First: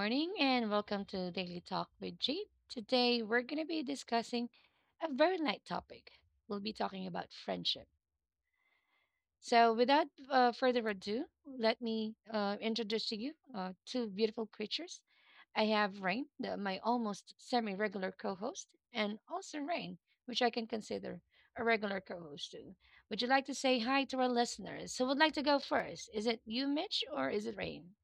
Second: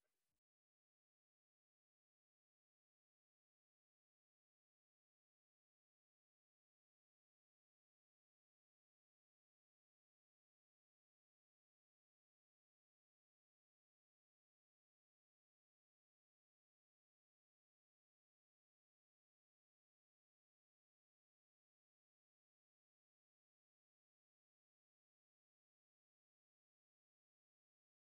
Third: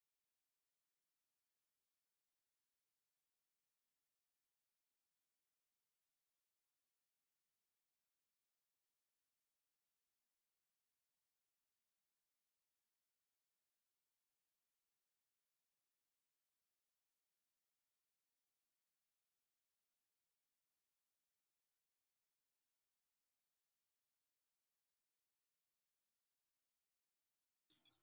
morning, and welcome to Daily Talk with Jade. Today, we're going to be discussing a very light topic. We'll be talking about friendship. So, without further ado, let me introduce to you two beautiful creatures. I have Rain, my almost semi regular co host, and also Rain, which I can consider a regular co host too. Would you like to say hi to our listeners? Who would like to go first? Is it you, Mitch, or is it Rain?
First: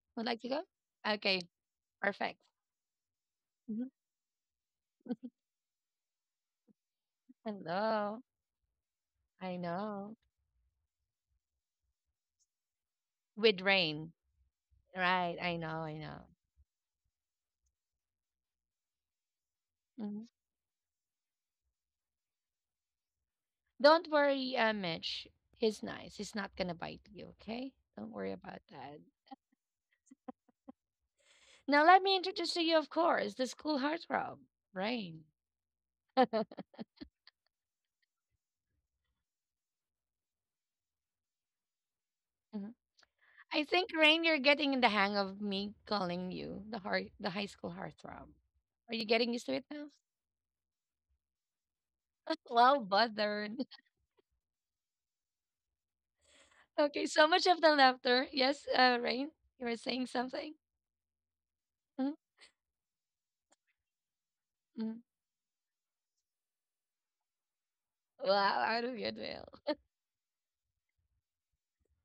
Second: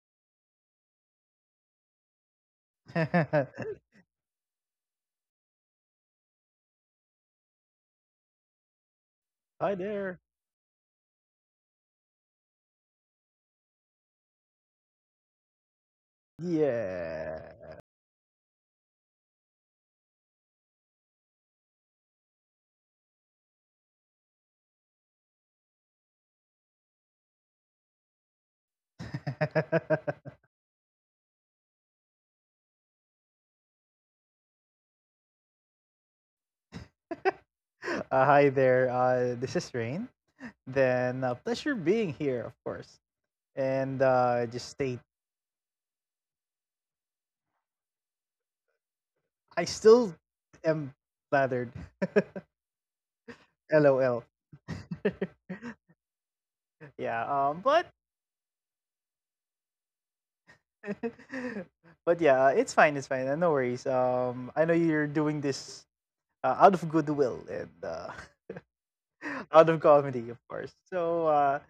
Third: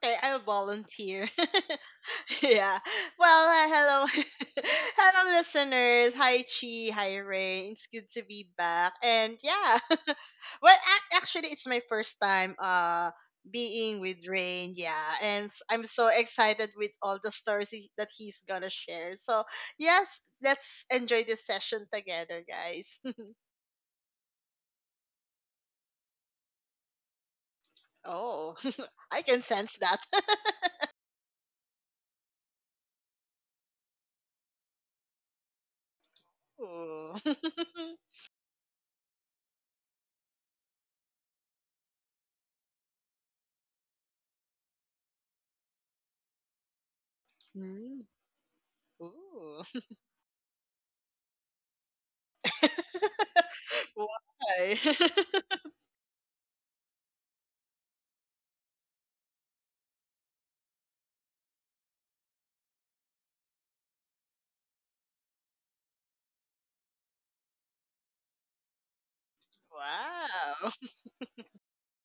Okay, Would I'll like to go? volunteer. Okay. Perfect. Yeah. Well, Hmm. hello. Hello, listeners. Hi, Chi. Hi, Ray. It's good to Hello. be back. And I Hi yeah, know. there. well, actually, it's my first time With being rain. with Rain. Yeah. Right. And I know. I'm I so know. excited with all the stories Yeah. That he's going to share. So, yes, Hmm. let's enjoy this session together, guys. Don't worry, Mitch. He's nice. He's not going to bite you. Okay. Don't worry Oh, about that. I can sense that. Now, let me introduce to you, of course, the school heartthrob, Rain. Ooh. Hi there. This is Rain. Then Pleasure being here, of Mhm. course. I think, And Rain, you're uh, just getting in the state, hang of me calling you the high school Mm, heartthrob. Are you getting used to I ooh. it now? still am flattered. Wow, bothered. LOL. Why? Okay, so yeah. much of the But. laughter. Yes, Rain, you were saying something. Mhm, but yeah, It's fine. It's fine. No worries. Mhm. I know you're doing this out of goodwill and Wow, uh, out of your dwell. out of comedy, Wow. of course. So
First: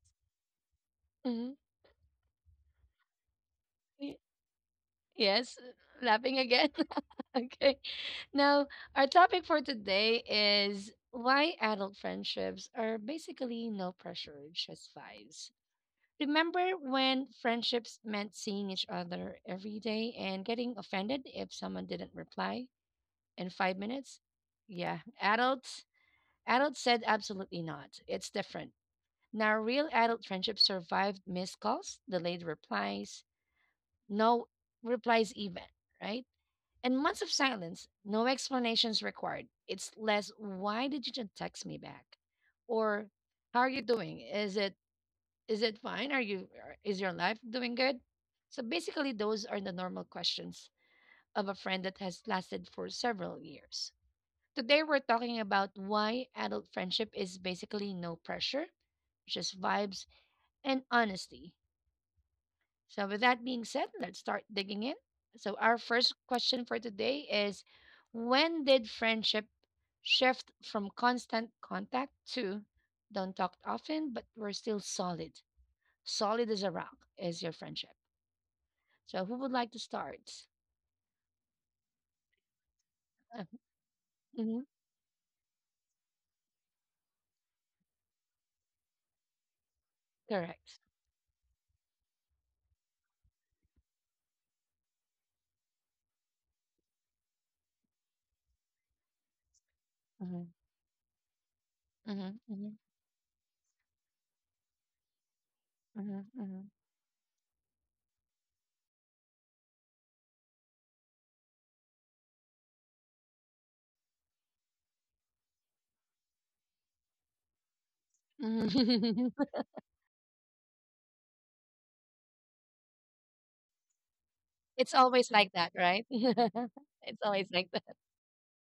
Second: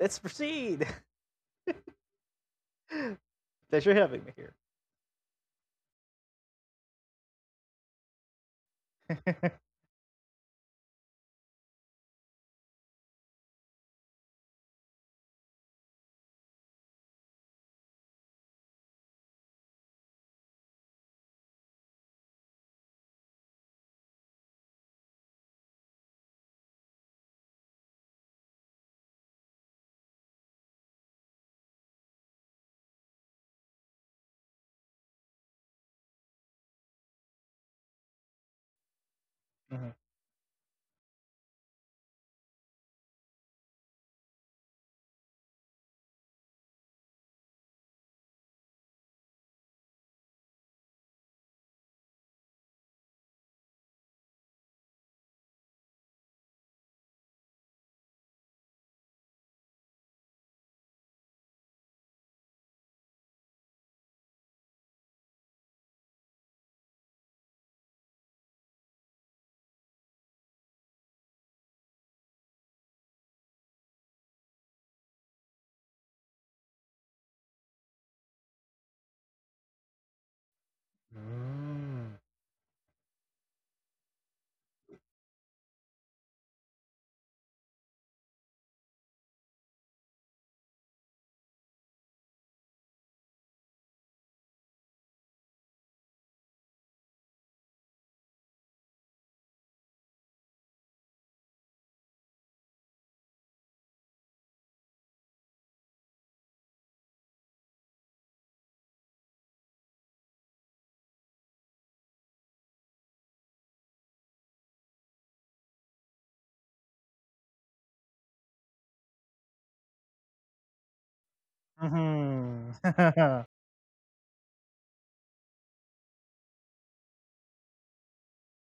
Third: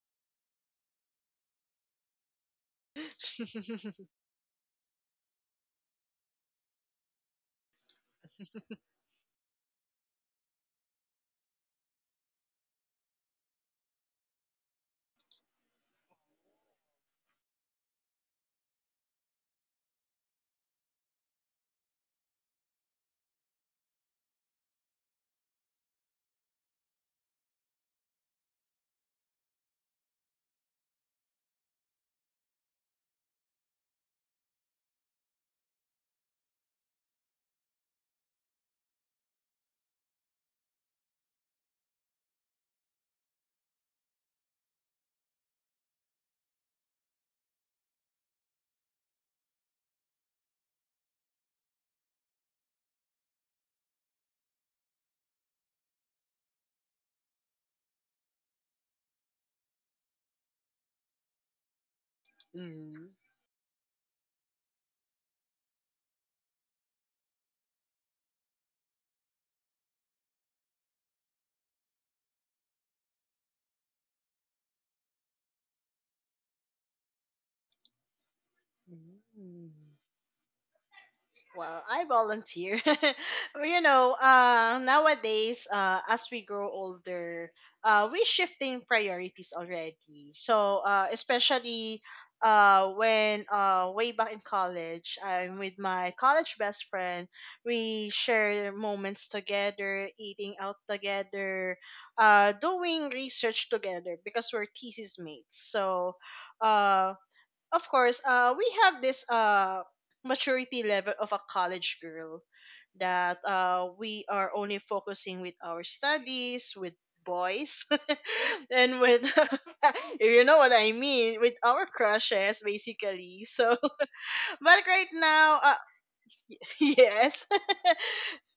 let's proceed. Mhm. Pleasure Y- having me here. Yes, laughing again. Okay. Now, our topic for today is why adult friendships are basically no pressure, just vibes. Remember when friendships meant seeing each other every day and getting offended if someone didn't reply in 5 minutes? Yeah, adults said absolutely not. It's different. Now, real adult friendships survived missed calls, delayed replies, no replies even, right? And months of silence, no explanations required. It's Mm-hmm. less why did you just text me back? Or how are you doing? Is it, is it fine? Are you is your life doing good? So basically those are the normal questions of a friend that has lasted for several years. Today we're talking about why adult friendship is basically no pressure, just vibes and honesty. So, Mm. with that being said, let's start digging in. So, our first question for today is, when did friendship shift from constant contact to don't talk often, but we're still solid? Solid as a rock is your friendship. So, who would like to Mm. start? Well, I Mm. volunteer. Uh, Well, you know, mhm, nowadays, as we grow older, we're shifting priorities already. So, correct. Especially when way back in college, I'm with my college best friend. We share moments together, Hmm, eating out together, hmm, hmm, doing research together because we're thesis mates. So, hmm, hmm, uh, of course, we have this maturity level of a college girl that we are only focusing with our studies with boys and with hmm. if you know what I mean with our crushes Mhm. basically. So, but It's right always like now, that, right? It's always yes, like that.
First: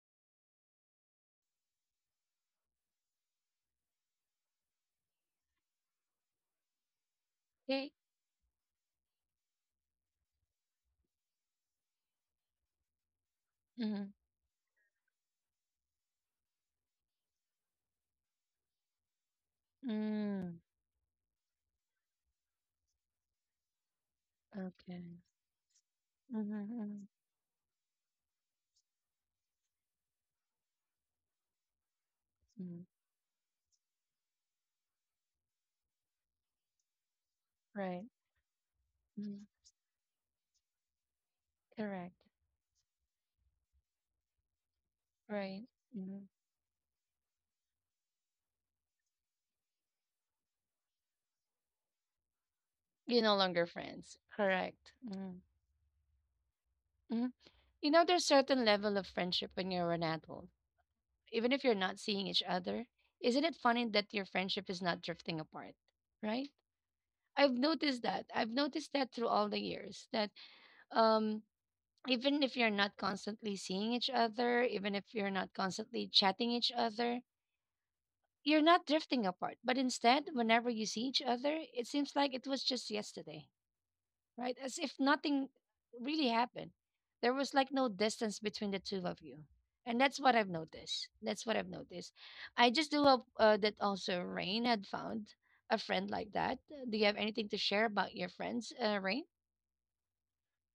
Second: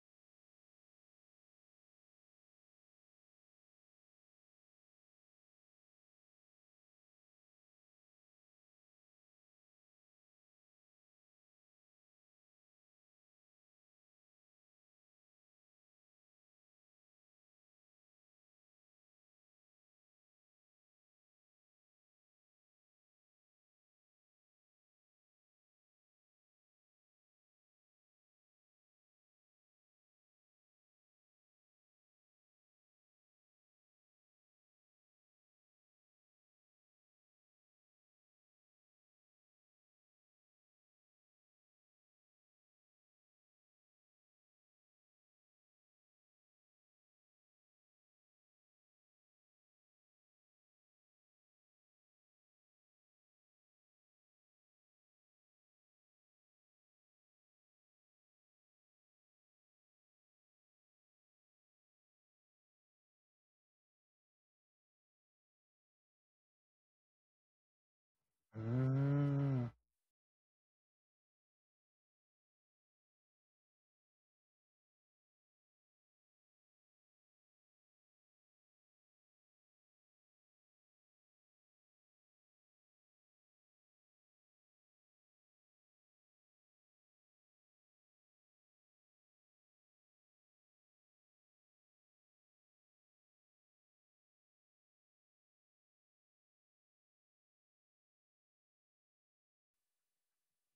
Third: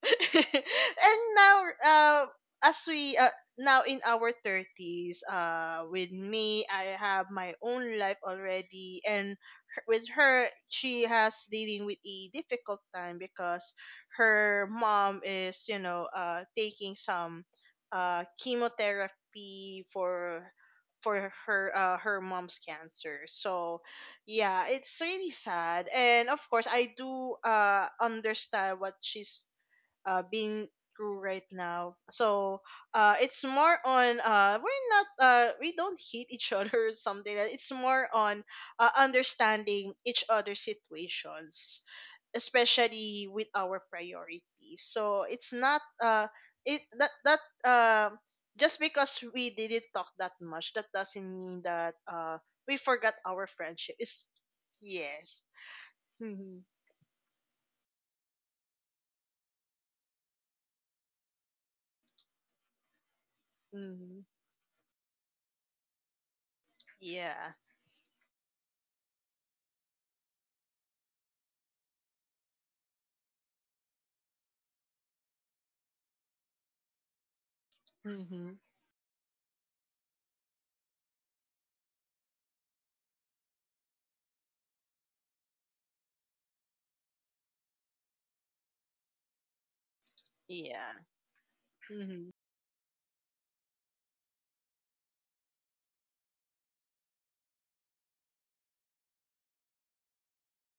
and now uh as we now in our 30s with me I have my Okay. own life already, and with her, she has dealing with a difficult time because Mm-hmm. her mom is, you know, taking some chemotherapy for Mm, her her mom's cancer. So yeah, it's okay. really sad, and of course I Mm-hmm. do understand what she's being through right now. So it's more on, we're not we don't hate each other or something. It's more Right. on Mhm. understanding each other's situations, Correct. especially with our priorities. So it's Right. not Mhm. it that that just because we didn't talk that much, that doesn't mean that we forgot You're no our longer friendship. friends. It's Correct. yes. Mhm. Mm-hmm. Mhm. You know, there's certain level of friendship when you're an adult. Even if you're not seeing each other, isn't it funny that Mm-hmm. your friendship is not drifting apart? Right? Yeah. I've noticed that. I've noticed that through all the Mm. years that, um, even if you're not constantly seeing each other, even if you're not constantly chatting each other, Mm-hmm. you're not drifting apart. But instead, whenever you see each other, it seems like it was just yesterday, right? As if nothing really happened. There was like no distance between the two of you. And that's what I've Yeah. noticed. That's what I've noticed. Mm-hmm. I just do hope that also Rain had found a friend like that. Do you have anything to share about your friends, Rain?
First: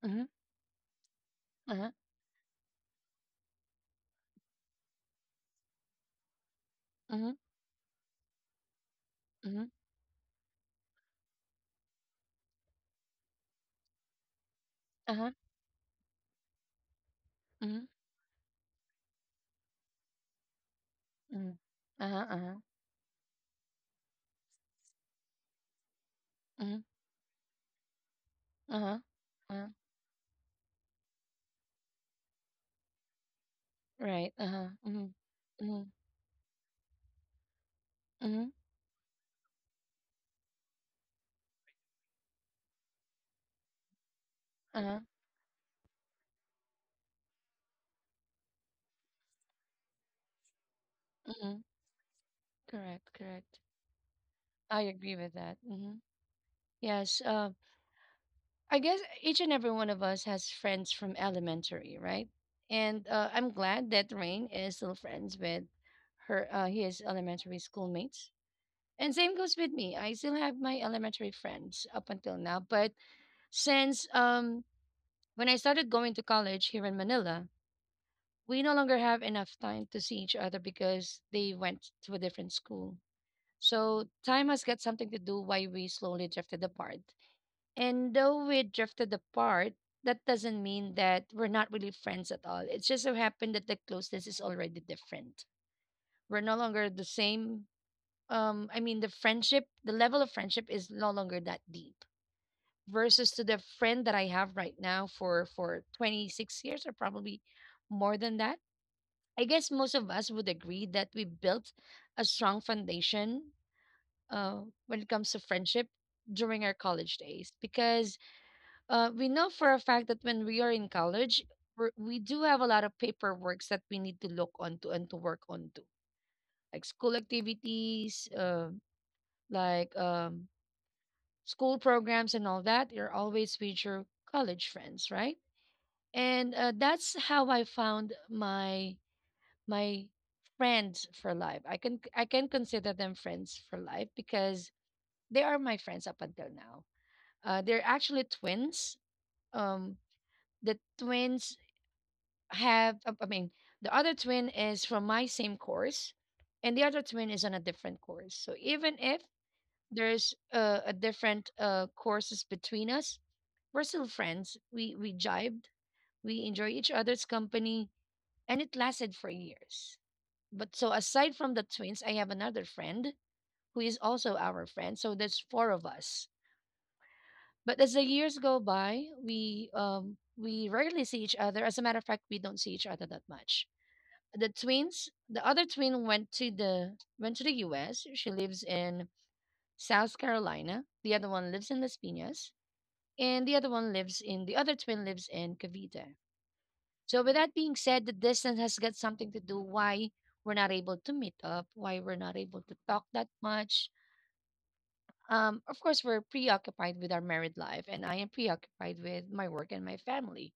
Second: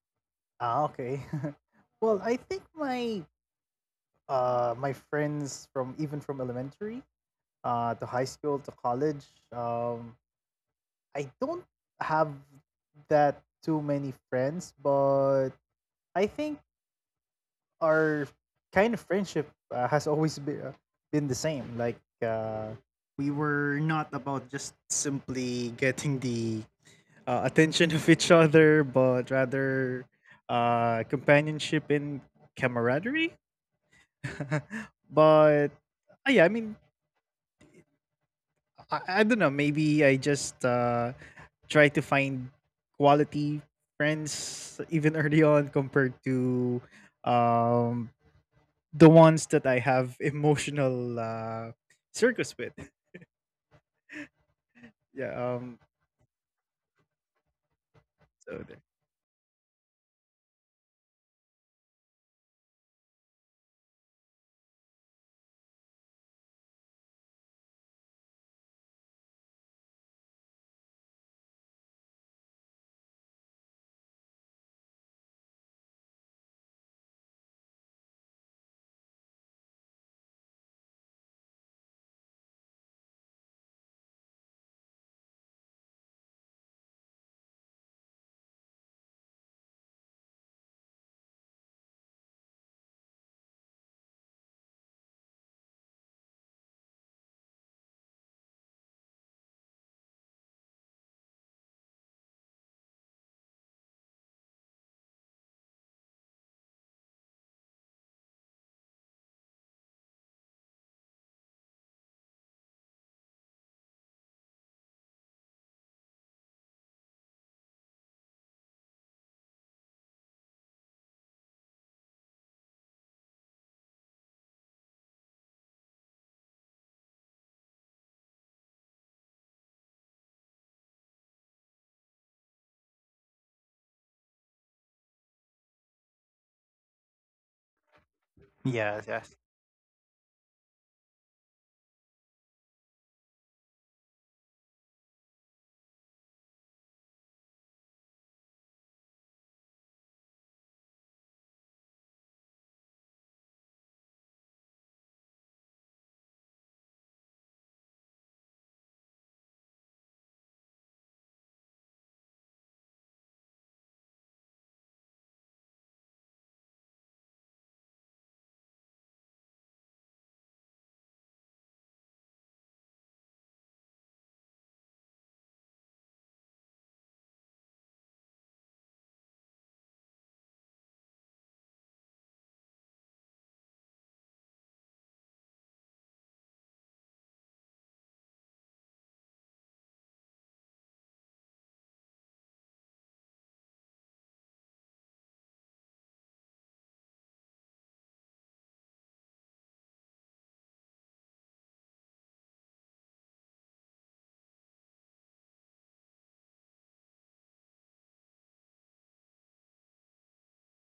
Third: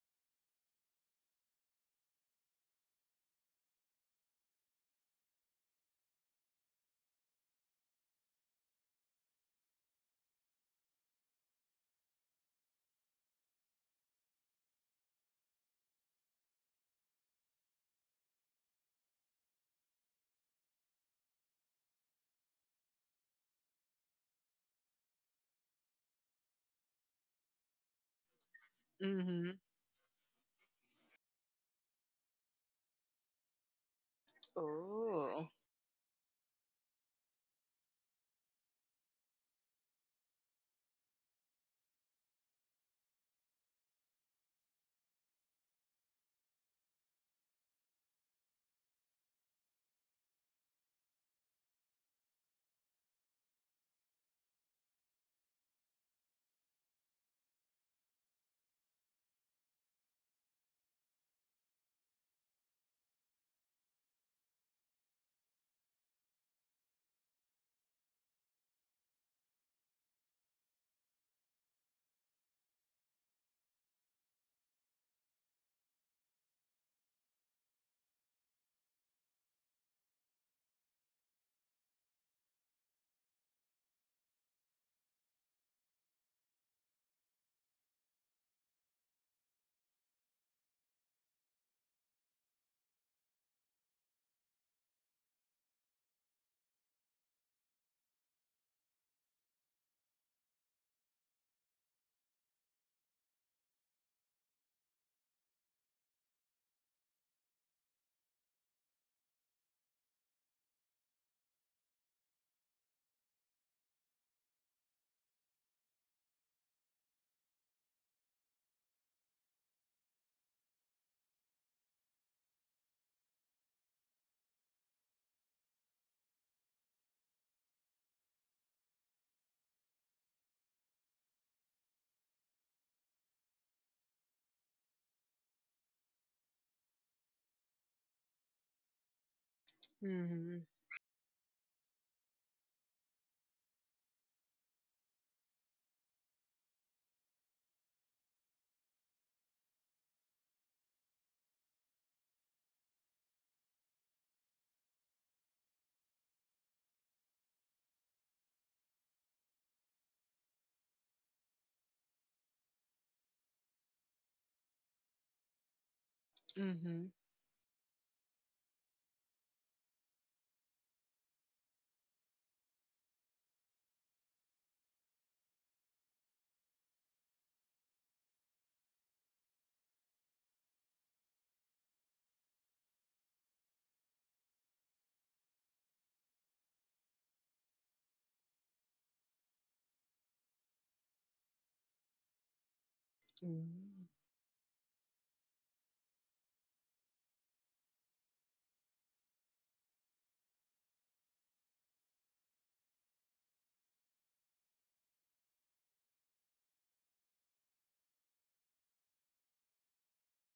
Mm-hmm. Ah, okay. Uh-huh. Well, I think my friends from even from elementary Mm-hmm. To high school to college Mm-hmm. um I don't have that too many friends, Uh-huh. but I think Mm-hmm. our kind of friendship has always been the same. Mm-hmm. Uh-huh. Uh-huh. We were not about just simply getting the Mm-hmm. Attention of each other, but Uh-huh. Mhm. Uh-huh. rather companionship and camaraderie. Right. Uh-huh. Mm-hmm. Oh. but Mm-hmm. uh, yeah, I mean, Mm-hmm. I don't know. Maybe I just try to find quality friends even Uh-huh. early on compared to um, the ones that I have emotional Mm-hmm. circus with. Correct. Correct. I Yeah. agree with that. Mm-hmm. Yes. So there. I guess each and every one of us has friends from elementary, right? And I'm glad that Rain is still friends with her his elementary schoolmates. And same goes with me. I still have my elementary friends up until now, but since when I started going to college here in Manila, we no longer have enough time to see each other because they went to a different school. So time has got something to do why we slowly drifted apart. And though we drifted apart, that doesn't mean that we're not really friends at all. It just so happened that the closeness is already different. We're no longer the same. I mean, the level of friendship is no longer that deep versus to the friend that I have right now for 26 years or probably more than that. I guess most of us would agree that we built a strong foundation uh, when it comes to friendship during our college days because we know for a fact that when we are in college, we do have a lot of paperwork that we need to look onto and to work onto, like school activities, like school programs and all that. You're always with your college friends, right? And that's how I found Yes, yes. my Mhm. friends for life. I can consider them friends for life because they are my friends up until now. They're actually twins. Um, the twins have I mean, the other twin is from my same course and the other twin is on a different course, so even if there's a different courses between us, we're still friends. We jibed, we enjoy each Mhm. other's company and it lasted for years. But so aside from the twins, I have another friend who is also our friend, so there's four of us. But as the years go by, we rarely see each other. As a matter of fact, we don't see each other that much. The twins, the other twin went to the US. She lives in South Carolina. The other one lives in Las Piñas. And the other one Mm. lives in the other twin lives in Cavite. So with that being said, the distance has got something to do why we're not able to meet up, why we're not able to talk that much. Of course, we're preoccupied with our married life, and I am preoccupied with my work and my family.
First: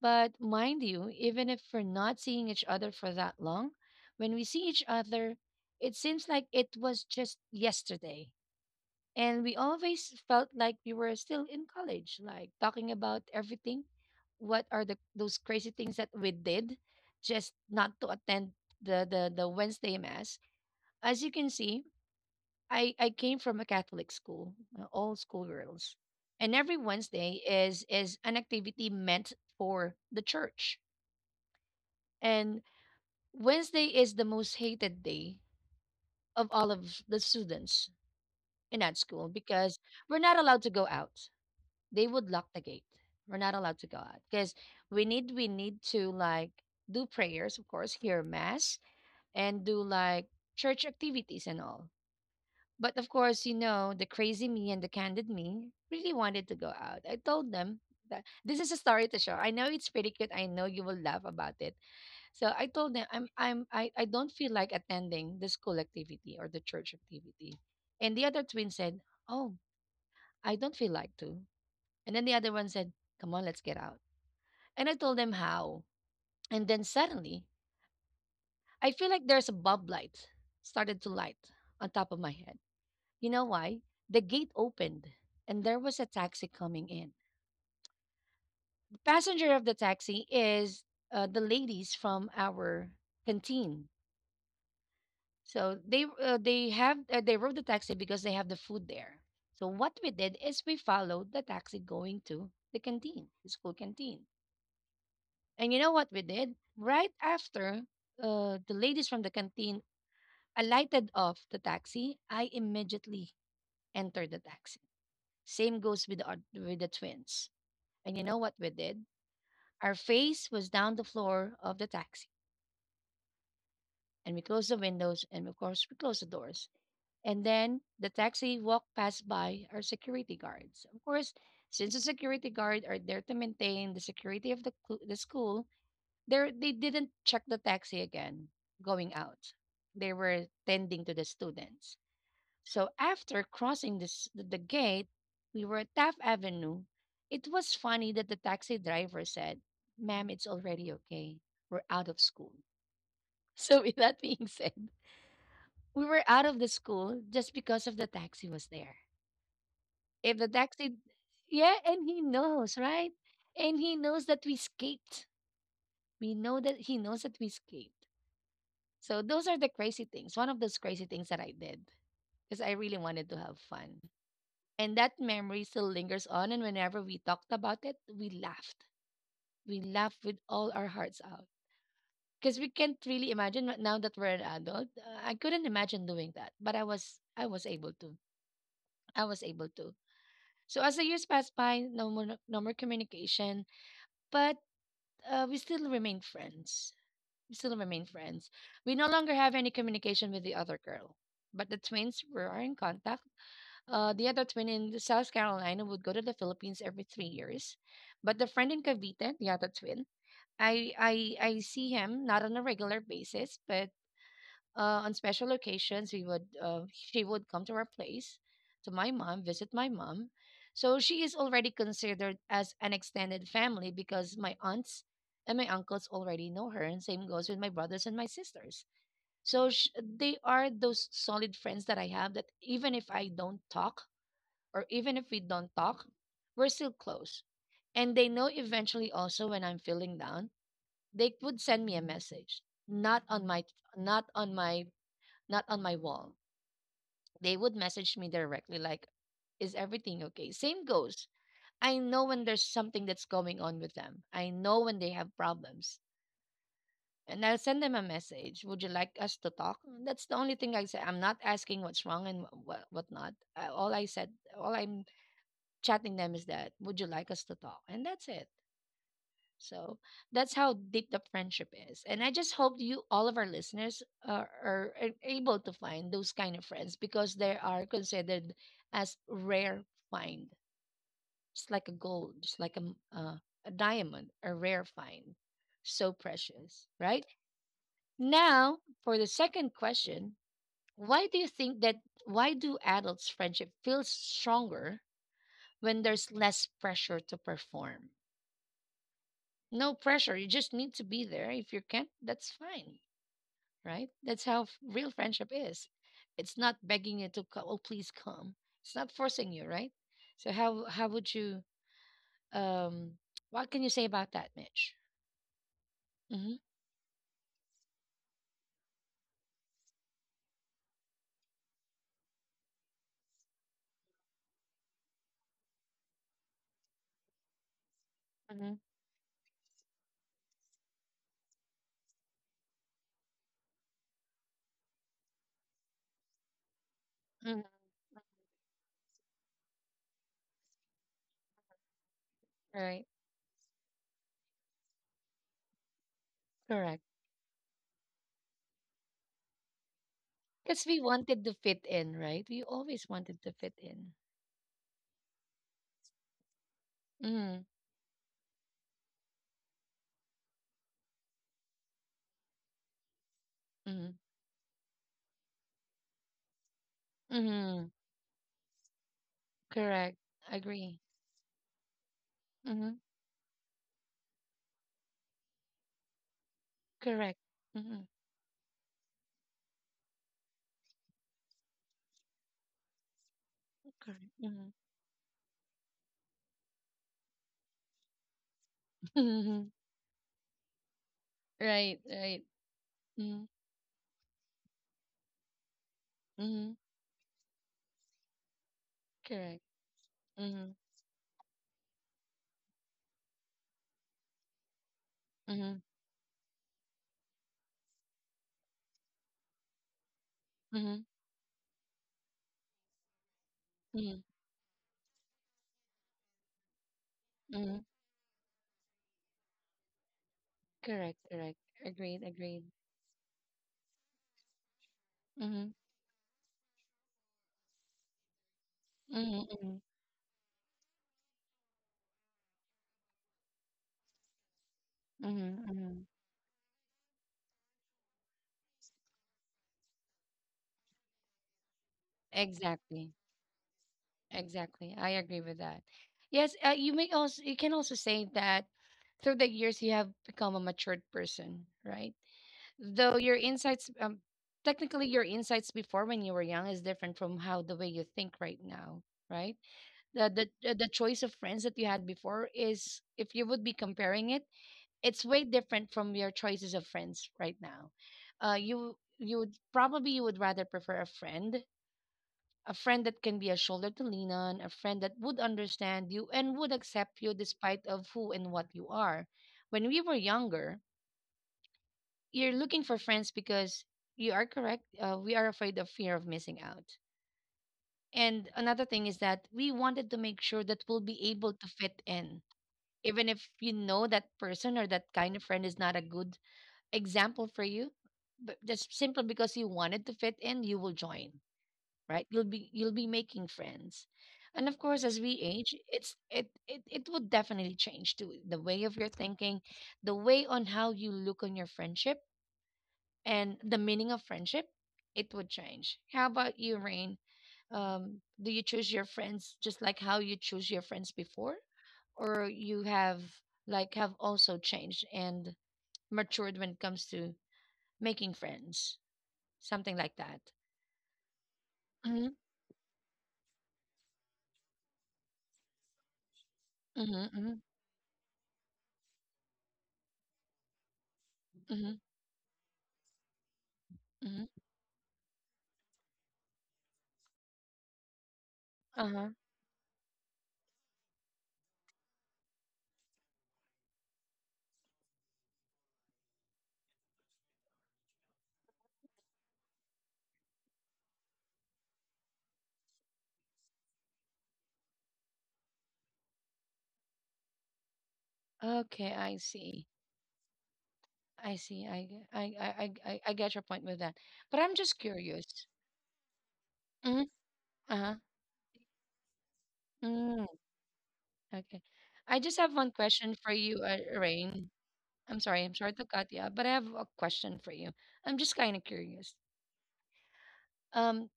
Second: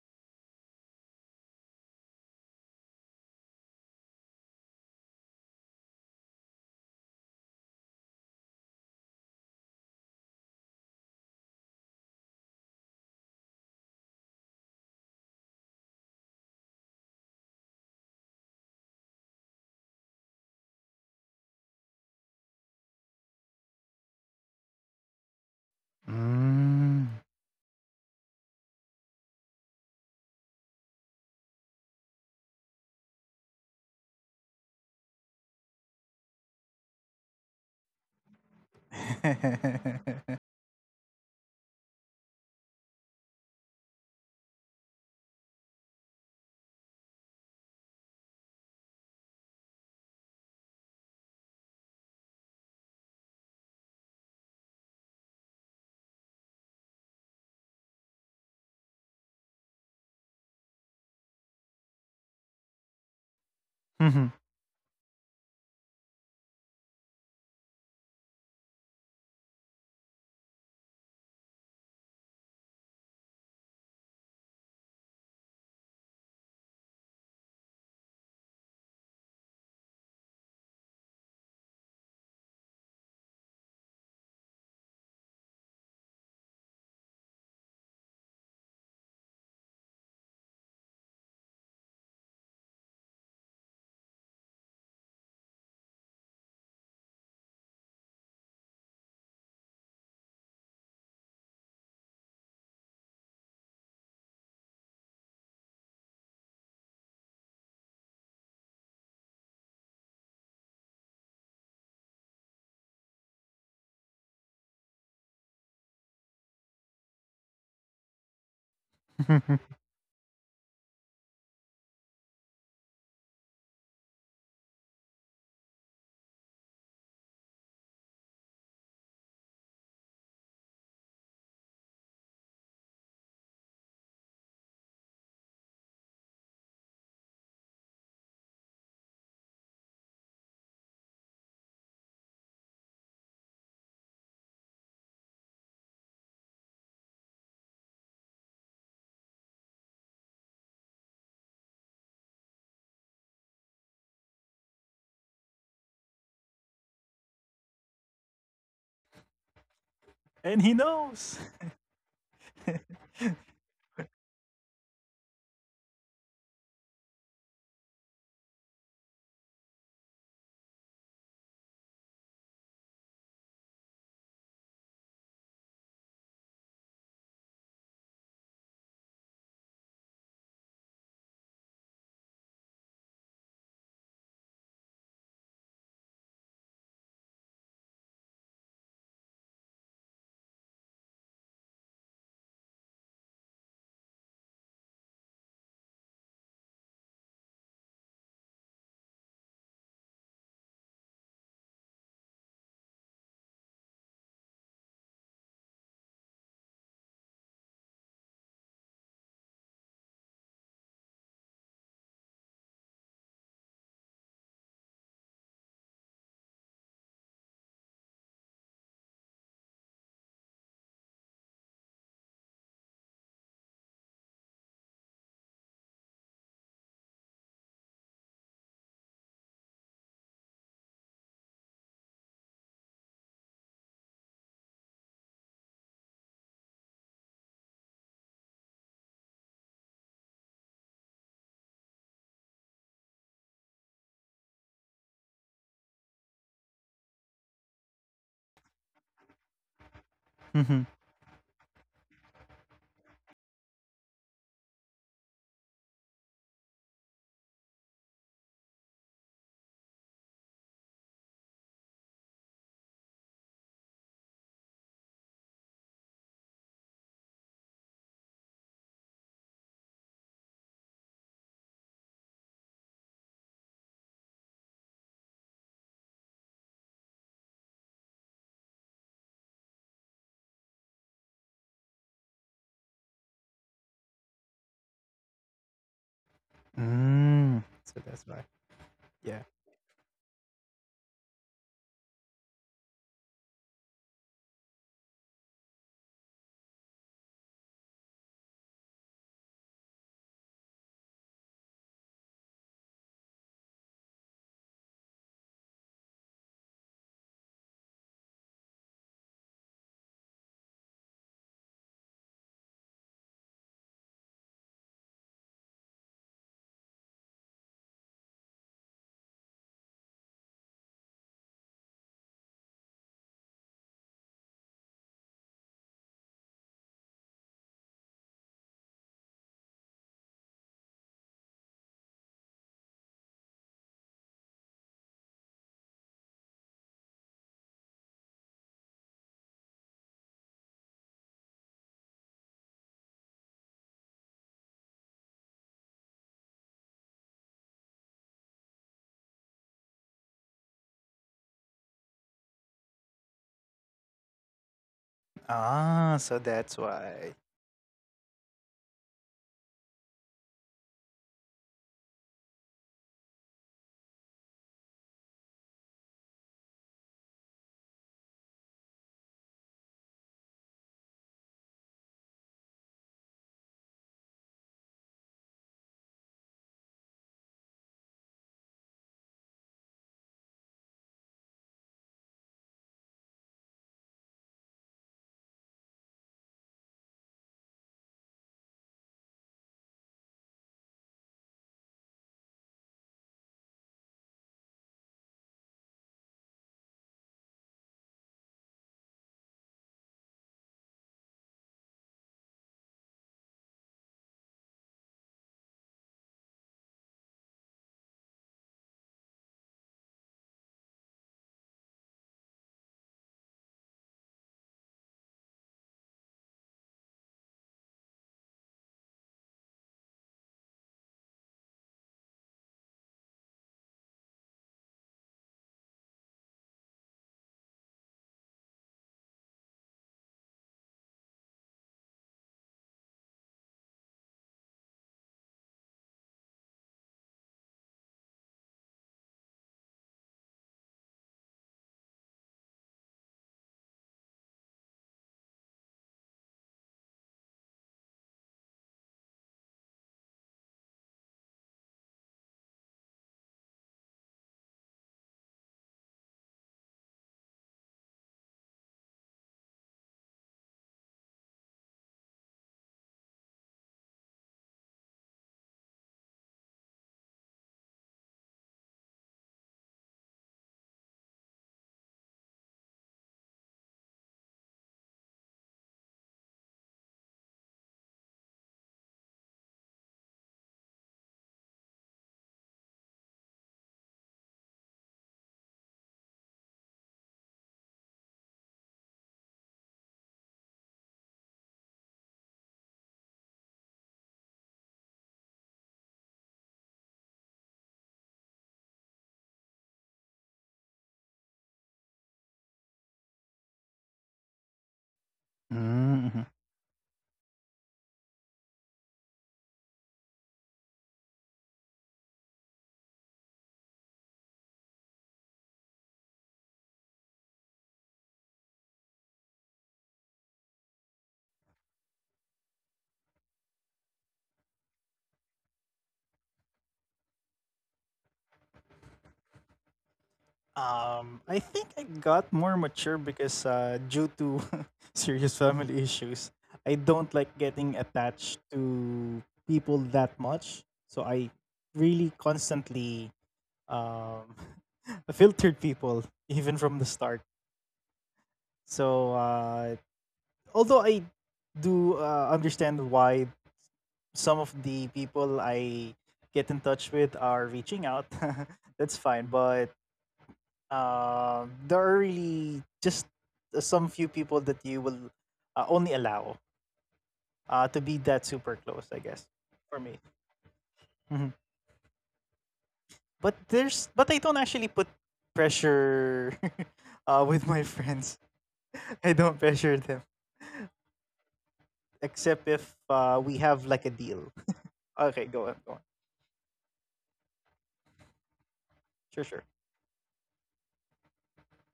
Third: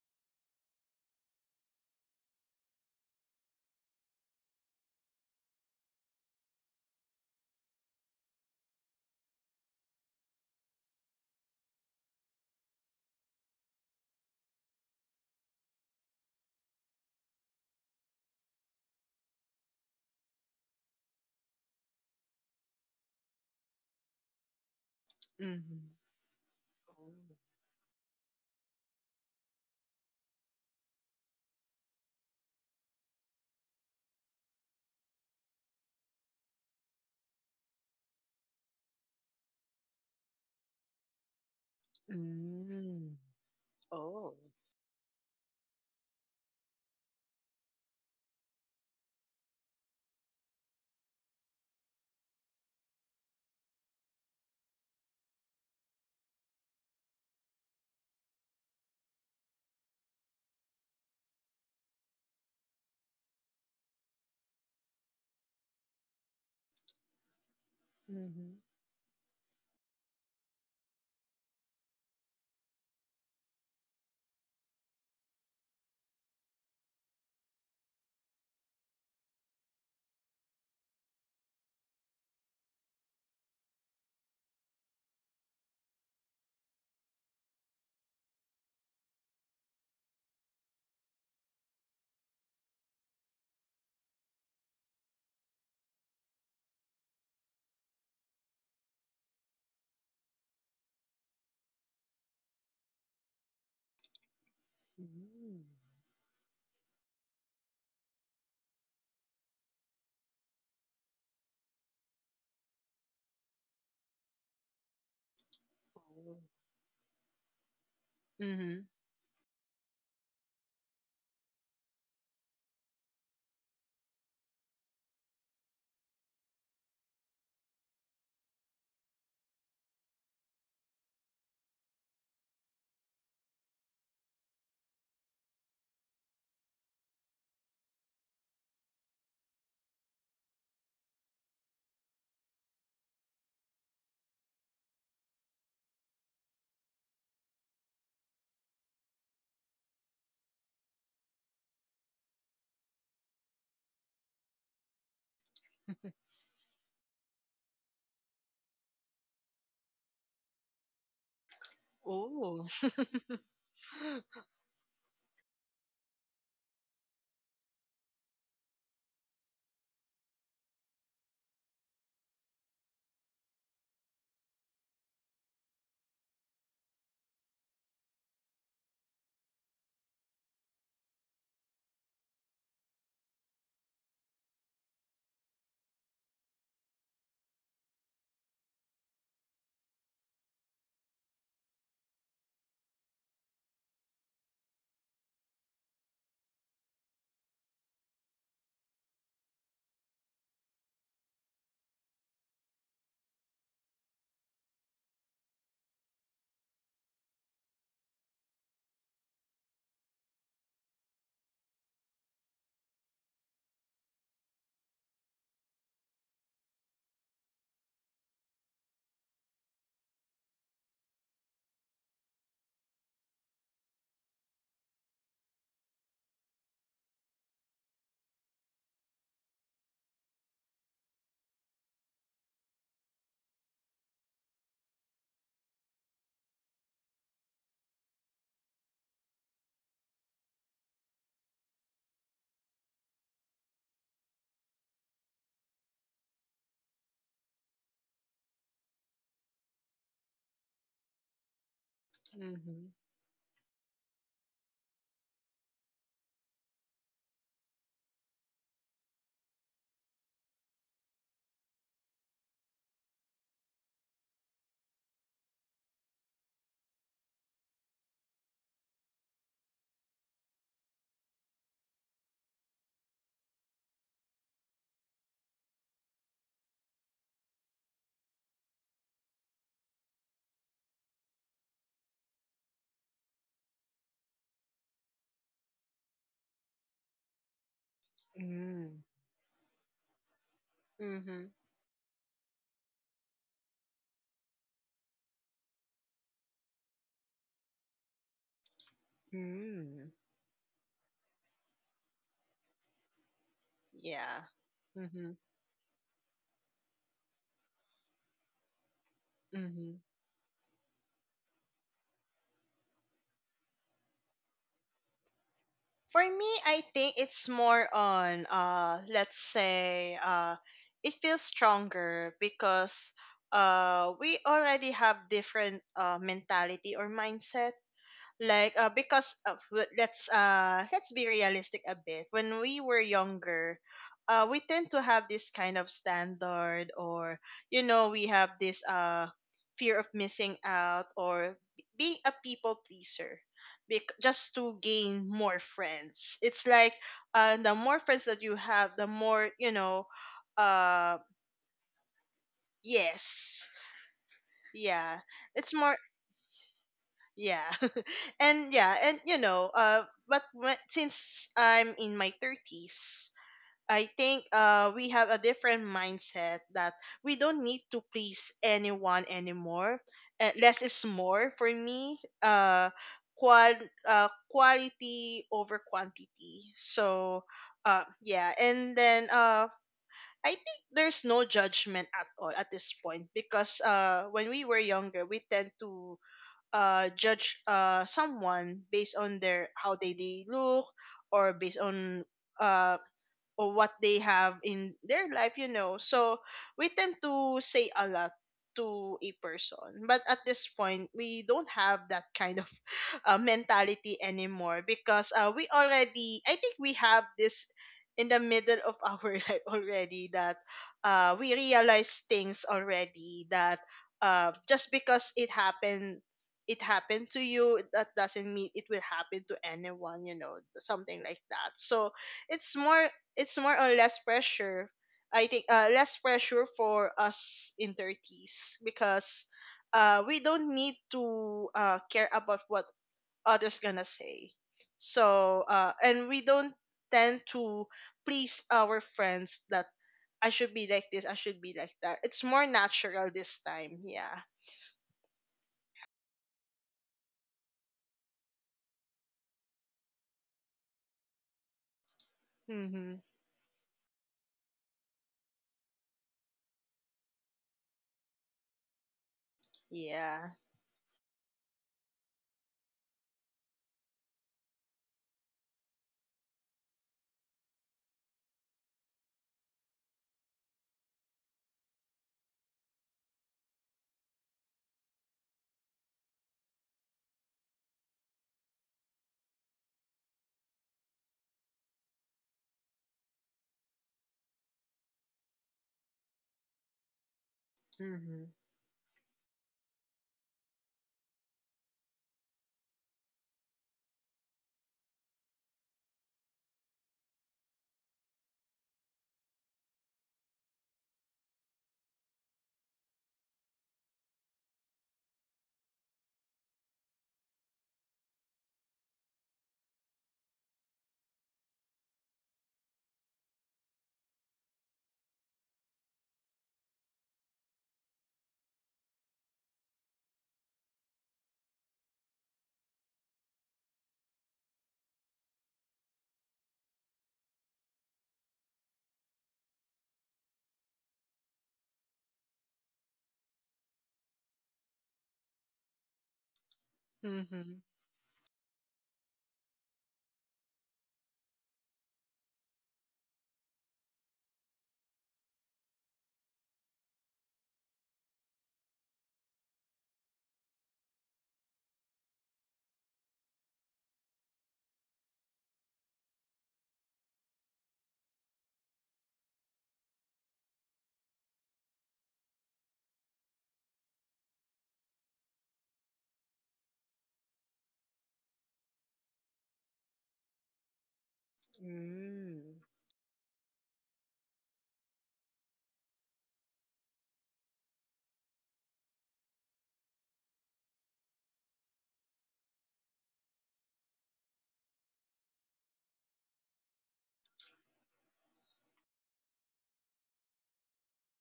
But mind you, even if we're not seeing each other for that long, when we see each other, it seems like it was just yesterday. And we always felt like we were still in college, like talking about everything. What are the those crazy things that we did just not to attend the Wednesday mass? As you can see, I came from a Catholic school, all schoolgirls. Mhm. And every Oh. Wednesday is an activity meant for the church and Wednesday is the most hated day of all of the students in that school because we're not allowed to go out. They would lock the gate. Mm. We're not allowed to go out Oh. because we need to, like, do prayers, of course, hear mass and do like church activities and all. But of course, you know, the crazy me and the candid me really wanted to go out. I told them that this is a story to show. I know it's pretty cute. I know you will laugh about it. So I told them I don't Mm. feel like attending the school activity or the church activity. And the other Mhm. twin said, "Oh, I don't feel like to." And then the other one said, "Come on, let's get out." And I told them how. And then suddenly, I feel like there's a bulb light started to light on top of my head. You know why? The gate opened and there was a taxi coming in. The passenger of the taxi is the ladies from our canteen. So they have they rode the taxi because they have the food there. So what we did is we followed the taxi going to the canteen, the school canteen. Mm. And you know what we did? Right after the ladies from the canteen alighted off the taxi, I immediately entered the taxi. Same goes with Oh. With the twins. And you know what we Mhm. did? Our face was down the floor of the taxi, and we closed the windows, and of course we closed the doors. And then the taxi walked past by our security guards. Of course, since the security guard are there to maintain the security of the school, they did not check the taxi again going out. They were tending to the students. So after crossing this, the gate, we were at Taft Avenue. It was funny that the taxi driver said, "Ma'am, it's already okay. We're out of school." So with that being said, we were out of the school just because of the taxi was there. If the And he taxi, knows. yeah, and he Oh. knows, right? And he knows that we skate. We know that he knows that we skate. So those are the crazy things. One of those crazy things that I did because I really wanted to have fun. And that memory still lingers on. And whenever we talked about it, we laughed. We laughed with all our hearts out because we can't really imagine right now that we're an adult. I couldn't imagine doing that, but I was able to. I was able to. So as the years passed by, no more communication. But we still remain friends. We still remain friends. We no longer have any communication with the other girl, but the twins were are in contact. The other twin in the South Carolina would go to the Philippines every 3 years, but the friend in Cavite, the other twin, I see him not on a regular basis, but on special occasions, we would she would come to our place, to my mom, visit my mom. So she is already considered as an extended family because my aunts and my uncles already know her, and same goes with my brothers and my sisters. So they are those solid friends that I have that even if I don't talk or even if we don't talk, we're still close. And they know eventually also when I'm feeling down, they would send me a message. Not on my not on my not on my wall. They would message me directly, like, is everything okay? Same Mhm. goes. I know when there's Mhm. something that's going on with them. I know when they have problems. And I'll send them a message. Would you like us to talk? That's the only thing I say. I'm not asking what's wrong and whatnot. All I'm chatting them is that, would you like us to talk? And that's it. So that's how deep the friendship is. And I just hope you, all of our listeners, are able to find those kind of friends because they are considered as rare find. It's like a gold, just like a diamond, a rare find. So precious, right? Mm. So that's why. Now, Mm. for the Yeah. second question, why do you Mhm. think that, why do adults' friendship feel stronger when there's less pressure to perform? No Mm. pressure. You just need to be there. If you can't, that's fine, right? That's Yeah. how real Mhm. friendship is. It's not begging you to oh, please come. It's not forcing you, right? Mhm. So how would you um what can you say about that, Mitch? For Mm-hmm. me, I think it's more on, let's say, it feels stronger because we already have different mentality or mindset, Hmm. like because of let's, let's be realistic a bit. When we were younger, we tend to have this kind of standard, or Hmm. you know, we have this fear of missing out or being a people Right. pleaser, just to gain more friends. It's like Correct. The more friends that you have, the more, you know, Because we uh wanted to fit in, right? We always wanted to yes, fit in. yeah, it's more. Ah, so that's why. Mm-hmm. Yeah. And yeah, and you know, but when, since I'm in my 30s, Mm-hmm. I think we have a different mindset that we don't Mm-hmm. need to please anyone anymore. Correct. Less Agree. is more for me. Uh Mm-hmm. qual Quality over quantity. Correct. So Mm-hmm. Yeah, and then I think there's no judgment at all at this point, because Correct. When we were younger, we tend to judge someone based on Mm-hmm. their how they look or based right. on Right. uh, Mm-hmm. or what they have in their life, you know. So Mm-hmm. we tend to say a lot to a Correct. person. But at this Mm-hmm. point, we don't have that kind of mentality anymore, because we Mm-hmm. already, I think we have this in the middle of our life already, that Mm-hmm. We realize things already, that Mm-hmm. Just because it happened to Mm-hmm. you, that doesn't mean it will happen to anyone, you know, Correct. something like Correct. that. So Agreed. Agreed. it's more it's more on less pressure. I think Mm-hmm. Less pressure for us in 30s, Mm-hmm. because Mm-hmm. We don't need to care about what others gonna say. So Mm-hmm. Mm-hmm. and we don't tend to please our friends, that I should be like this, I should be like that. It's more Exactly. natural this time. Yeah. Exactly. I agree with that. Yes, you can also say that through the years you have become a matured person, right? Mm-hmm. Though technically your insights before when you were young is different from how the way you think right now, right? The the Yeah. the the choice of friends that you had before is, if you would be comparing it, it's way different from your choices of friends right now. You would rather prefer a friend that can be a shoulder to lean on, a friend that would understand you and would accept you despite of who and what you are. When we were younger, you're looking for friends because you are correct. We are afraid of fear of missing out. Mm-hmm. And another thing is that we wanted to make sure that we'll be able to fit in. Even if you know that person or that kind of friend is not a good example for you, but just simply because you wanted to fit in, you will join, right? You'll be making friends. And of course, as we age, it's it Mm-hmm. it, it would definitely change to the way of your thinking, the way on how you look on your friendship and the meaning of friendship. It would change. How about you, Rain? Do you choose your friends just like how you choose your friends before, or you have, like, have also changed and matured when it comes to making friends, something like that? I think I Mm-hmm. got more mature because due to serious family issues, I Mm-hmm. don't Mm-hmm. like Mm-hmm. getting attached to people that much. So I Mm-hmm. really constantly Mm-hmm. um, filtered people even from the start. So Uh-huh. uh, although I do understand why some of the people I get in touch with are reaching out. That's fine, but there are really just some few people that you will only allow to be that super close, I guess, Okay, I for me. see. Mhm. I see. I g- But I there's, get your but I point with don't that. actually put But I'm just curious. pressure with Mm-hmm. my friends. Uh-huh. I don't pressure them Mm, okay. except if I just have one we have question like for a you, deal. Rain. Okay, go on, go I'm on. sorry. I'm sorry to cut you off, but I have a question for you. I'm just kind of Sure, sure. curious. Um,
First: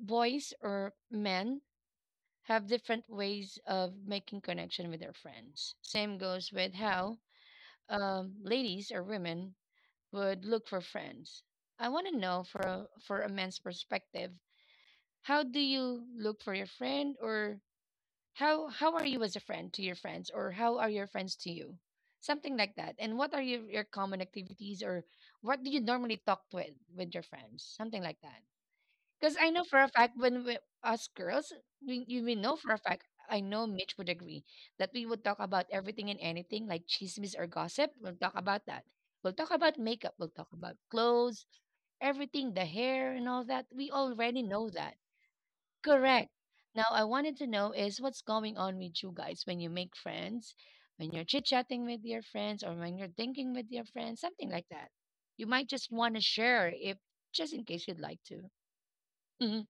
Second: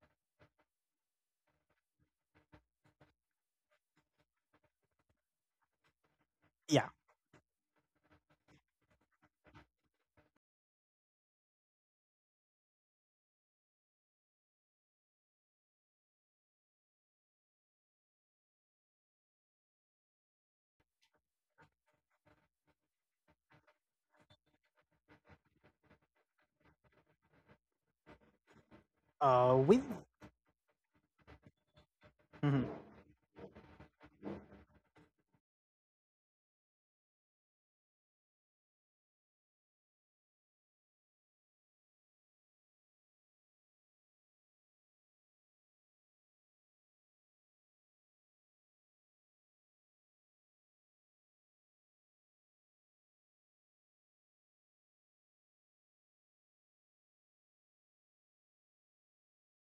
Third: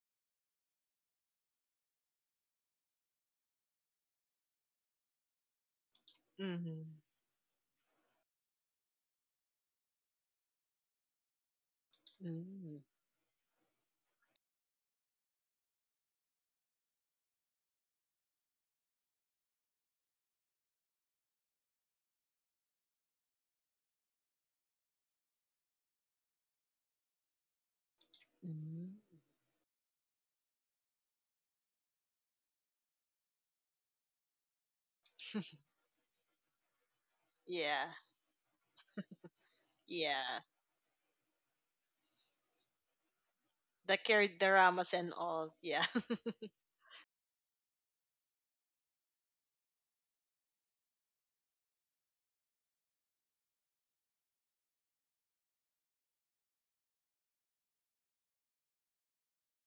Boys or men have different ways of making connection with their friends. Same goes with Yeah. Mm-hmm. how ladies or women would look for friends. I want to Mm-hmm. know for Mm-hmm. For a man's perspective, how do you look for your friend or how are you as a friend to your friends or how are your friends to you? Something like that. And what are your common activities or what do you normally talk with your friends? Something like that. Because I Uh, know for with a fact when we, us girls, we know for a fact, I know Mitch would agree that we would talk about everything and anything like chismis or gossip. Yeah. We'll talk about that. We'll talk about makeup. We'll Yeah. talk about clothes, everything, the hair and all that. We That carried already the know that. Ramas and all. Yeah. Correct. Now, I wanted to know is what's going on with you guys when you make friends, when you're chit chatting with your friends, or when you're thinking with your friends, something like that. You might just want to share if just in case you'd like to.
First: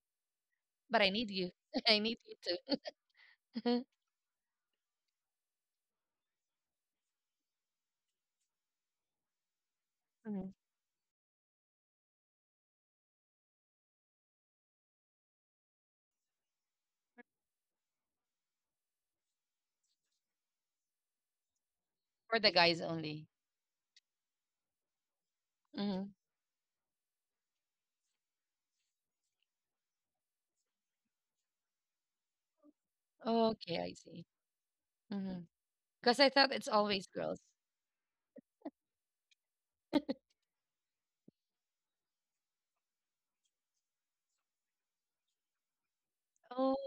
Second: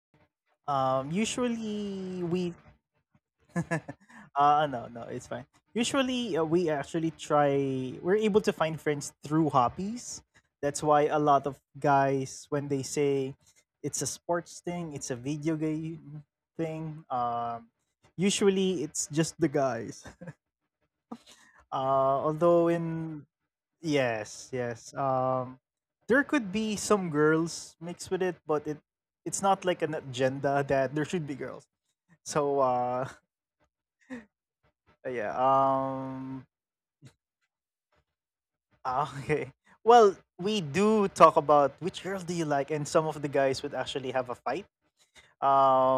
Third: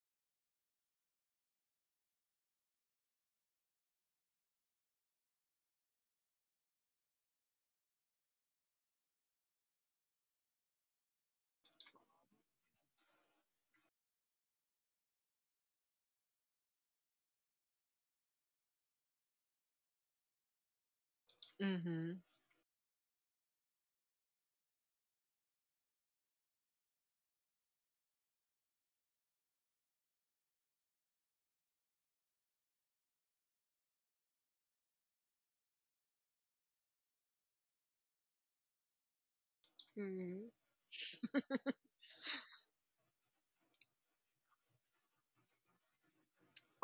But I Um, need you. I need usually we, you too. No, no, it's fine. Usually we actually try. We're able to find friends through Mhm. hobbies. That's why a lot of guys, when they say it's a sports thing, it's a video game thing. Usually it's just the guys. Mm-hmm. For the guys only. although in Yes, yes. Hmm. There could be some girls mixed with it, but it's not like an agenda that there should be girls. So Okay, I uh see. Hmm. Because Yeah. I thought it's always girls. Okay. Mhm. Well, we do talk about which girl do you like, and some of the guys would actually have a fight.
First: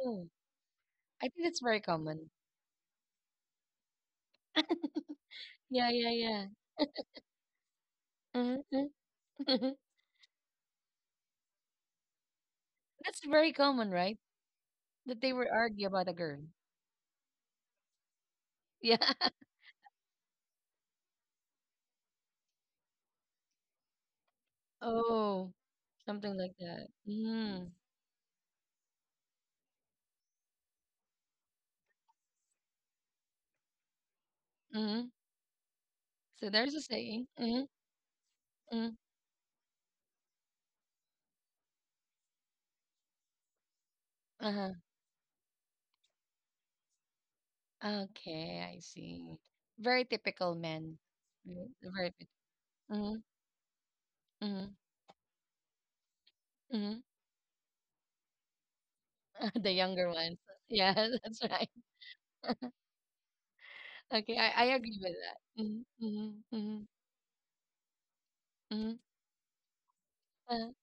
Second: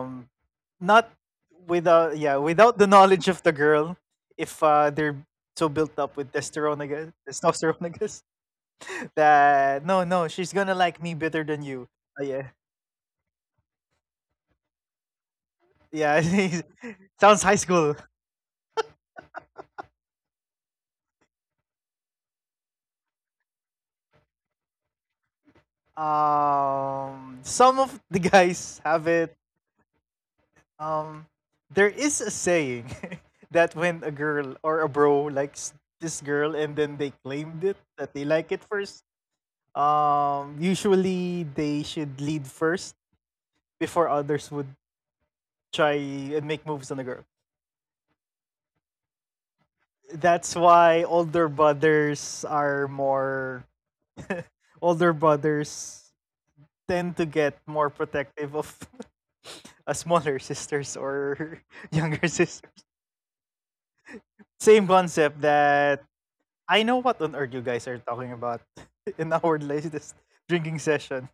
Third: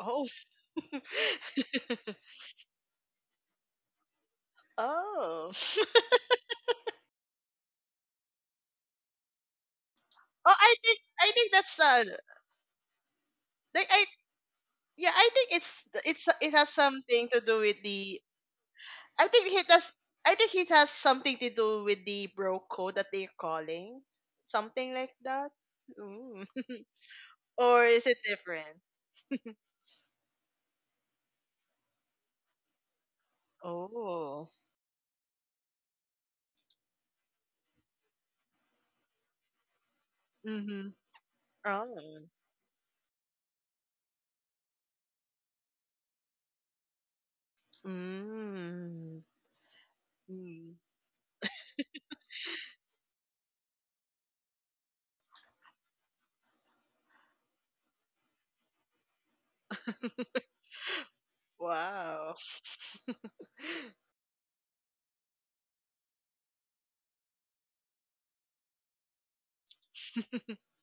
Oh. Not I think it's very common. Without the knowledge of the girl, if they're Oh. so Yeah, built yeah, up with yeah. Testosterone, I guess, Mm-hmm. that no, no, she's Oh, gonna like me I better think than that's you. Yeah, That's very like common, I right? yeah, That I they think were argue about yeah. a it's, girl. it has something Sounds to high do with school. the. Yeah. I think it has. I think it has something to do with the bro code that they're calling, something like that. Oh, something Ooh. like that. Some Mm. of Or the is it guys different? have it. Um, there is a saying that when a girl Oh. or a bro Hmm. likes this girl So and there's then a they saying. claimed it Hmm. that they like it first, Hmm. Mm-hmm. usually they Oh. should lead first before others would Uh-huh. try and make moves on the girl. Okay, I see. Mm. Very That's typical Mm. why men. older Very, very. brothers are Mm-hmm. more Mm-hmm. older brothers tend to get more protective of The a younger smaller ones. sisters Yeah, that's or right. younger Wow. sisters. Okay, I Same agree with concept that. that Mhm, mhm, I know mhm, what on earth you guys are talking about in mhm. our latest drinking Uh, session.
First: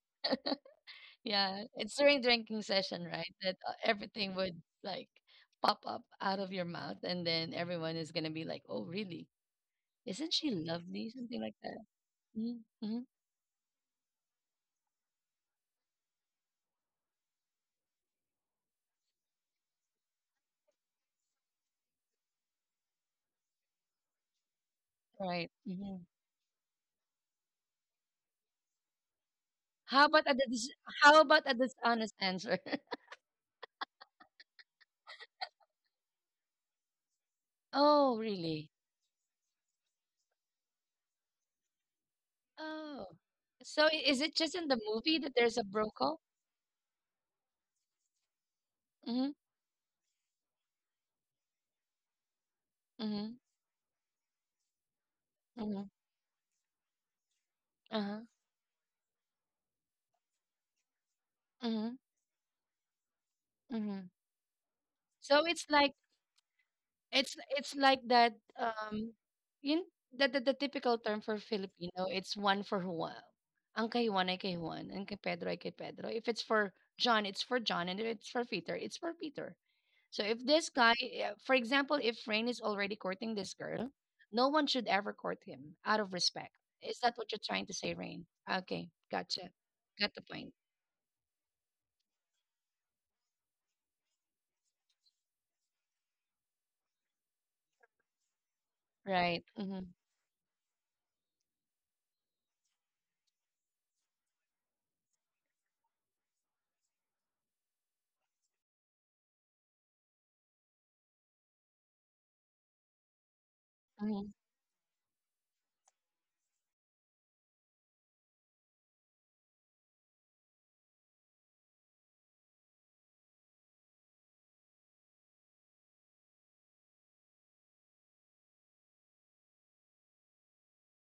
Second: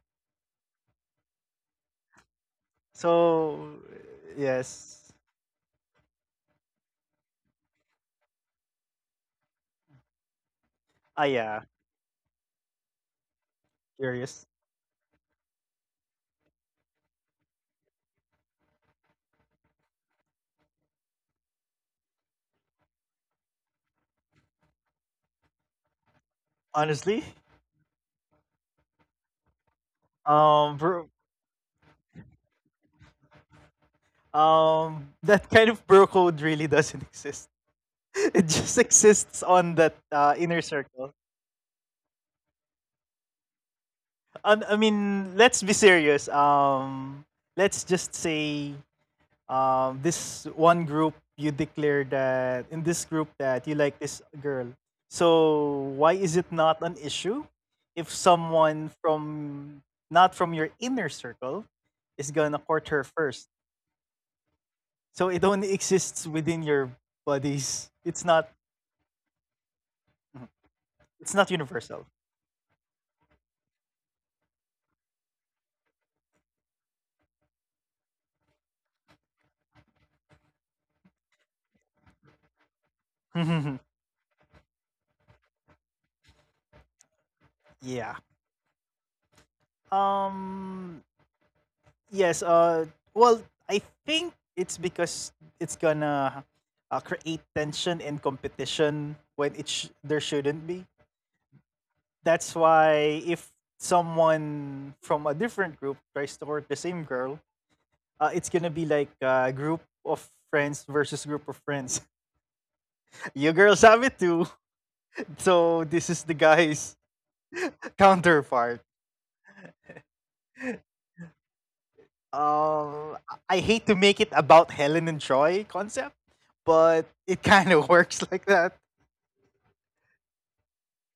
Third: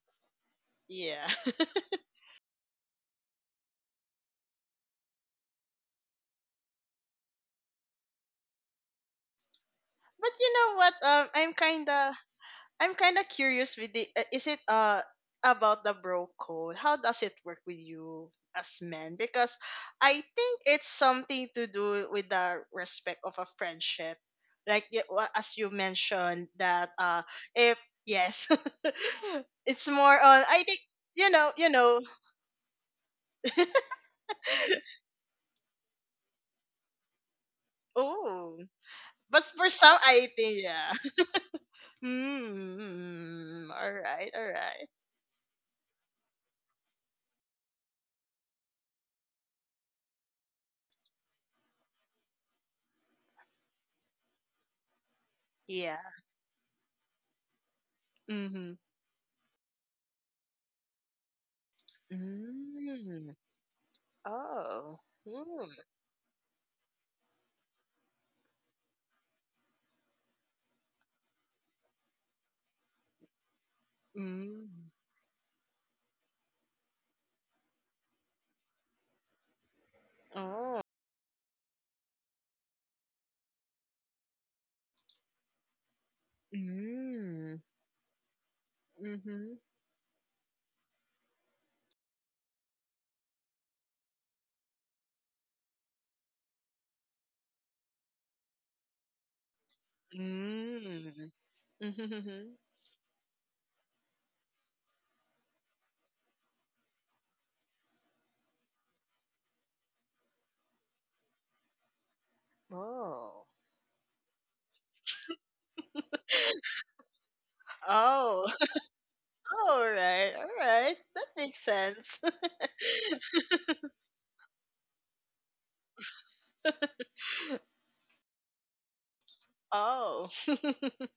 Yeah. yeah, it's during drinking session, right? That So everything would yes, like pop up out of your mouth, and then everyone is gonna be like, "Oh, really? But Isn't you she know what? I lovely?" Yeah, Something like that. Mm-hmm, I'm mm-hmm. kinda curious with the. curious. Is it about the bro code? How does it work with you as men? Because I think it's something to do with the respect of a friendship. Like Right. as you Hmm. mentioned Honestly, that if yes, it's How more about a um, on. I bro, dis- think how about a you know. dishonest answer? That kind of bro code really doesn't exist. It oh, just Oh, really? exists on but that for some, inner I think circle. yeah. Hmm. Oh, Hmm. so All And is right. I it All just in the right. mean, let's movie be that there's a serious. bro call? Um, let's just say Mm-hmm, um, this one group you declare that in this group that you mm-hmm, like this girl. So why mm-hmm, is Yeah. it not an issue if uh-huh. someone Mm-hmm. from not from your inner circle is mm-hmm. gonna court her first? Mm. Mm-hmm. So Oh. it only So it's Mm. exists like within your it's buddies. it's It's like not. that, um in mhm, the It's typical not term for universal. Filipino, it's one for Juan. Ang kay Juan ay kay Mm. Juan, ang kay Pedro ay kay Pedro. If it's for John, it's for John, and if it's for Peter, it's for Peter. So if this Oh. guy, for example, if Rain is already courting this girl, no one should ever court him out of respect. Is that what you're Mm. trying Yeah. to say, Rain? Okay, Mm-hmm. gotcha. Got the point. Um. Yes. Well, I think it's because it's gonna create tension and competition when Right. There Mm-hmm. shouldn't be. Mm. That's Mm-hmm. why if someone from a different group tries to court the same girl, it's gonna be like a group of friends versus group of friends. Oh. You girls have it Mm-hmm. too. So this is the guy's Oh. counterpart. All right. All right. That makes sense. I hate to make it about Helen and Troy concept, but it kind of works like that. Oh.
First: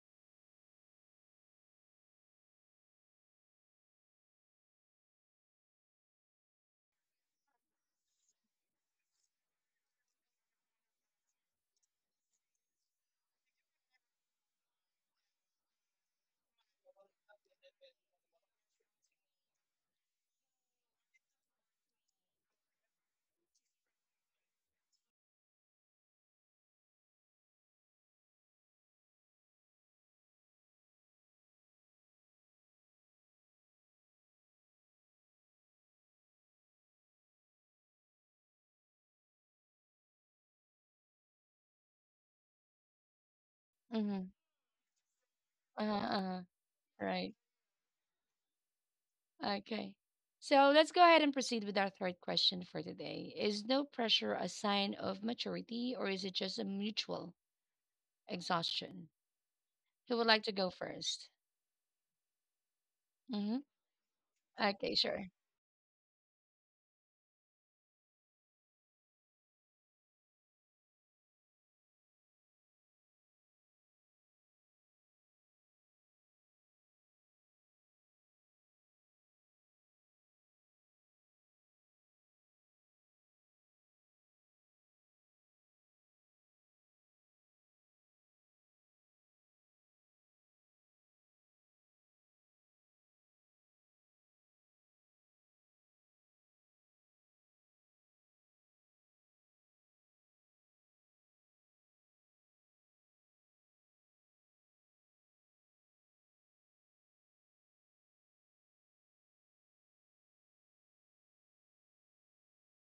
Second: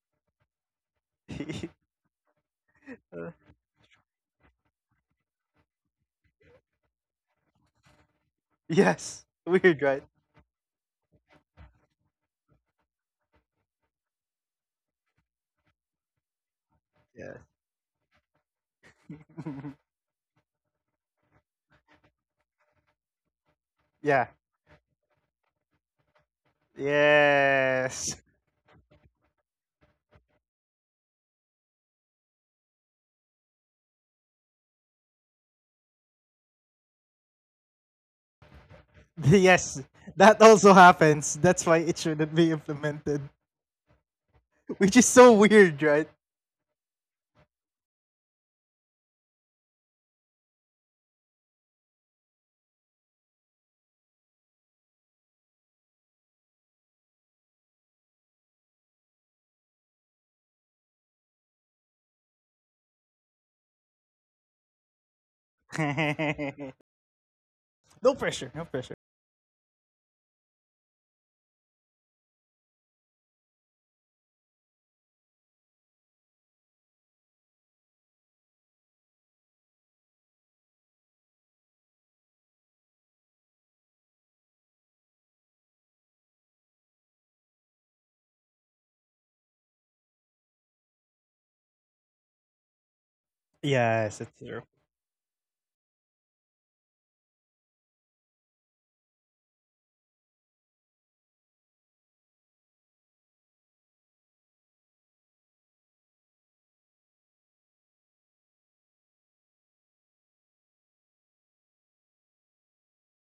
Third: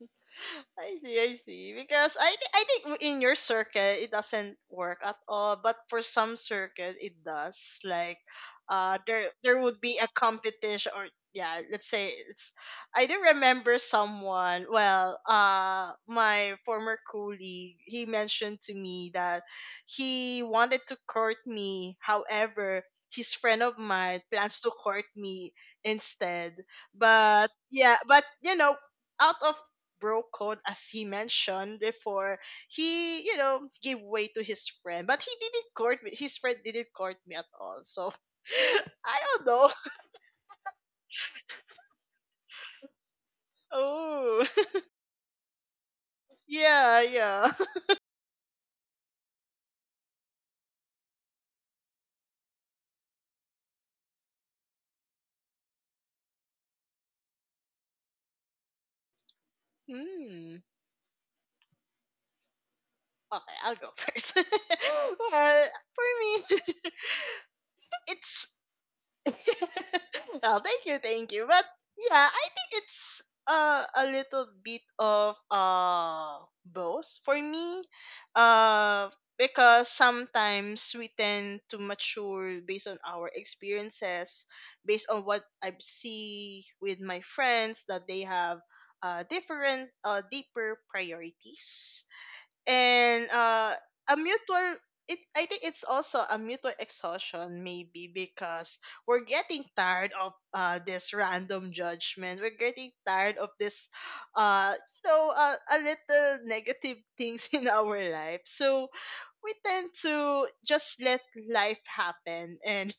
I see, I see. Because I think in your circuit it doesn't work at all, but for some circuit it does. Like, Yes. Weird, right? there would be a competition, or yeah, let's say it's. I do remember someone. Well, my Yes. former colleague, he mentioned to me that he wanted to court me. However, his friend of Yeah. mine plans to court me instead. But Yes. yeah, but you know, out of broke code, as he mentioned before, he, you know, gave way to his friend, but he didn't court me, his friend didn't court me at all. So I Yes. don't know. That also happens. That's why it shouldn't be implemented. Mm-hmm. Oh. Which is so weird, right? Uh-huh, uh-huh. Yeah, Right. yeah. Okay. So let's go ahead and proceed with our third question for today. Is no pressure a sign of maturity or is it just a mutual exhaustion? Who would like to Hmm. go 1st? Mm-hmm. Okay, I'll go first. Okay, sure. Well, for me, No pressure. No it's pressure. well, thank you, thank you. But yeah, I think it's a little bit of both for me. Uh because sometimes we tend to mature based on our experiences, based on what I see with my friends, that they have different deeper priorities, and Yes, it's a true. mutual it I think it's also a mutual exhaustion, maybe because we're getting tired of this random judgment, we're getting tired of this you know, a little negative things in our life. So we tend to just let life happen and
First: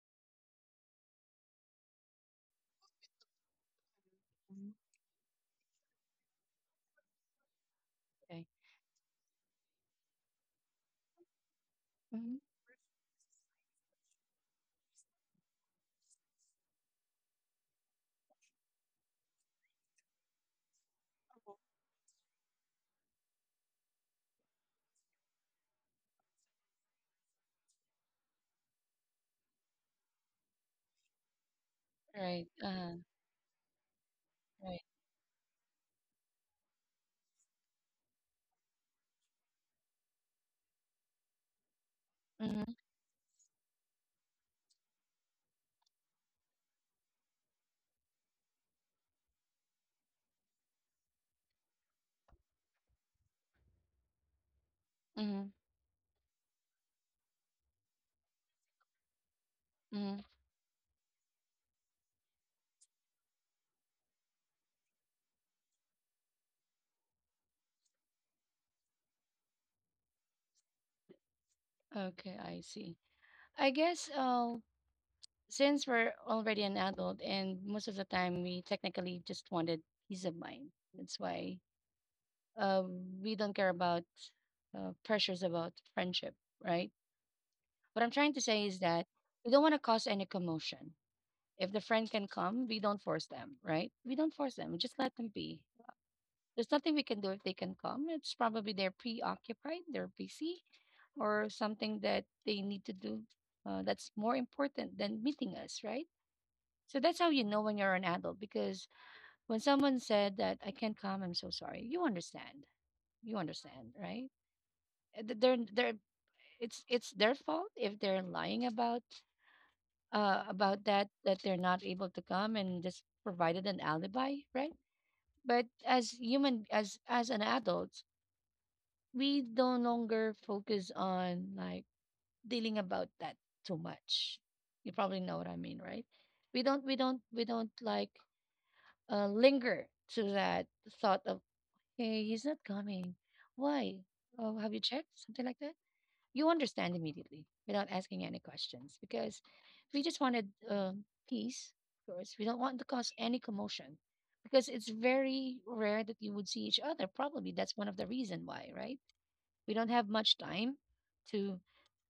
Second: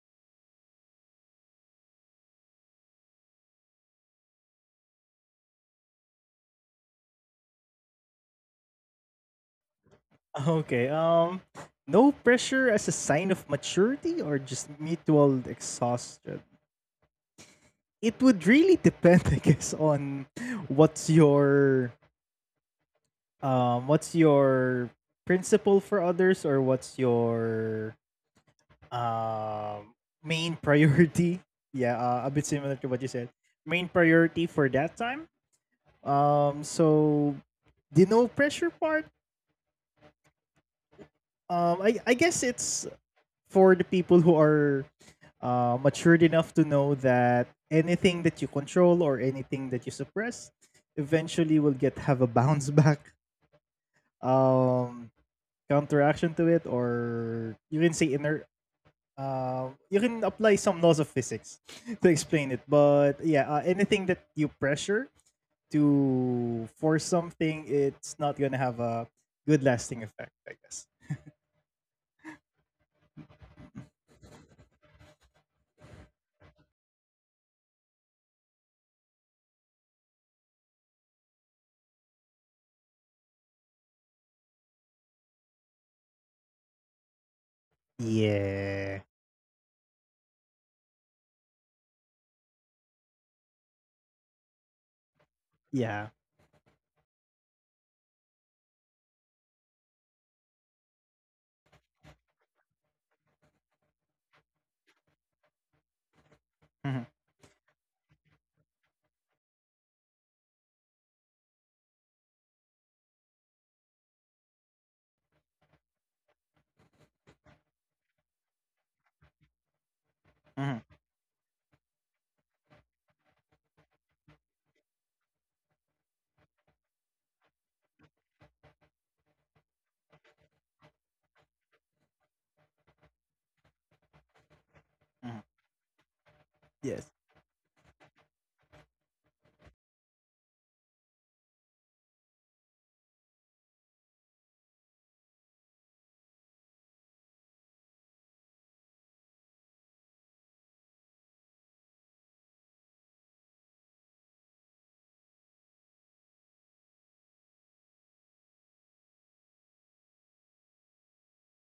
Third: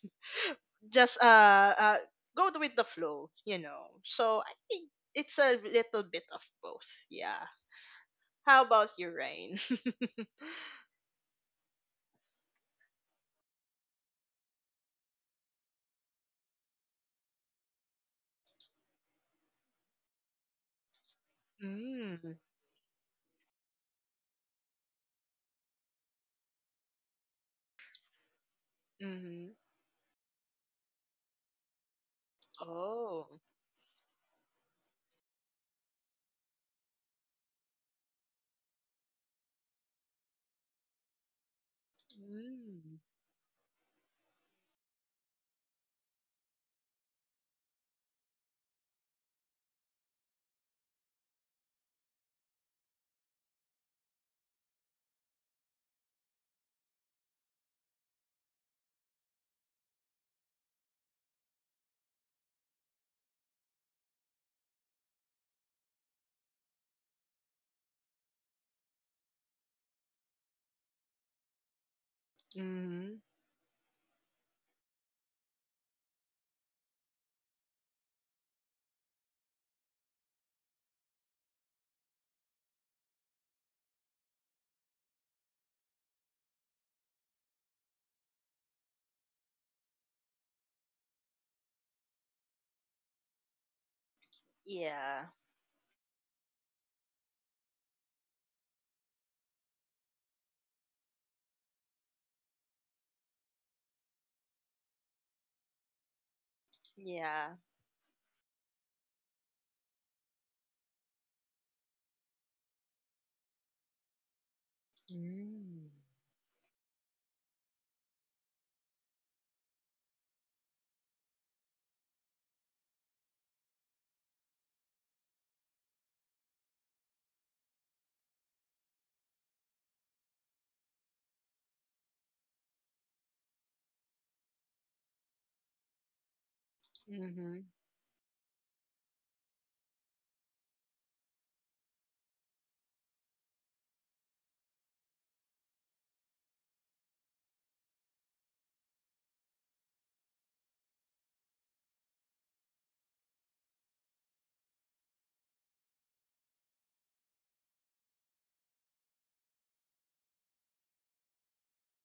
just uh go with the flow, you know. So I Mhm. think it's a little bit of both, yeah. Okay. How about you, Rain? Okay. No Hmm. pressure as a sign of maturity or just mutual exhaustion. It would really depend, I guess, on what's Mm. your what's your principle for others or what's your Mm-hmm. um main priority. Yeah, Right. A bit Uh, similar to what you Oh. said, main priority right. for that time. So the no pressure part, I guess Mm-hmm. Mm. it's for the people who are matured enough to know that anything that you control or anything that you suppress eventually will get have a bounce back, um Mm-hmm. counteraction to it, or you can say inner. Mm-hmm. You can apply some laws of physics to explain it, but yeah, anything that you pressure to force something, it's not gonna have a good lasting effect, I guess. Okay, I see. Mm-hmm. I guess since we're already an adult and most of the time we technically just wanted peace of mind. That's why uh, we don't care about pressures about friendship, right? What I'm trying to say is that Yeah. we don't want to cause any commotion. If the friend can come, we don't force them, right? We don't force them. We just let them Yeah. be. Yeah. There's nothing we can do if they can come. It's probably they're preoccupied, they're busy, or something that they need to do that's more important than meeting us, right? So that's how Hmm. you Yeah. know when you're an adult because when someone said that I can't come, I'm so sorry, you understand. You understand, right? Th- Mm. they're it's their fault if they're lying about that Hmm. They're not able to come and just provided an alibi, right? But as human, as an adult, we no longer focus on like dealing about that too much. You probably know what I mean, Hmm. right? We don't, we don't we Yes. Mm-hmm. don't like linger to that thought of, hey, he's not coming. Why? Oh, have you checked? Something like that. You understand immediately without asking any questions because we just wanted peace, of course. We don't want to cause any commotion because it's very rare that you would see each other. Probably that's one of the reason why, right? We don't have much time to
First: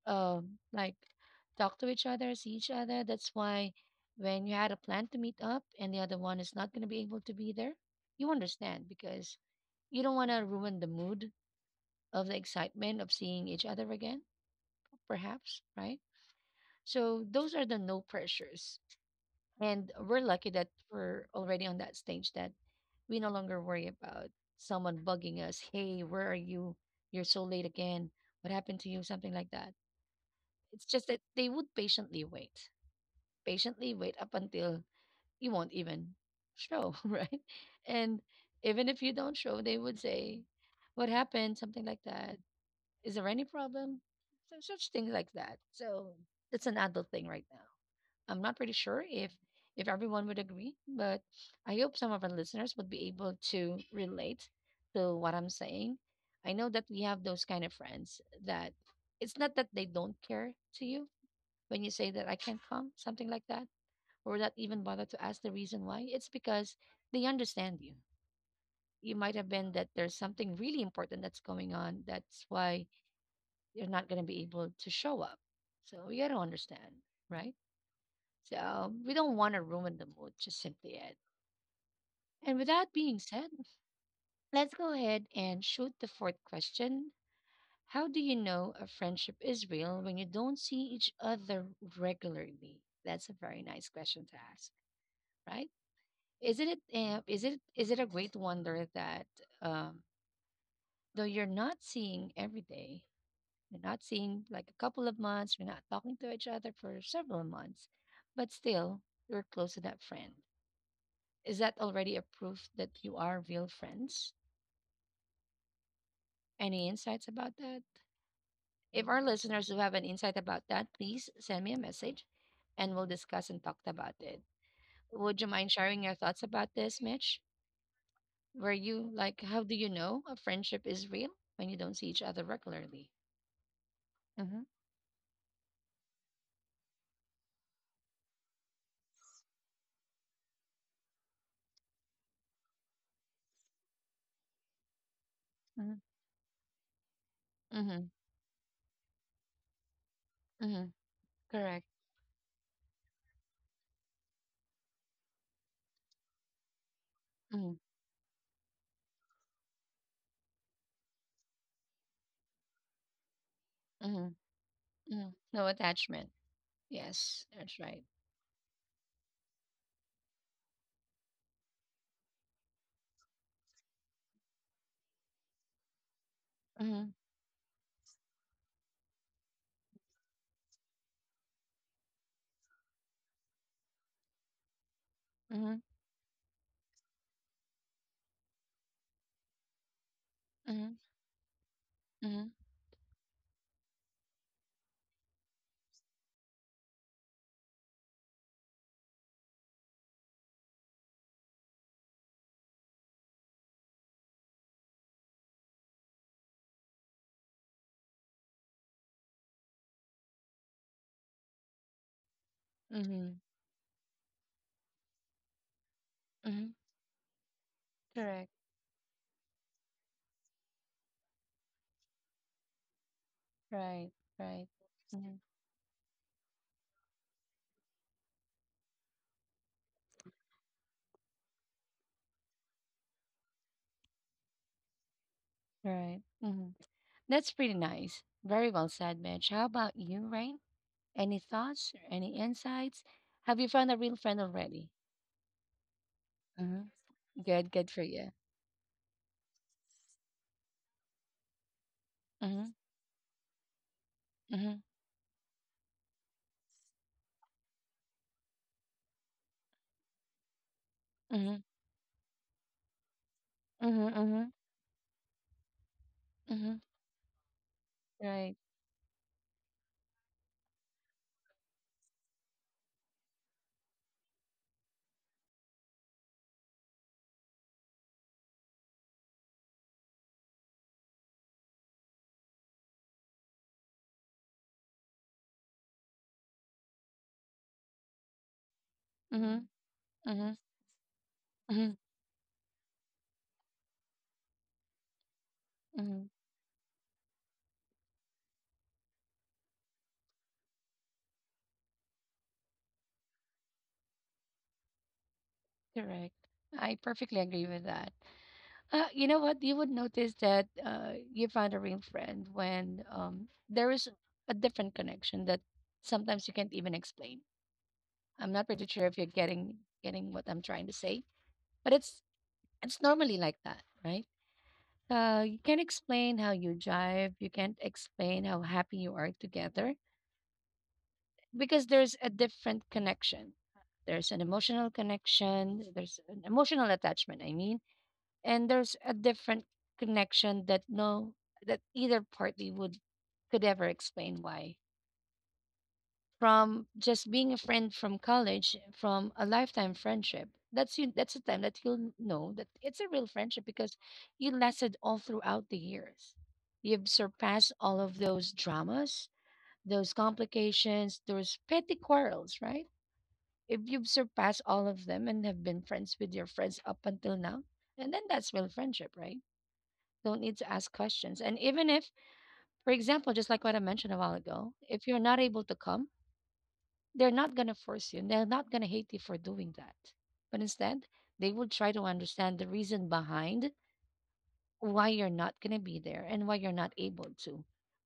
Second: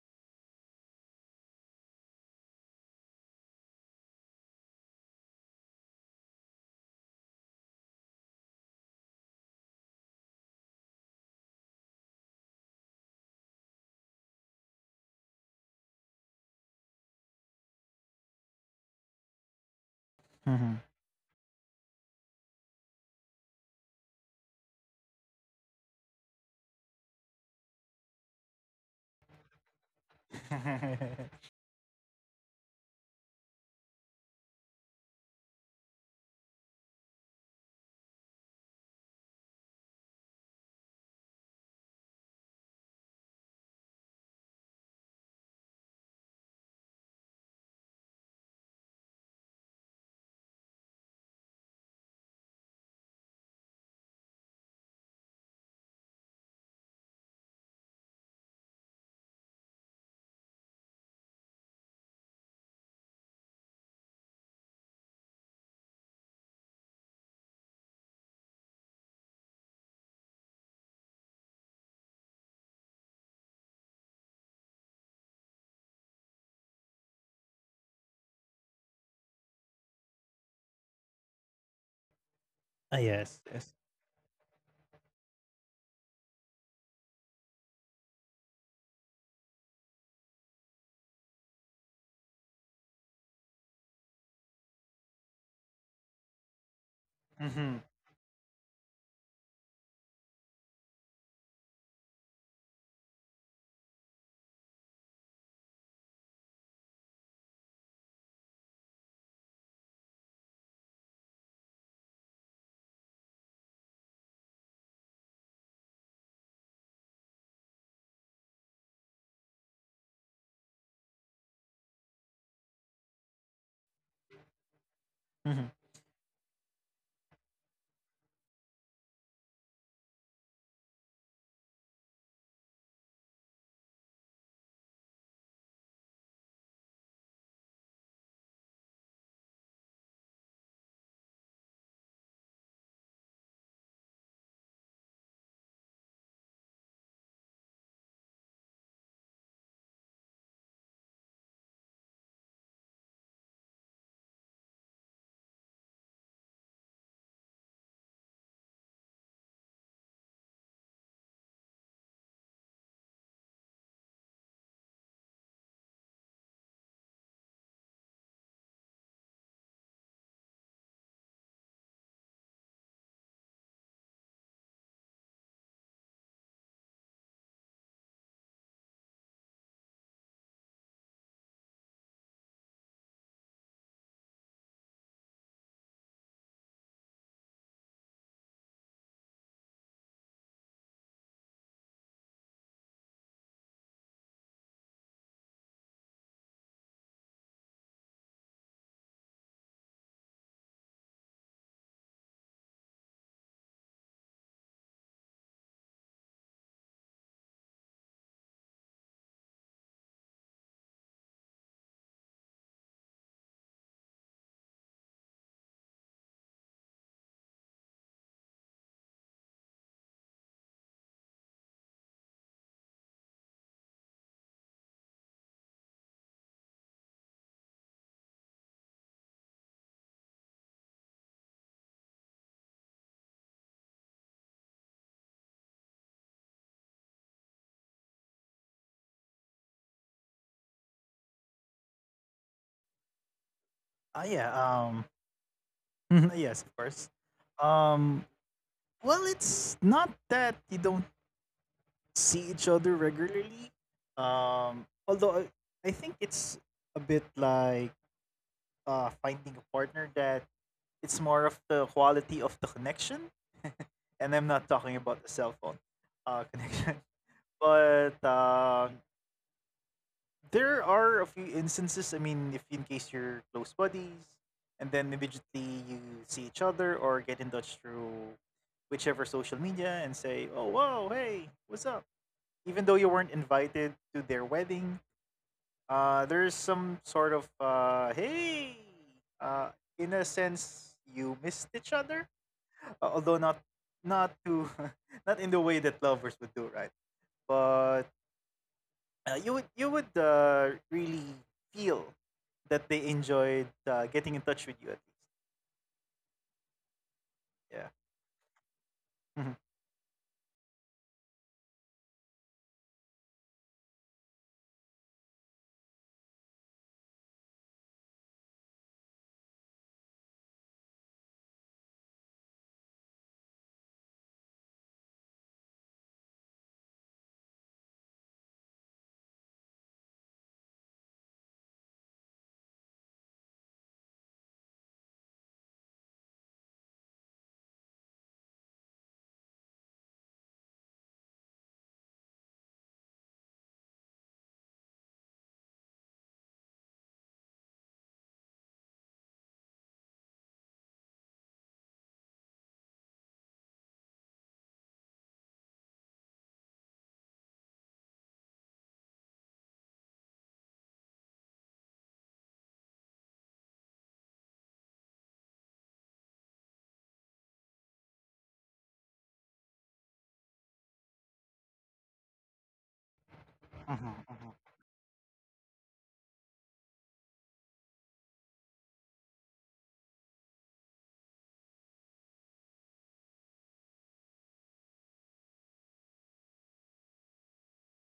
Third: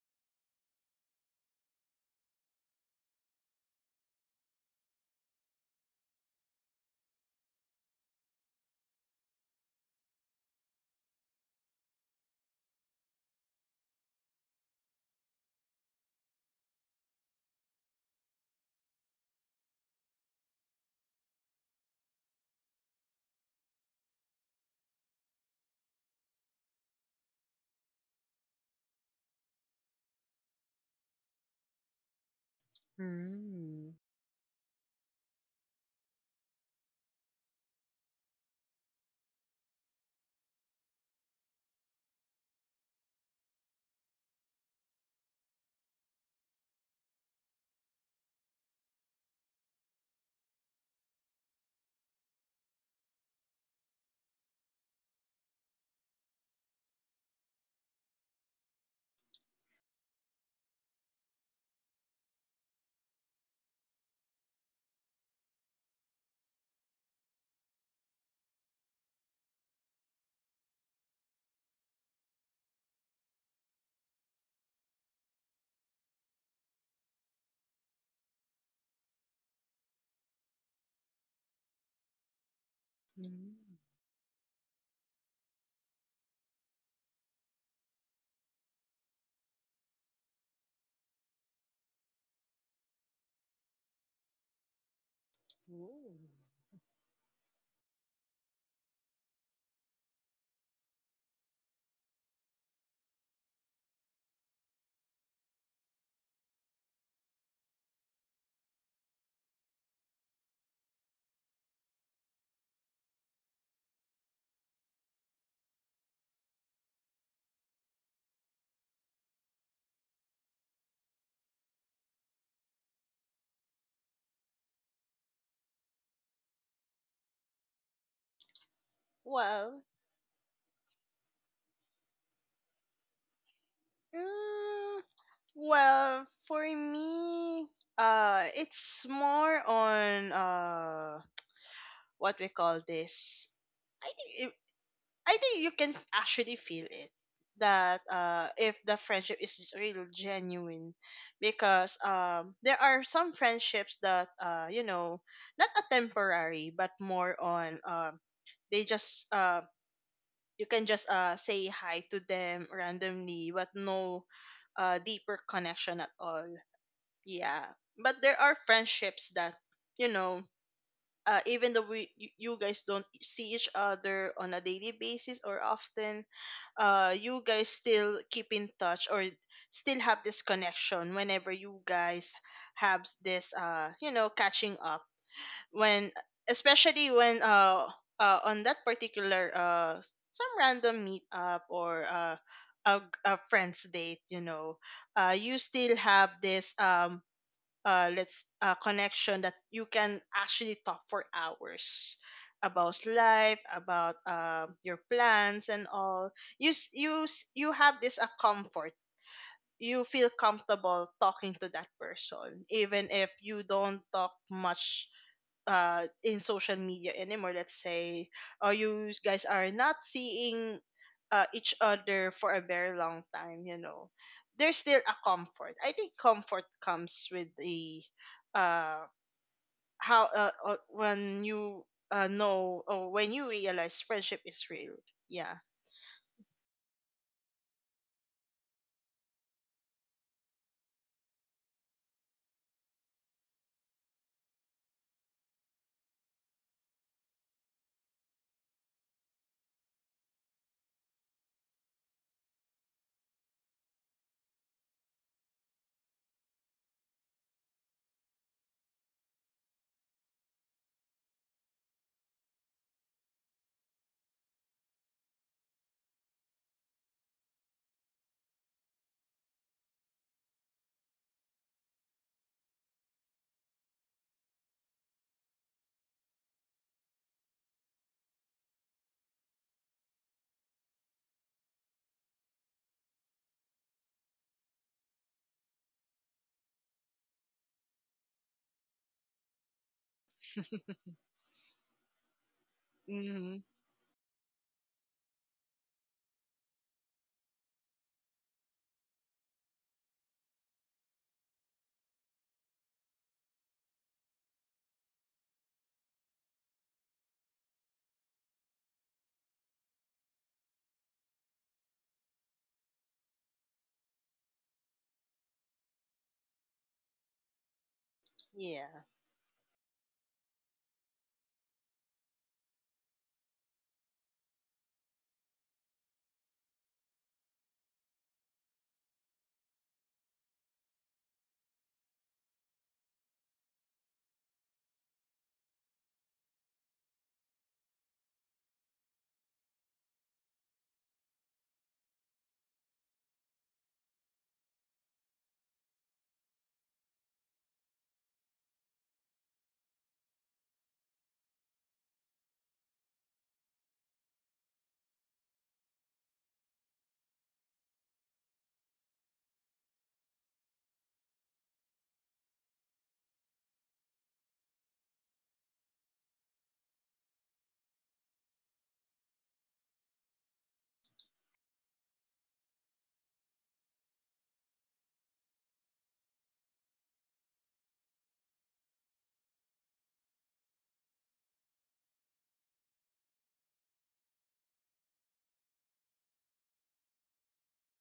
like talk to each other, see each other. That's why when you had a plan to meet up and the other one is not going to be able to be there, you understand because you don't want to ruin the mood of the excitement of seeing each other again, perhaps, right? So those are the no pressures. And we're lucky that Hmm. we're already on that stage that we no longer worry about someone bugging us. Hey, where are you? You're so late again. What happened to you? Something like that. It's just that they would patiently Mm. wait up until you won't even show, right? And even if you don't show, they would say, what happened? Something like that. Is there any problem? So, such things like that. So it's an adult thing right now. I'm not pretty sure if everyone would agree, but I hope some of our listeners would be able to relate to what I'm saying. I know that we have those kind of friends that it's not that they don't care to you when you say that I can't come, something like that, or not even bother to ask the reason why. It's because they understand you. You might have been that there's something really important that's going on. That's why you're not going to be able to show up. So you got to understand, right? So we don't want to ruin the mood, just simply it. And with that being Yes, said, Mm. yes. let's go ahead and shoot the fourth question. How do you know a friendship is real when you don't see each other regularly? That's a very nice question to ask, right? Ooh. Isn't it? Is it? Hmm. Is it a great wonder that um, though you're not seeing every day, you're not seeing like a couple of months, you're not talking to each other for several months, but still you're close to that friend. Is that already a proof that you are real friends? Any insights about that? If our listeners who have an insight about that, please send me a message and we'll discuss and talk about it. Would you Hmm. mind sharing your thoughts about this, Mitch? Were you like, how do Well, you know a friendship is real when you don't see each other regularly? Mm-hmm, mm, well, for me, it's more on, what we call this. I think I think you mm-hmm, can actually feel it that mm-hmm, if the friendship is real, mm-hmm. genuine. Correct. Because um, there are some friendships that you know, not a temporary, but more Mm-hmm, on um, they just you can just say hi to them randomly, but no mm-hmm, mm-hmm. deeper No connection at attachment. all. Yes, Yeah, that's right. but there are friendships that, you know, even though you guys don't see each other on a daily basis or often, Mm-hmm, you guys still keep in touch, or still have this connection whenever you guys have this you know, catching up, mm-hmm, when, especially when, on that particular some random meetup, or mm-hmm, a friend's date, you know. Uh, you still have this um, let's connection, that you can actually talk for hours about life, about your plans and all. You have this a comfort, you feel comfortable talking to that person even mm-hmm, if you don't talk much in mm-hmm. social media anymore, let's say, Correct. You guys are not seeing each other for a very long time, you know. Right, right. There's still a Mm-hmm. comfort. I think comfort comes with the uh how when you know, or when you realize friendship is real. Yeah. Right. Hmm. That's pretty nice. Very well said, Mitch. How about you, Rain? Any thoughts or any insights? Have you found a real Uh, friend yeah, already? um, yes, of Hmm. course. Good, good for Um, you. well, it's not that you don't see each Mm-hmm. other regularly. Mm-hmm. Um, although I, I think it's a bit like finding a partner that it's more of Mm-hmm. the quality of the connection. Mm-hmm. And I'm Mm-hmm. not talking about the cell phone Mm-hmm. connection, but Right. There are a few instances. I mean, if in case you're close buddies, and then immediately you see each other or get in touch through whichever social media and say, "Oh, whoa, hey, what's up?" Even though you weren't invited to their wedding, there's some sort of "Hey," Mm-hmm. In a Mm-hmm. sense, you missed each Mm-hmm. other, although not Mm-hmm. not to not in the way that Hmm. lovers would do, right? But you would really feel that they enjoyed getting in touch with you at least. Correct. I perfectly agree with Yeah. that. You know Mhm, what? You would notice that you found a real friend when there is a different connection that sometimes you can't even explain. I'm not pretty sure Yeah. if you're getting getting what I'm trying to say, but it's normally like that, right? You can't explain how you jive. You can't explain how happy you are together because there's a different connection. There's an emotional connection. There's an emotional attachment. I mean, and there's a different connection that no that either party would could ever explain why, from just being a friend from college, from a lifetime friendship. That's you. That's the time that you'll n- know that it's a real friendship because you lasted all throughout the years. You've surpassed all of those dramas, those complications, those petty quarrels, right? If you've surpassed all of them and have been friends with your friends up until now, and then that's real friendship, right? Don't need to ask questions. And even if, for example, just like what I mhm, mentioned a while mhm. ago, if you're not able to come, they're not going to force you. And They're not going to hate you for doing that. But instead, they will try to understand the reason behind why you're not going to be there and why you're not able to.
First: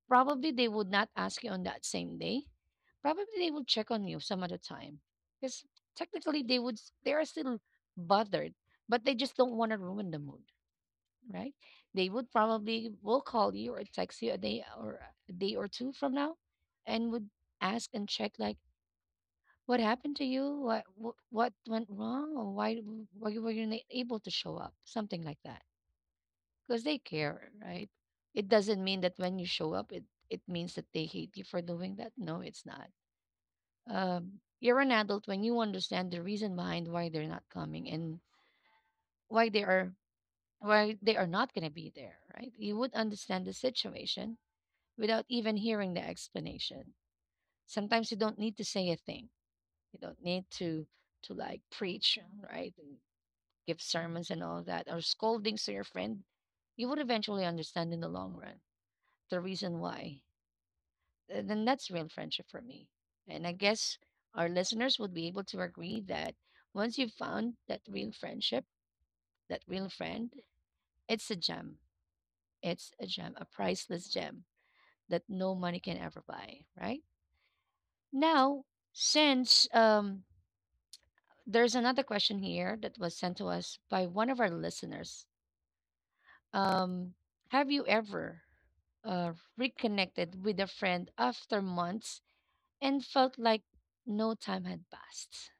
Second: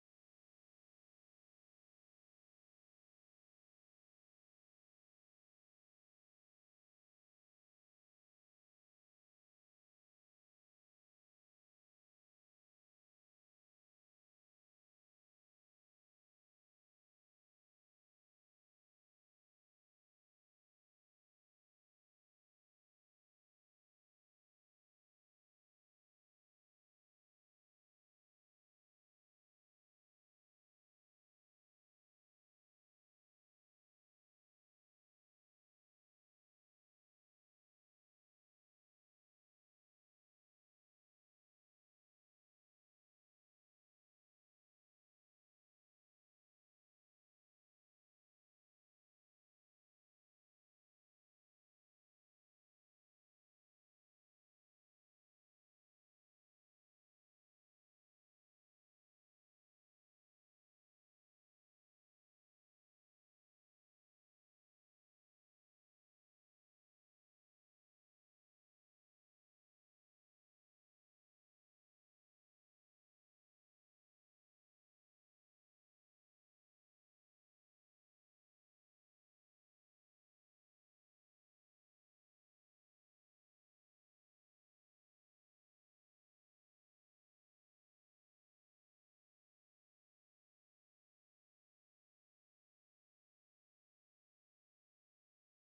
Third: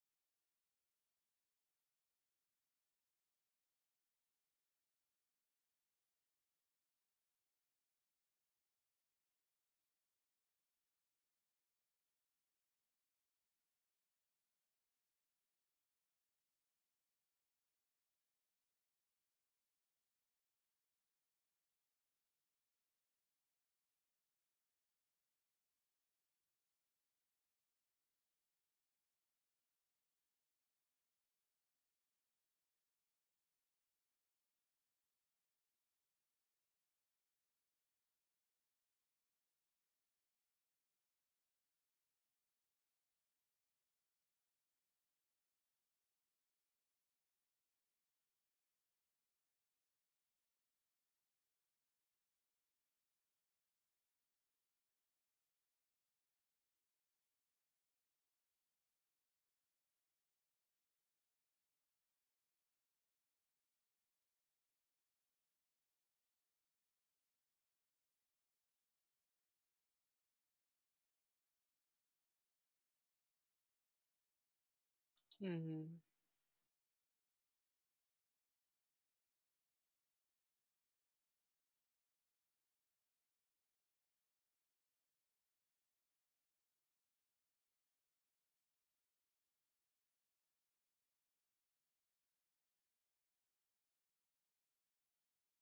Probably they would not ask you on that same day. Probably they will check on you some other time. Because technically they would s- they are still bothered, but they just don't want to ruin the mood, right? They would probably will call you or text you a day or two from now and would ask and check like what happened to you? What went wrong? Or why w- why you- were you not able to show up? Something like that. Because they care, right? It doesn't mean that when you show up, it means that they hate you for doing that. No, it's not. You're an adult when you understand the reason behind why they're not coming and why they are why they are not going to be there, right? You would understand the situation without even hearing the explanation. Sometimes you don't need to say a thing. You don't need to like preach, right? Give sermons and all that, or scoldings to your friend, you would eventually understand in the long run the reason why. Then that's real friendship for me. And I guess our listeners would be able to agree that once you've found that real friendship, that real friend, it's a gem. It's a gem, a priceless gem that no money Mm-hmm. can ever buy, right? Now, since there's another question here that was sent to us by one of our listeners. Um, have you ever reconnected with a friend after months and felt like no time had passed,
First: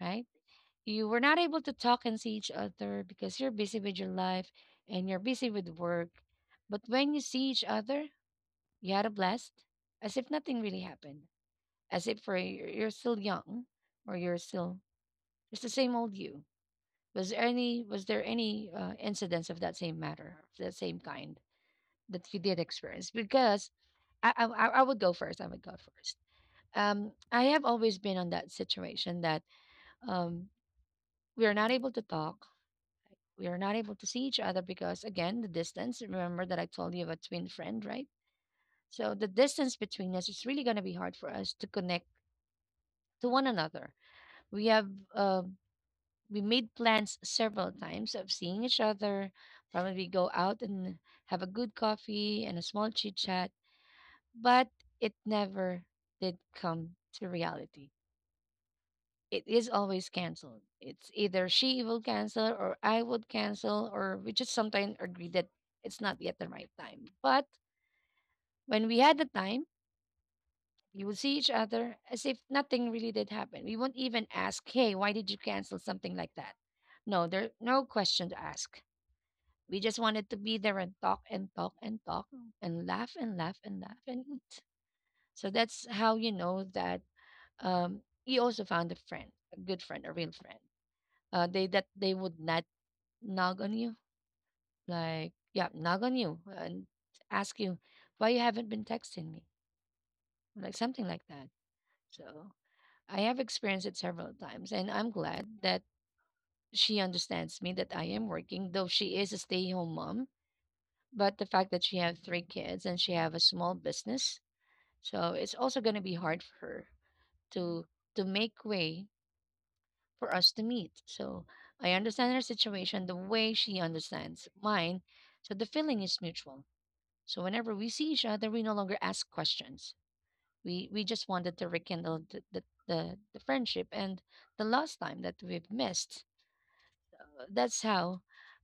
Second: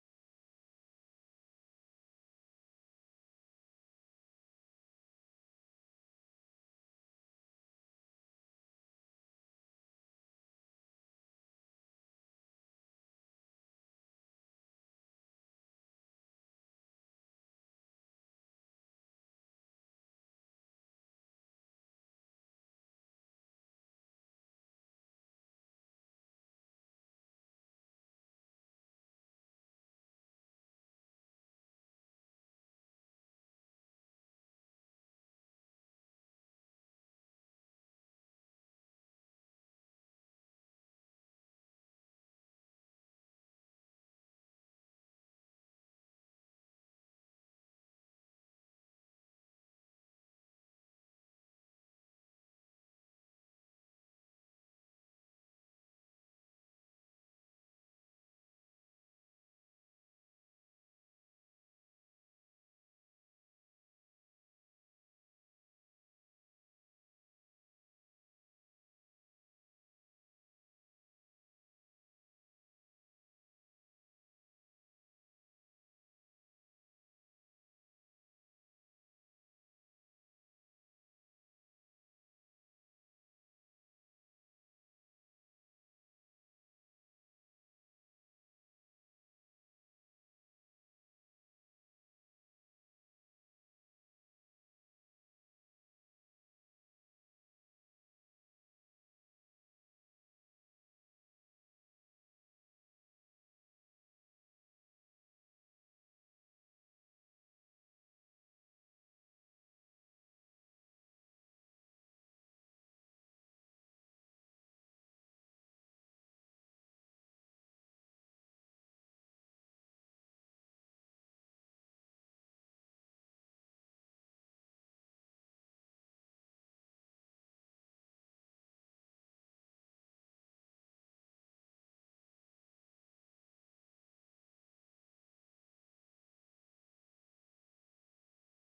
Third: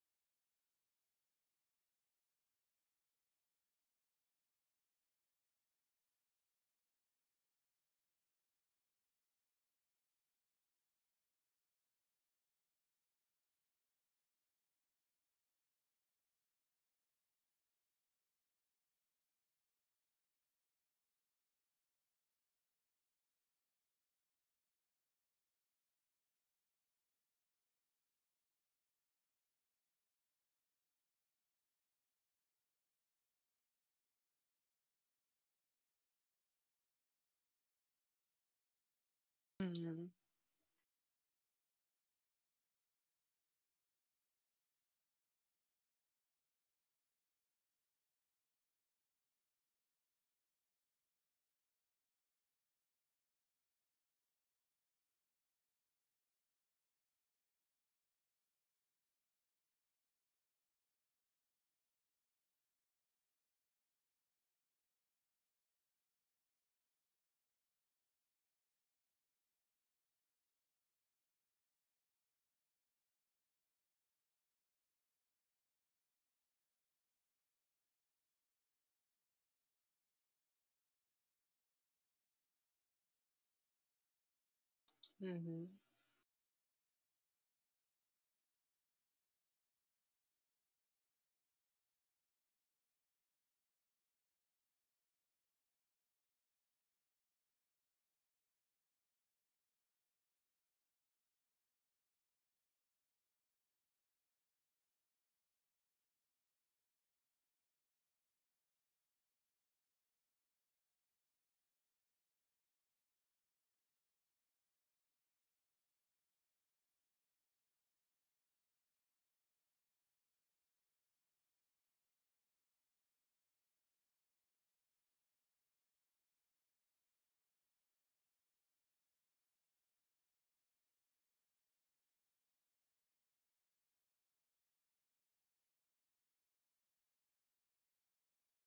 right? You were not able to talk and see each other because you're busy with your life and you're busy with work. But when you see each other, you had a blast, as if nothing really happened, as if for you're still young or you're still it's the same old you. Was there any incidents of that same matter, of that same kind that you did experience? Because I would go first. I would go first. I have always been on that situation that um, we are not able to talk. We are not able to see each other because, again, the distance. Remember that I told you of a twin friend, right? So the distance Mm-hmm. between us is really going to be hard for us to connect to one another. We have uh, we made plans several times of seeing each other. Probably go out and have a good coffee and a small chit chat, but it never did come to reality. It is always canceled. It's either she will cancel or I would cancel, or we just sometimes agree that it's not yet the right time. But when we had the time, we would see each other as if nothing really did happen. We won't even ask, hey, why did you cancel something like that? No, there no question to ask. We just wanted to be there and talk and talk and talk and laugh and laugh and laugh and eat. So Mm-hmm. that's how you know that you also found a friend, a good friend, a real friend. They that they would not knock on you, like yeah, knock on you and ask you why you haven't been texting me, like something like that. So I have experienced it several times, and I'm glad that she understands me that I am working, though she is a stay-home mom. But the fact that she has three kids and she have a small business, so it's also going to be hard for her to make way for us to meet. So I understand her situation the way she understands mine. So the feeling is mutual. So whenever we see each other, we no longer ask questions. We just wanted to rekindle the friendship and the last time that we've missed. That's how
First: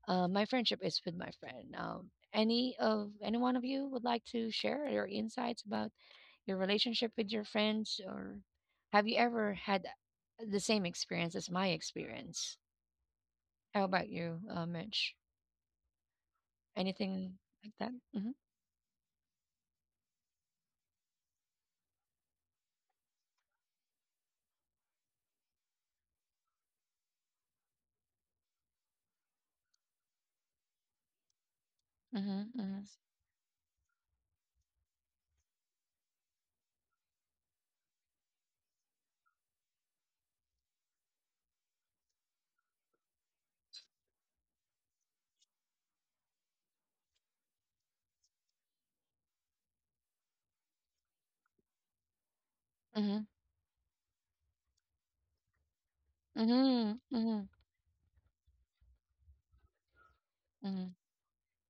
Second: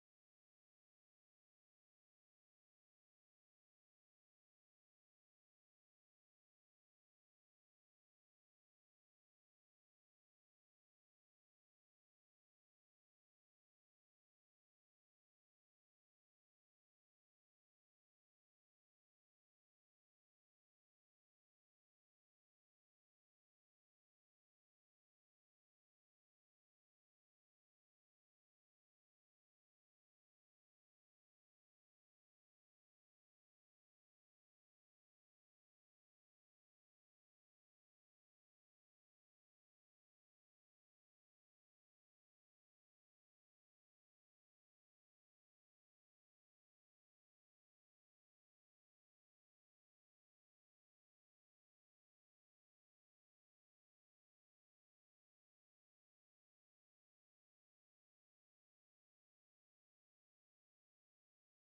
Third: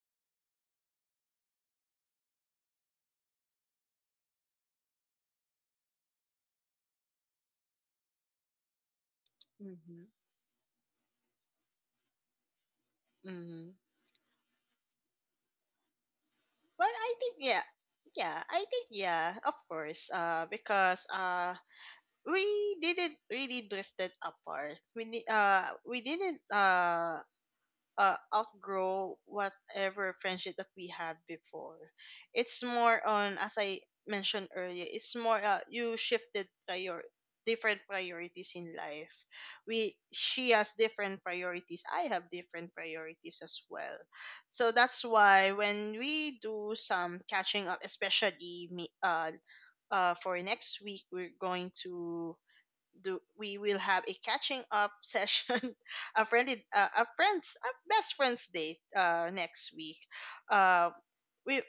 my friendship is with my friend. Any of any one of you would like to share your insights about your relationship with your friends, or have you ever had the same experience as my experience? Mm-hmm. How about you, Mitch? Well, I think Anything yeah, like that? Mhm, yeah, I think yeah, of course. Because we didn't really drifted apart. We didn't outgrow whatever friendship that we had before. mhm, It's mhm, more on, as I mentioned earlier, it's more you shifted prior different priorities in life. We She has different priorities, I have different priorities as well. So that's why when we do some catching up, especially me, for next week, we're going to do mhm, we will have a catching up session, a friendly, mhm, mhm, mhm, a best friends date next week. Uh, we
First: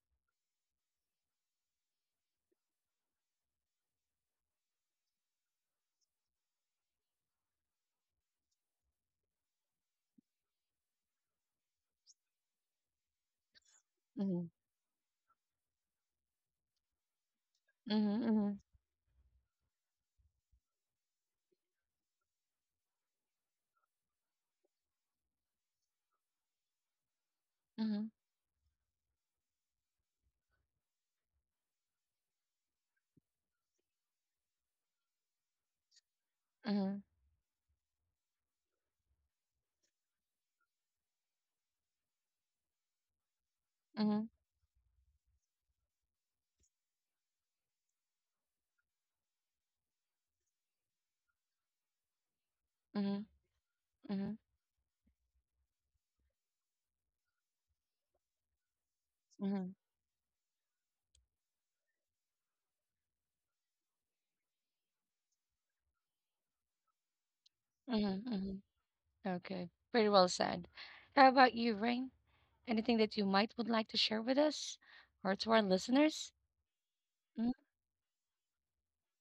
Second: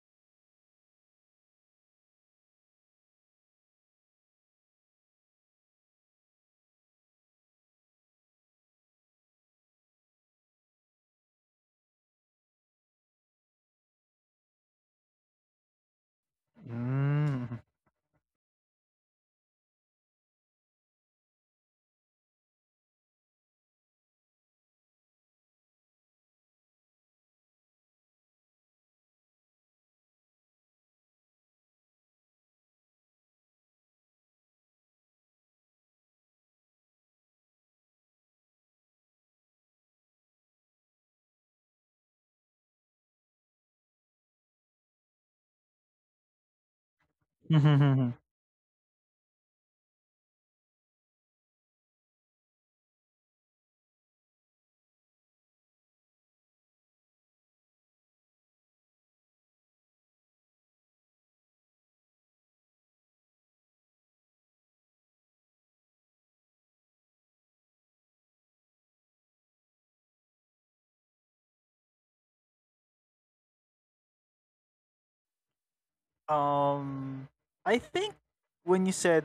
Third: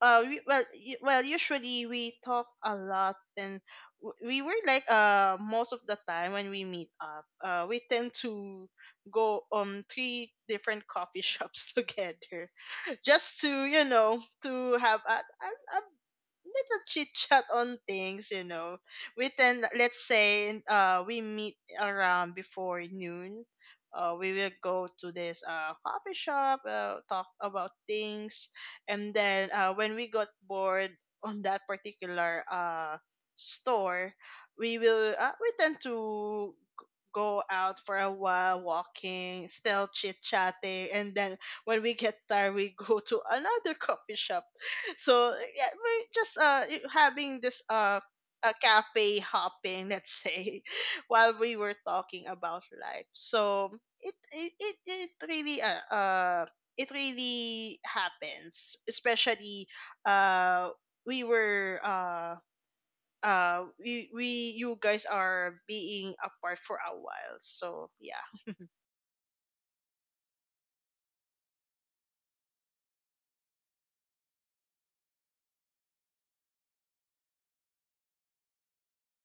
we, well usually we talk a lot, and we were like most of the time when we meet up, we tend to go um, three different coffee shops together, just to, you know, mhm, to have a little chit chat Mm. on things, you mhm, know. We tend, let's say, we meet around before noon. We will go to this coffee shop, talk about mhm, mhm, things, and then when we got bored on that particular store, we tend to g- mhm, go out for a while, walking, still chit chatting, and then when we get tired, we go to another coffee mhm, shop. So yeah, we just having this Mhm. a cafe hopping, let's say, while we were talking about life. mhm, So it really it really happens, especially mhm, uh we were we you guys are being apart for a while. So yeah. mhm, mhm. Okay, very well said. How about you, Rain? Anything that you might would like to share with us or to our listeners? Um, Mhm, I think when you said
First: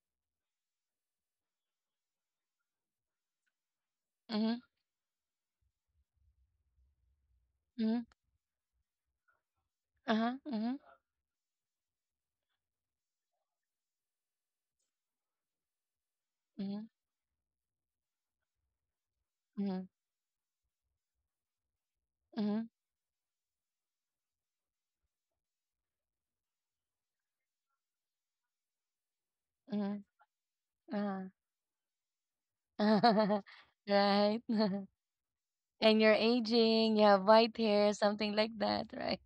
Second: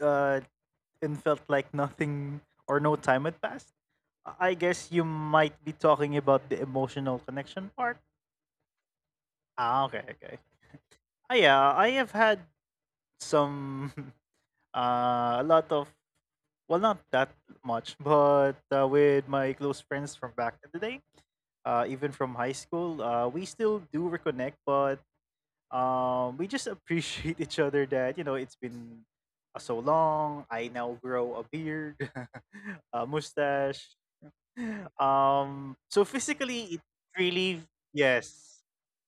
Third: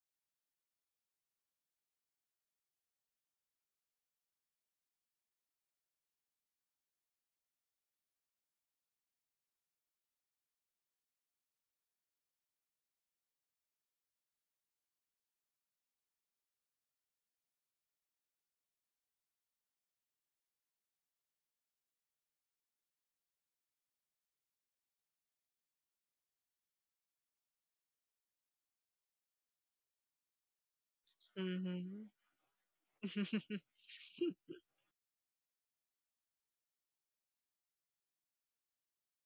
uh, and felt like nothing or no time had passed, mhm, I guess you might be talking about mhm, the emotional connection part. uh-huh, mhm, Ah, okay, okay. Ah, yeah, I have had some a mhm, lot of. Well, not that much, but mhm, with my close friends from back in the day, mhm, even from high school, we still do reconnect, but we just appreciate each other that, you know, it's been mhm, so long. I uh-huh. now grow a hmm beard, a mustache. Right. And you're So aging, you physically, it have white really, hair, something like yes. that, right?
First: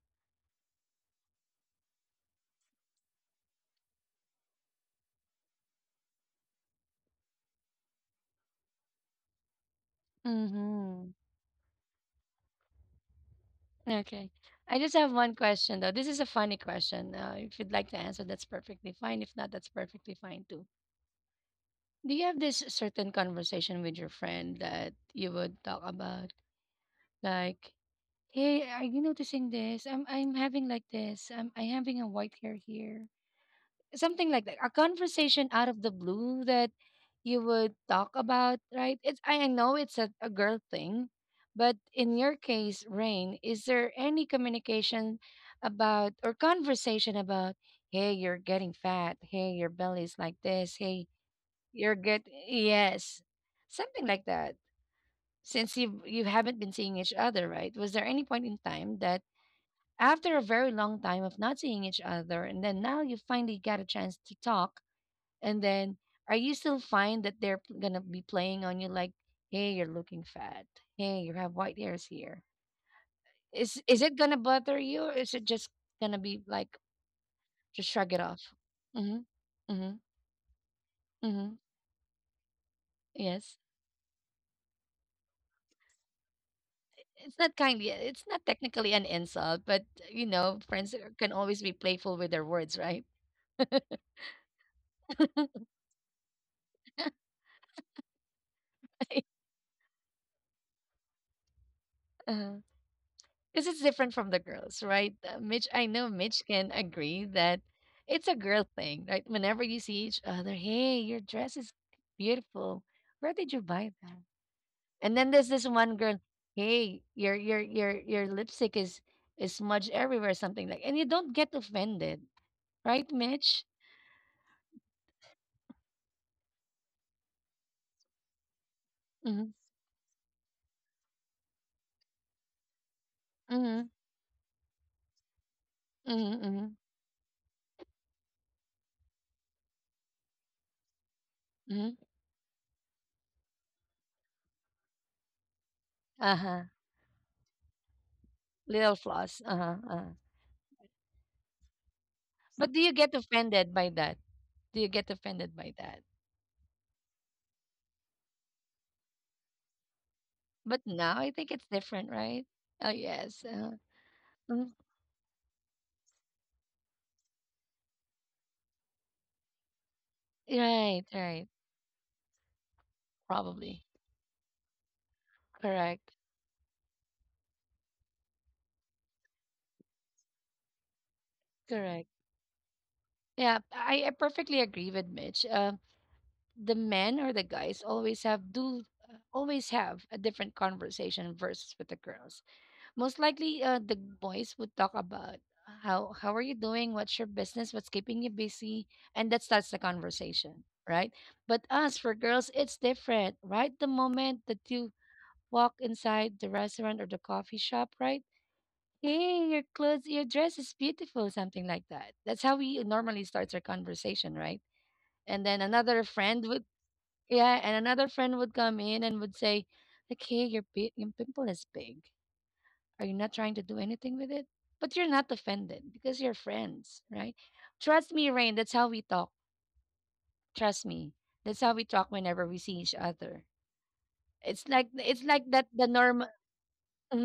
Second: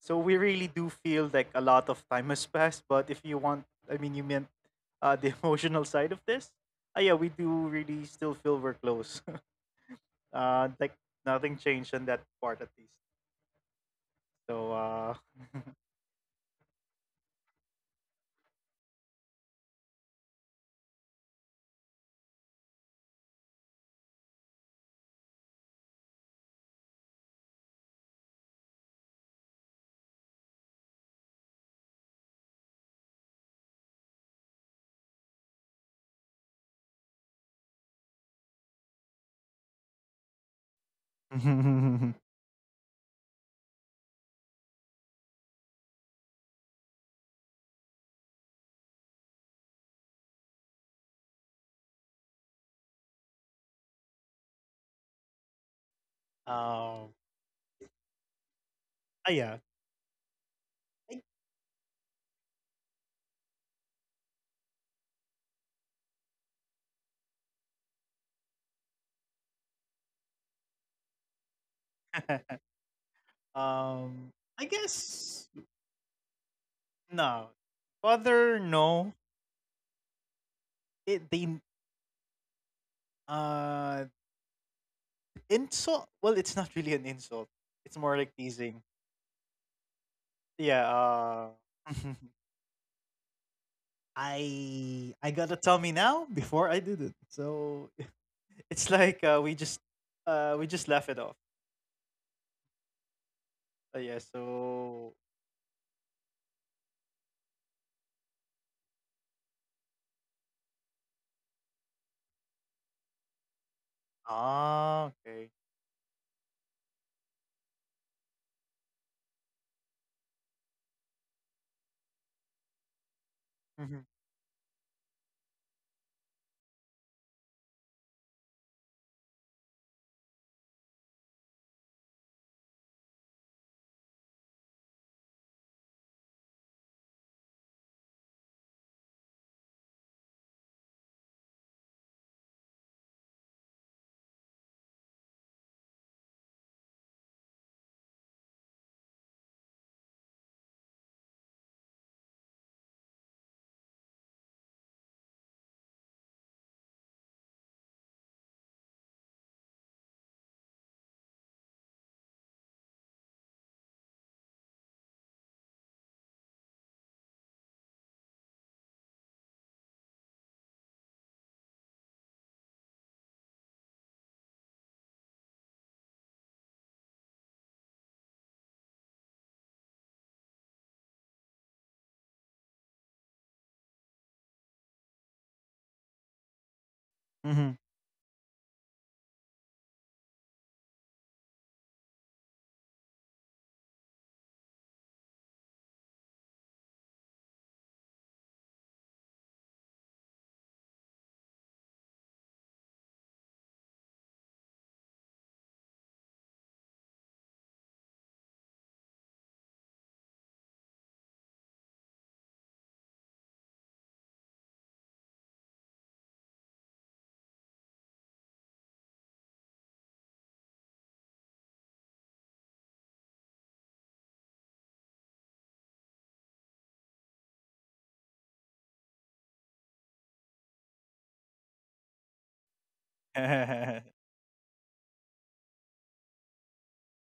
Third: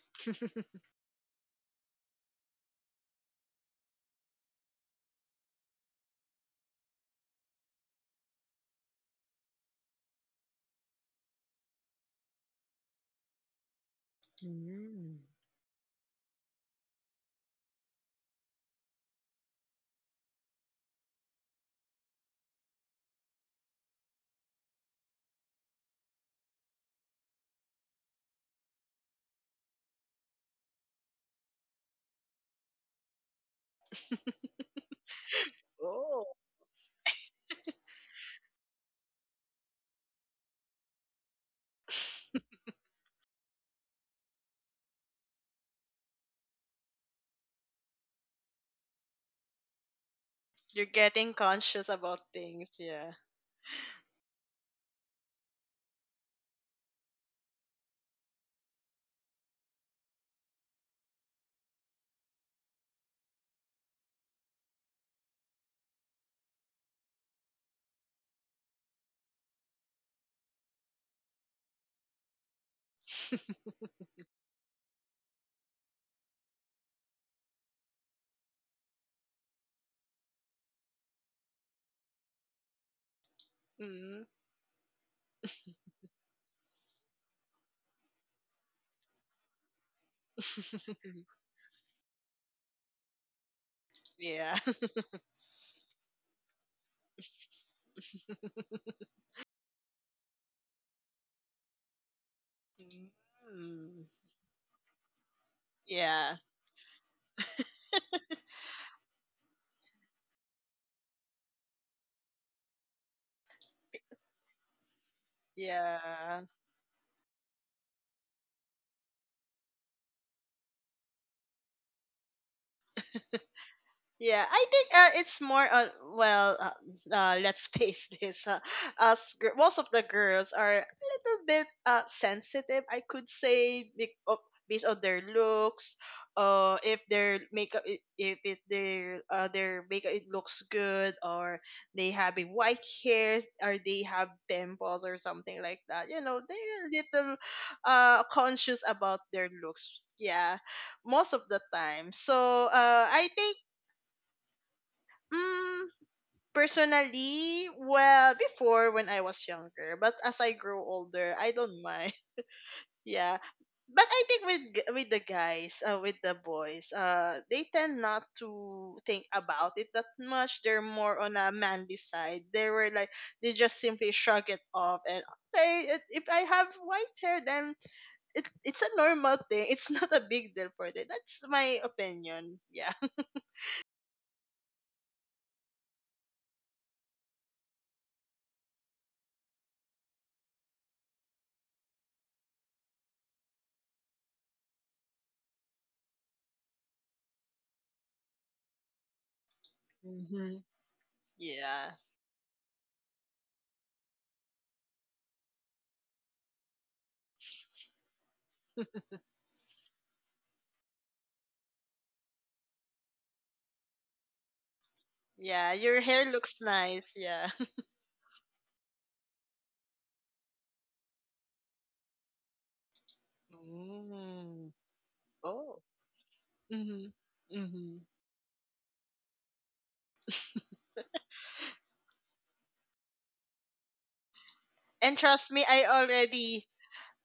So we really do feel like a lot of time has passed. But if you want, I mean, you meant the emotional side of this. Yeah, we do really still feel we're close. Like Mm-hmm. nothing changed on that part at least. Okay. So I just have one question though. This is a funny question. If you'd like to answer, that's perfectly fine. If not, that's perfectly fine too. Do you have this certain conversation with your friend that you would talk about? Like, hey, are you noticing this? I'm having like this. I'm having a white hair here. Something like that, a conversation out of the Oh, blue that you would talk about, right? It's I know it's a girl thing, but in your case, Rain, is there any communication about or conversation about, hey, you're getting fat, hey, your belly is like this, you're hey, getting conscious you're about get, things, yeah. yes, something like that. Since you haven't been seeing Um, each other, right, was there any point in time ah, that yeah. after a very long time of not seeing each other and then now you finally got a chance to talk, and then, are you still fine that they're gonna be playing on you like, "Hey, you're looking fat. Hey, you have white hairs here." I, Is it um, gonna I bother you, or is guess it just gonna be like no, just shrug it off? father, no. Mm-hmm. Mm-hmm. It they Mm-hmm. Yes. uh hmm insult. Well, it's not really an It's insult. not kind. It's Yeah, more it's like not teasing. technically an insult, but friends can Yeah. always be Uh, playful with their words, right? Yeah. I got a tummy now before I did it. So it's like we just laugh it off. Uh-huh. Because it's Mm. Yeah. different from the girls, So right? Mitch, I know Yeah. Mitch can agree that it's a girl thing, right? Whenever you see each other, hey, your dress is beautiful. Where did you buy that? ah And then okay. there's this one girl, Yeah. hey, your lipstick is smudged everywhere, something like. And you don't get offended, right, Mitch? Mhm. Yeah, I think it's more on well, let's face this. Uh, us Mm-hmm. gir- most of the girls are a little bit sensitive, I could Mm-hmm. say, of, based on their looks. Mm-hmm. Uh, if it their makeup it looks good, or Mm-hmm. They having white hairs, or they have pimples or something like that. You know, Uh-huh. they're a little conscious Little about flaws. their Uh-huh. looks. Uh-huh. Yeah, most of the time. So But do you get I think. offended by that? Do you get offended by Mm, that? personally, well, before when I was younger, but as I But grow now I older, think I it's don't different, mind. right? Oh Yeah. yes, But I think with mm, with the guys, with the boys, they tend not to think about it that much. They're right, more on right, a manly side. They were like they just probably, simply shrug it off and okay, correct, if I have white hair, then it's a normal thing. It's not a big deal for them. That's my correct. opinion. Yeah, Yeah, I perfectly agree with Mitch. The men or the Mhm. guys always have do always have a different conversation versus with the girls. Most likely, the boys would talk about how are you doing, what's your business, what's keeping you busy, and that starts the hmm conversation, right? But yeah. us for girls, it's different, right? The moment that you walk inside the restaurant or the coffee shop, right? Hey, your clothes, your dress is beautiful, something like that. That's how we normally start our conversation, right? And then Yeah, your another hair friend looks would, nice. Yeah. yeah, and another friend would come in and would say, like, hey, your pimple is big. Are you not trying to do anything with it? Mm. But you're not Oh. offended because you're friends, Mhm. right? Mhm. Trust me, Rain, that's how we talk. Trust me. That's how we talk whenever we see each other. And It's like trust me, that, I the normal. already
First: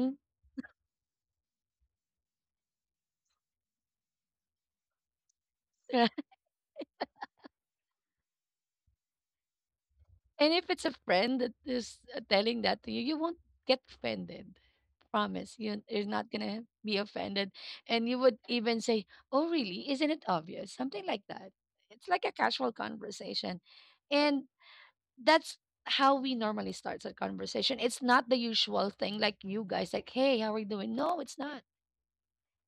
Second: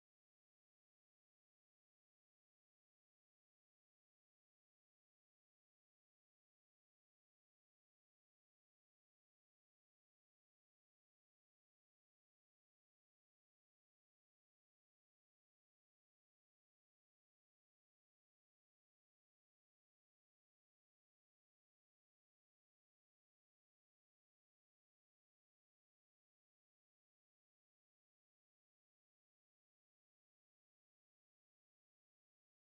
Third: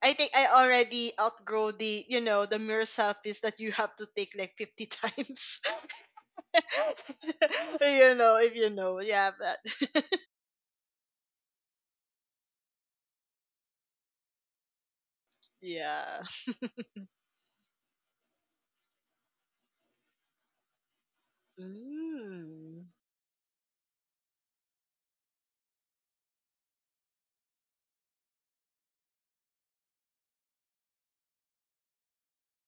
I think I already outgrow the, you know, the mirror selfies that you have to take like 50 times. you know, if you know. Yeah, but And if it's a friend that is telling that to you, you won't get offended. Promise. You're yeah. not going to be offended. And you would even say, oh, really? Isn't it obvious? Something like that. It's like a casual Mm. conversation. And that's how we normally start a conversation. It's not the usual thing like you guys, like, hey, how are you doing? No, it's not.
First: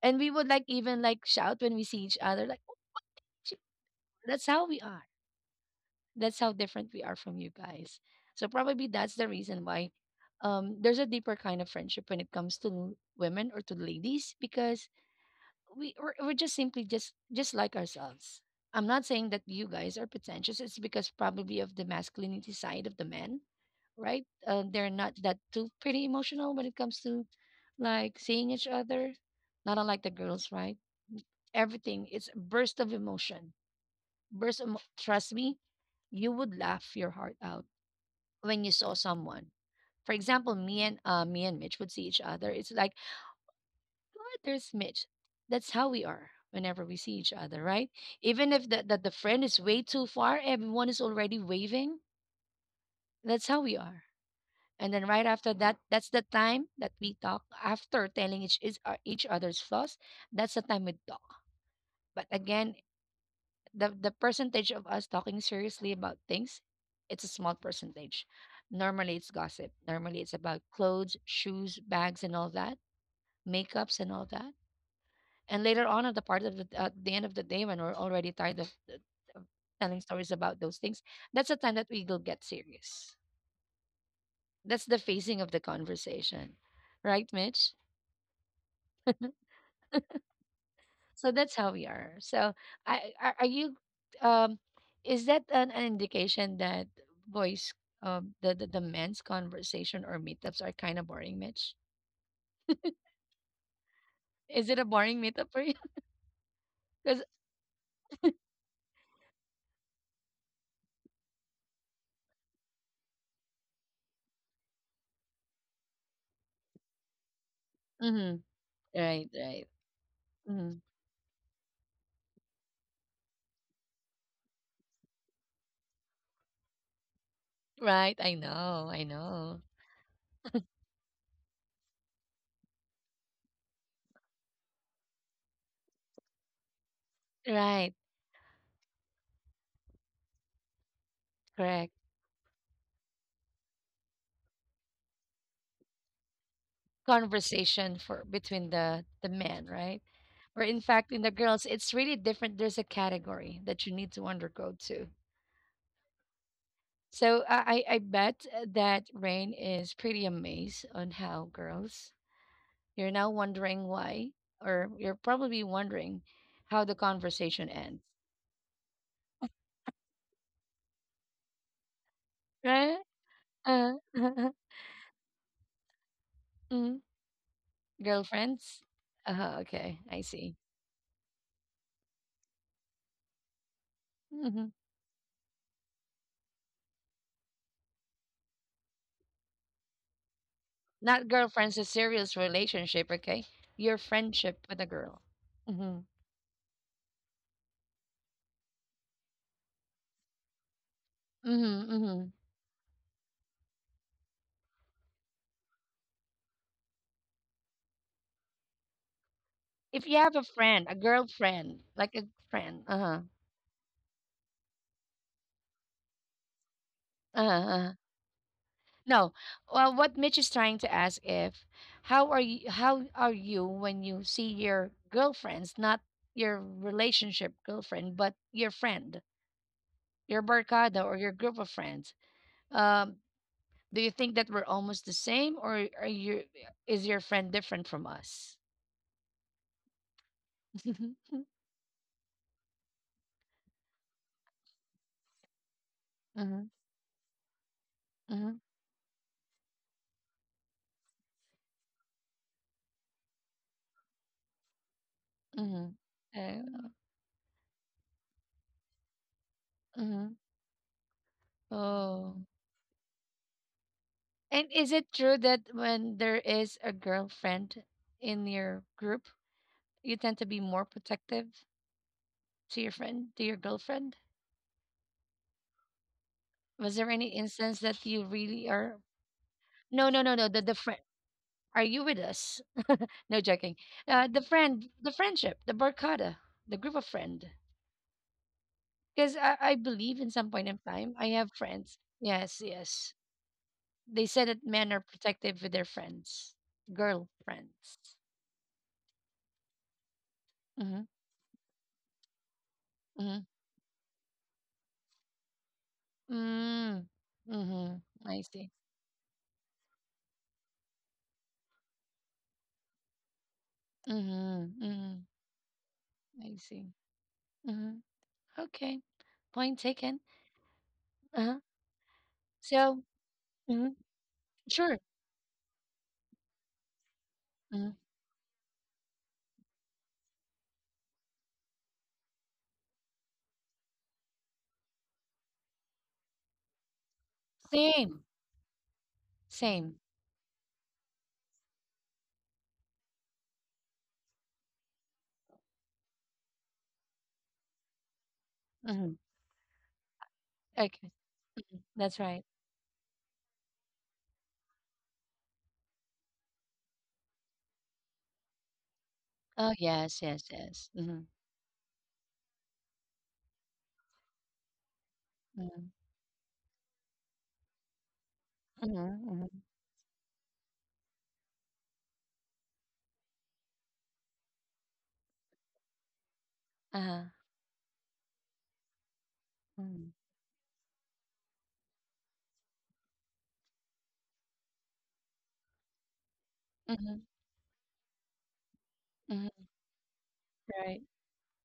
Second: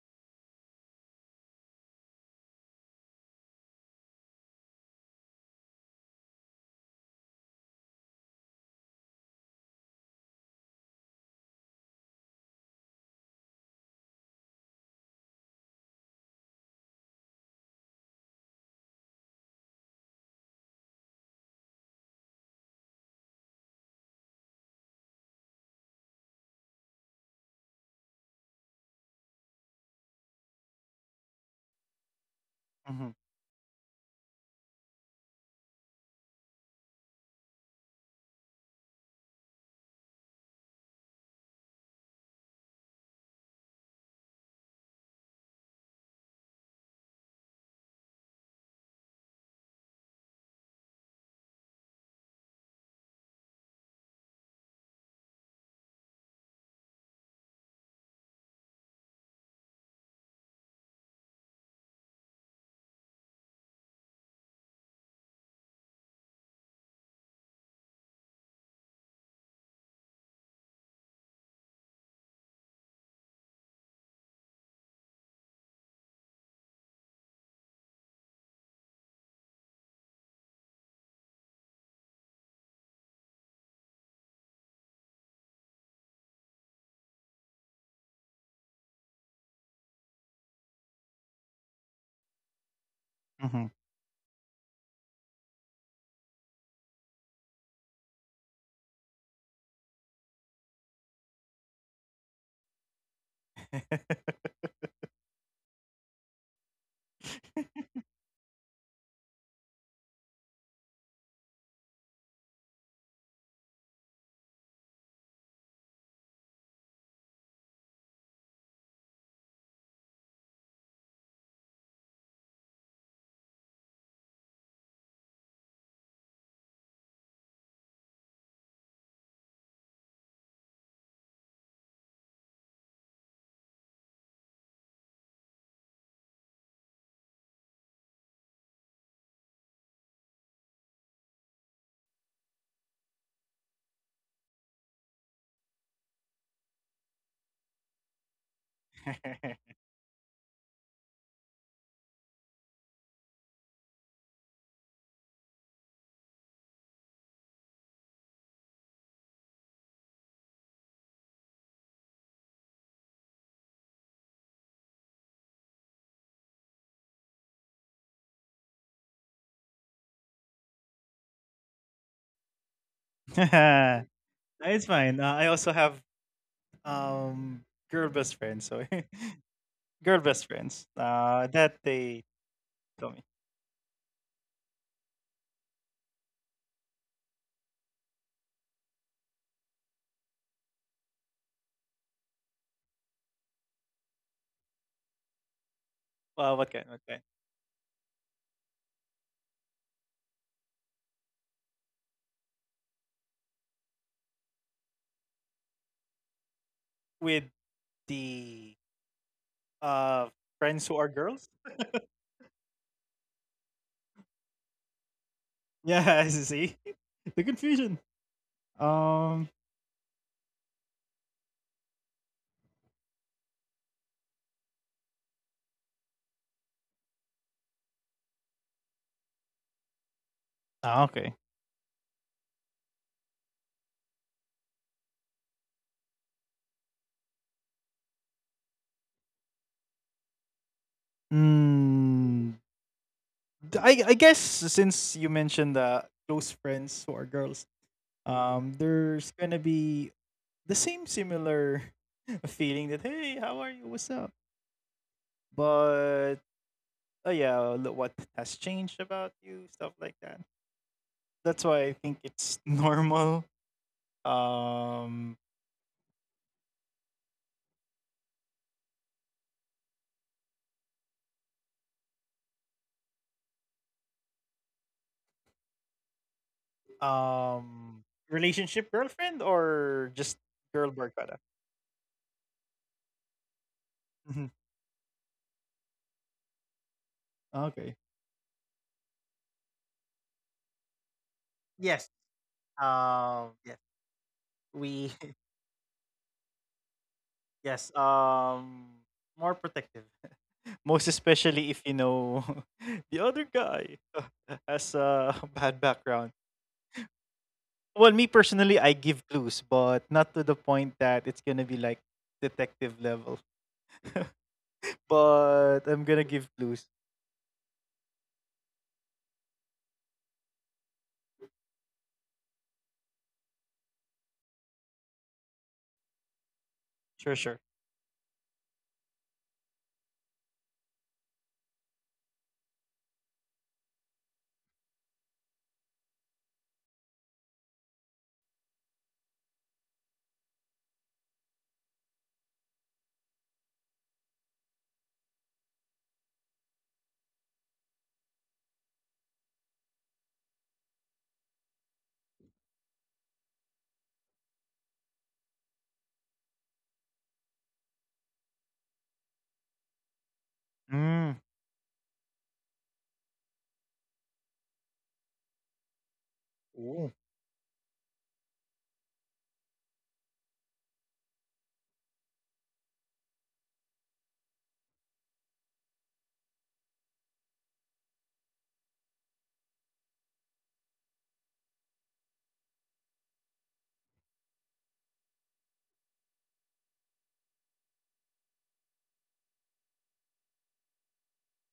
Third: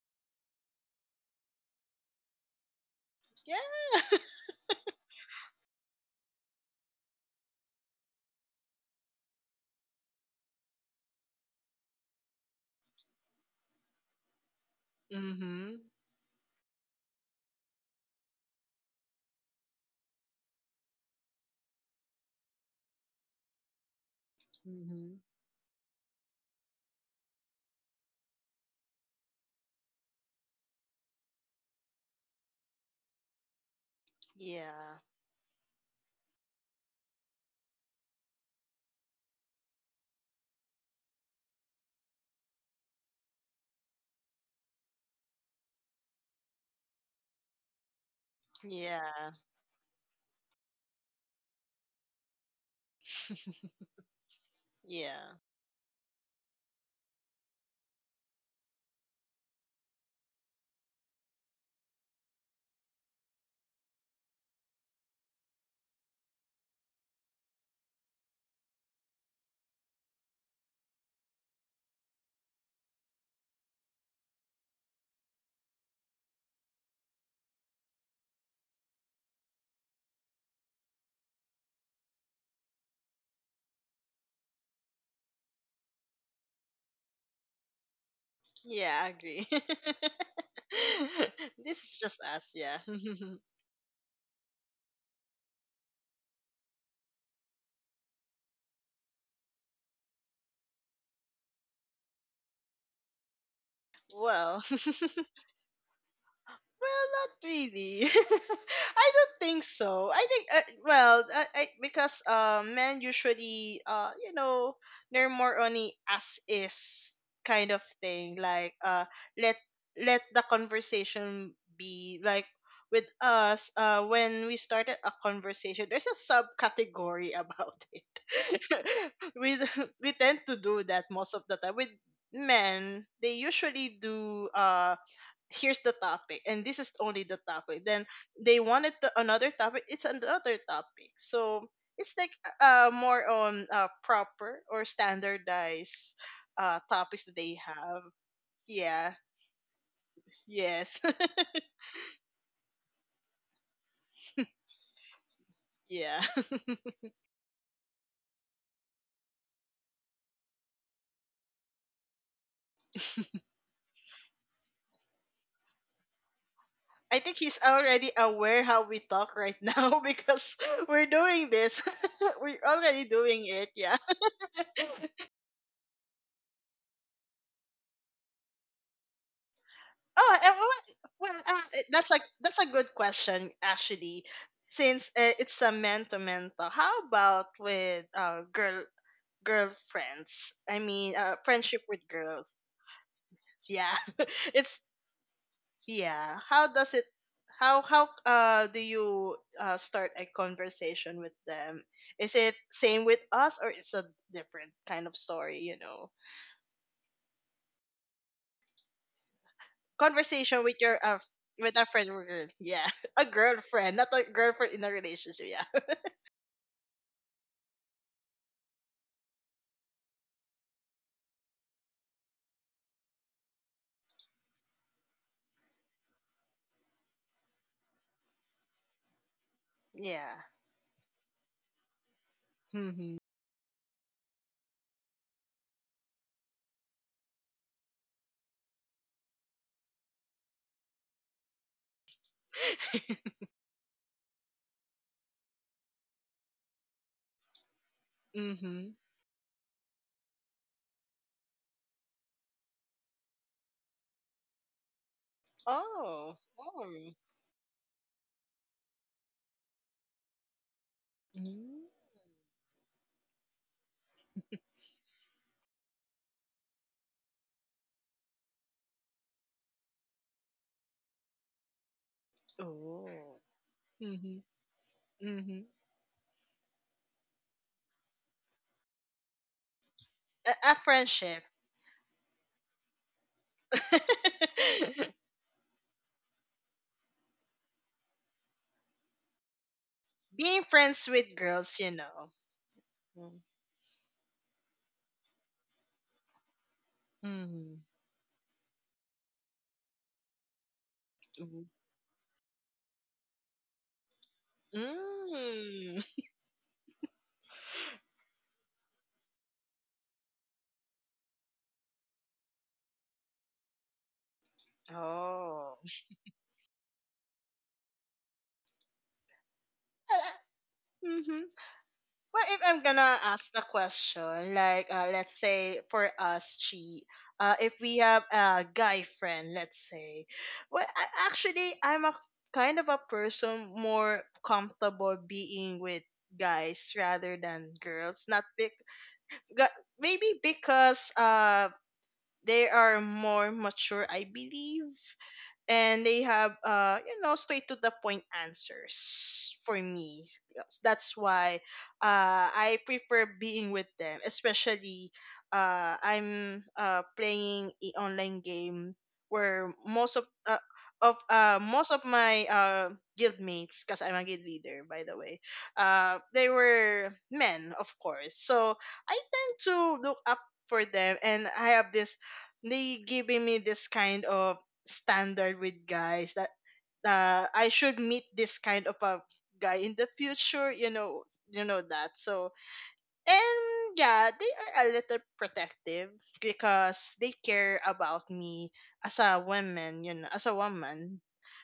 And we would like even like shout when we see each other, like, "Oh, she- Yeah. that's how we are." That's how different we are from you guys. So probably that's the reason why there's a deeper kind of friendship when it comes to women or to ladies because Mhm. We're just simply just like ourselves. I'm not saying that you guys are pretentious. It's because probably of the masculinity side of the men, right? They're not Mhm. that too pretty emotional when it comes to like seeing each other. Not unlike the girls, right? Everything, it's a burst of Mhm. emotion, burst of, Yeah. trust me, you would laugh your heart out when you saw someone. For example, me and Mitch would see each other. It's like, oh, there's Mitch. That's how we are whenever we see each other, right? Even if the Yeah. friend is way too far, everyone is already waving. That's how we are. And then right Yeah. after that, that's the time that we talk. After telling each other's flaws, that's the time we talk. But again, the percentage of us talking seriously about things, it's a small percentage. Normally it's gossip. Normally it's about clothes, shoes, bags, and all that, makeups and all that. And later on at the part of the at the end of the day when we're already tired of, of telling stories about those things, that's the time that we will get serious. That's the phasing of the conversation, right, Mitch? Yeah, I agree. So that's how This we is are. just us, So yeah. Are Mhm. you um is that an indication that boys the men's conversation or meetups are kind of boring, Mitch? Well, Is it a boring meetup for you? well, Because not really. I don't think so. I think well, because men usually you know, they're more on a as is kind of mm-hmm, thing. Like right, let right, let the mhm, conversation be like with us. When we started a conversation, there's a subcategory about it. right, I know, I we know. we tend to do that most of the time with men. They usually do here's the topic and this is only the topic, Right, then they wanted the, another topic, it's another topic, so correct. it's like more on proper or standardized topics that they Conversation have. for between Yeah, the men, right? Or in yes. fact, in the girls, it's really different. There's a category that you need to undergo to. Yeah. So I bet that Rain is pretty amazed on how girls. You're now wondering why, or you're probably wondering how the I think he's conversation ends, already aware how we talk right now because we're doing this. We're right? already doing it, Uh, yeah. It's fine. I also have mm, um girl best friends. So girlfriends. Okay, girl I Oh, best see. friends. well, That that's they like that's a good tell me. question actually, Hmm. since it's a man to man talk. How about with girlfriends? I mean, Not friendship girlfriends, a with serious girls. relationship. Okay, Yeah, your friendship with it's a girl. Mm-hmm. yeah. Well, what How kind? does What it? kind? How do you start a conversation with them? Mm-hmm, mm-hmm. Is it same with us or it's a different kind of story? You know. With the If you uh have a Conversation with friends friend, who a your are girls. with girlfriend, a friend like a or girl. friend. Yeah, Uh huh. a girlfriend, not a girlfriend in a relationship. Yeah, Yeah, see, the Uh huh. confusion. No. Um, Well, what Mitch is trying to ask if how are you when you see your girlfriends, not your relationship girlfriend, but your friend, yeah. your Ah, barkada or okay. your group of friends? Um, Mhm. do you think that we're almost the same, or are you is your friend different from us? Mm, I guess since you mentioned close Mm-hmm, friends who are girls, mm-hmm, Mhm. there's gonna be the same similar feeling that hey, how are you? What's up? mm-hmm. But Oh. Oh. oh yeah, look what has changed about you, stuff like Mhm. that. That's why I Mm. think Oh. it's normal. And is it Um, true that when there is a girlfriend in your group, you tend to be more protective? To your friend, to Oh. your girlfriend? Mhm. Mhm. Was there any instance um, that you really Relationship are? girlfriend or No, no, just no, no. The A girl friend. barkada. friendship. Are you with us? No joking. The friend, the friendship, the barkada, the group of friend. Okay. Because I believe in some Being point in friends time, I with have girls, you friends. Yes. know. Yes, yes. Mm. Yes. They said that men are We. protective with their friends, girl Mhm. Yes. friends. More protective. Mm-hmm. Most especially Mm. if you know the Mm-hmm. other guy has a bad Mm. background. Mm, mm-hmm. Well, me I see. personally, I give clues, but not to the point that it's gonna be like detective level. Mm-hmm. Mm-hmm. But Oh. I'm gonna give I clues. see. Mm-hmm. Okay. Point taken. Mhm. Uh-huh. Well, if I'm So, gonna ask the mhm. question, like Sure. Let's say for us, she, Sure. Sure. If Mhm. we have a guy friend, let's say, well, actually, I'm a kind of a person more comfortable being with guys rather than Same, girls. Not big, same. maybe because they are more mature, I believe, and they have you know straight to the point Mhm. answers for me. Yes, Okay. that's why Mhm. That's right. I prefer being with them, especially I'm playing an online game where Oh, most yes, of yes, yes. Mhm. Mm. Most of my guildmates, because I'm a guild leader by the way, Mhm. They Ooh. were men of course. So I Mhm. tend Mhm. to look up for them, and I have this they giving me this kind of standard with guys that Uh-huh. I should meet this kind of a guy in the Mhm. future, you know that. So and yeah, they are a little protective because Mhm. they care about me as a Mhm. woman, you know, as a Right. woman,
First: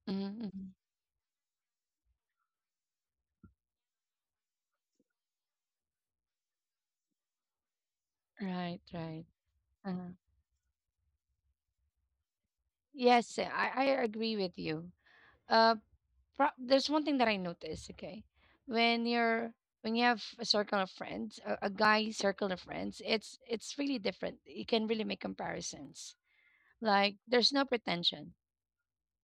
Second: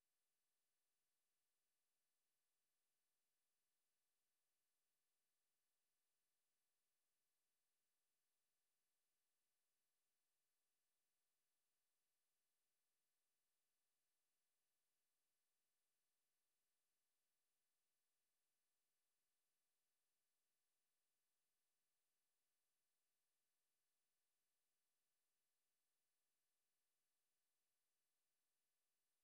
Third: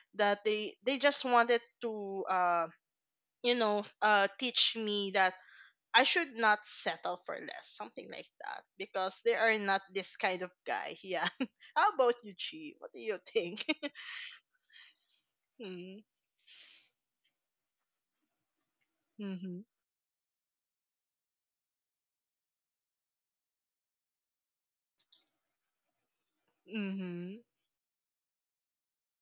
Mhm. that Mhm. They just wanted to you know teach me that I should not settle for less, something like that, Right, right. because they are not Uh-huh. this kind of guy. Yeah. How about you, Chi? What do you Yes, think? I agree with you. Uh, Mm-hmm. pro There's one thing that I noticed, okay? When you're when you have a circle of friends, a guy circle of friends, it's really different. You can really make comparisons. Like Mm-hmm. there's no pretension,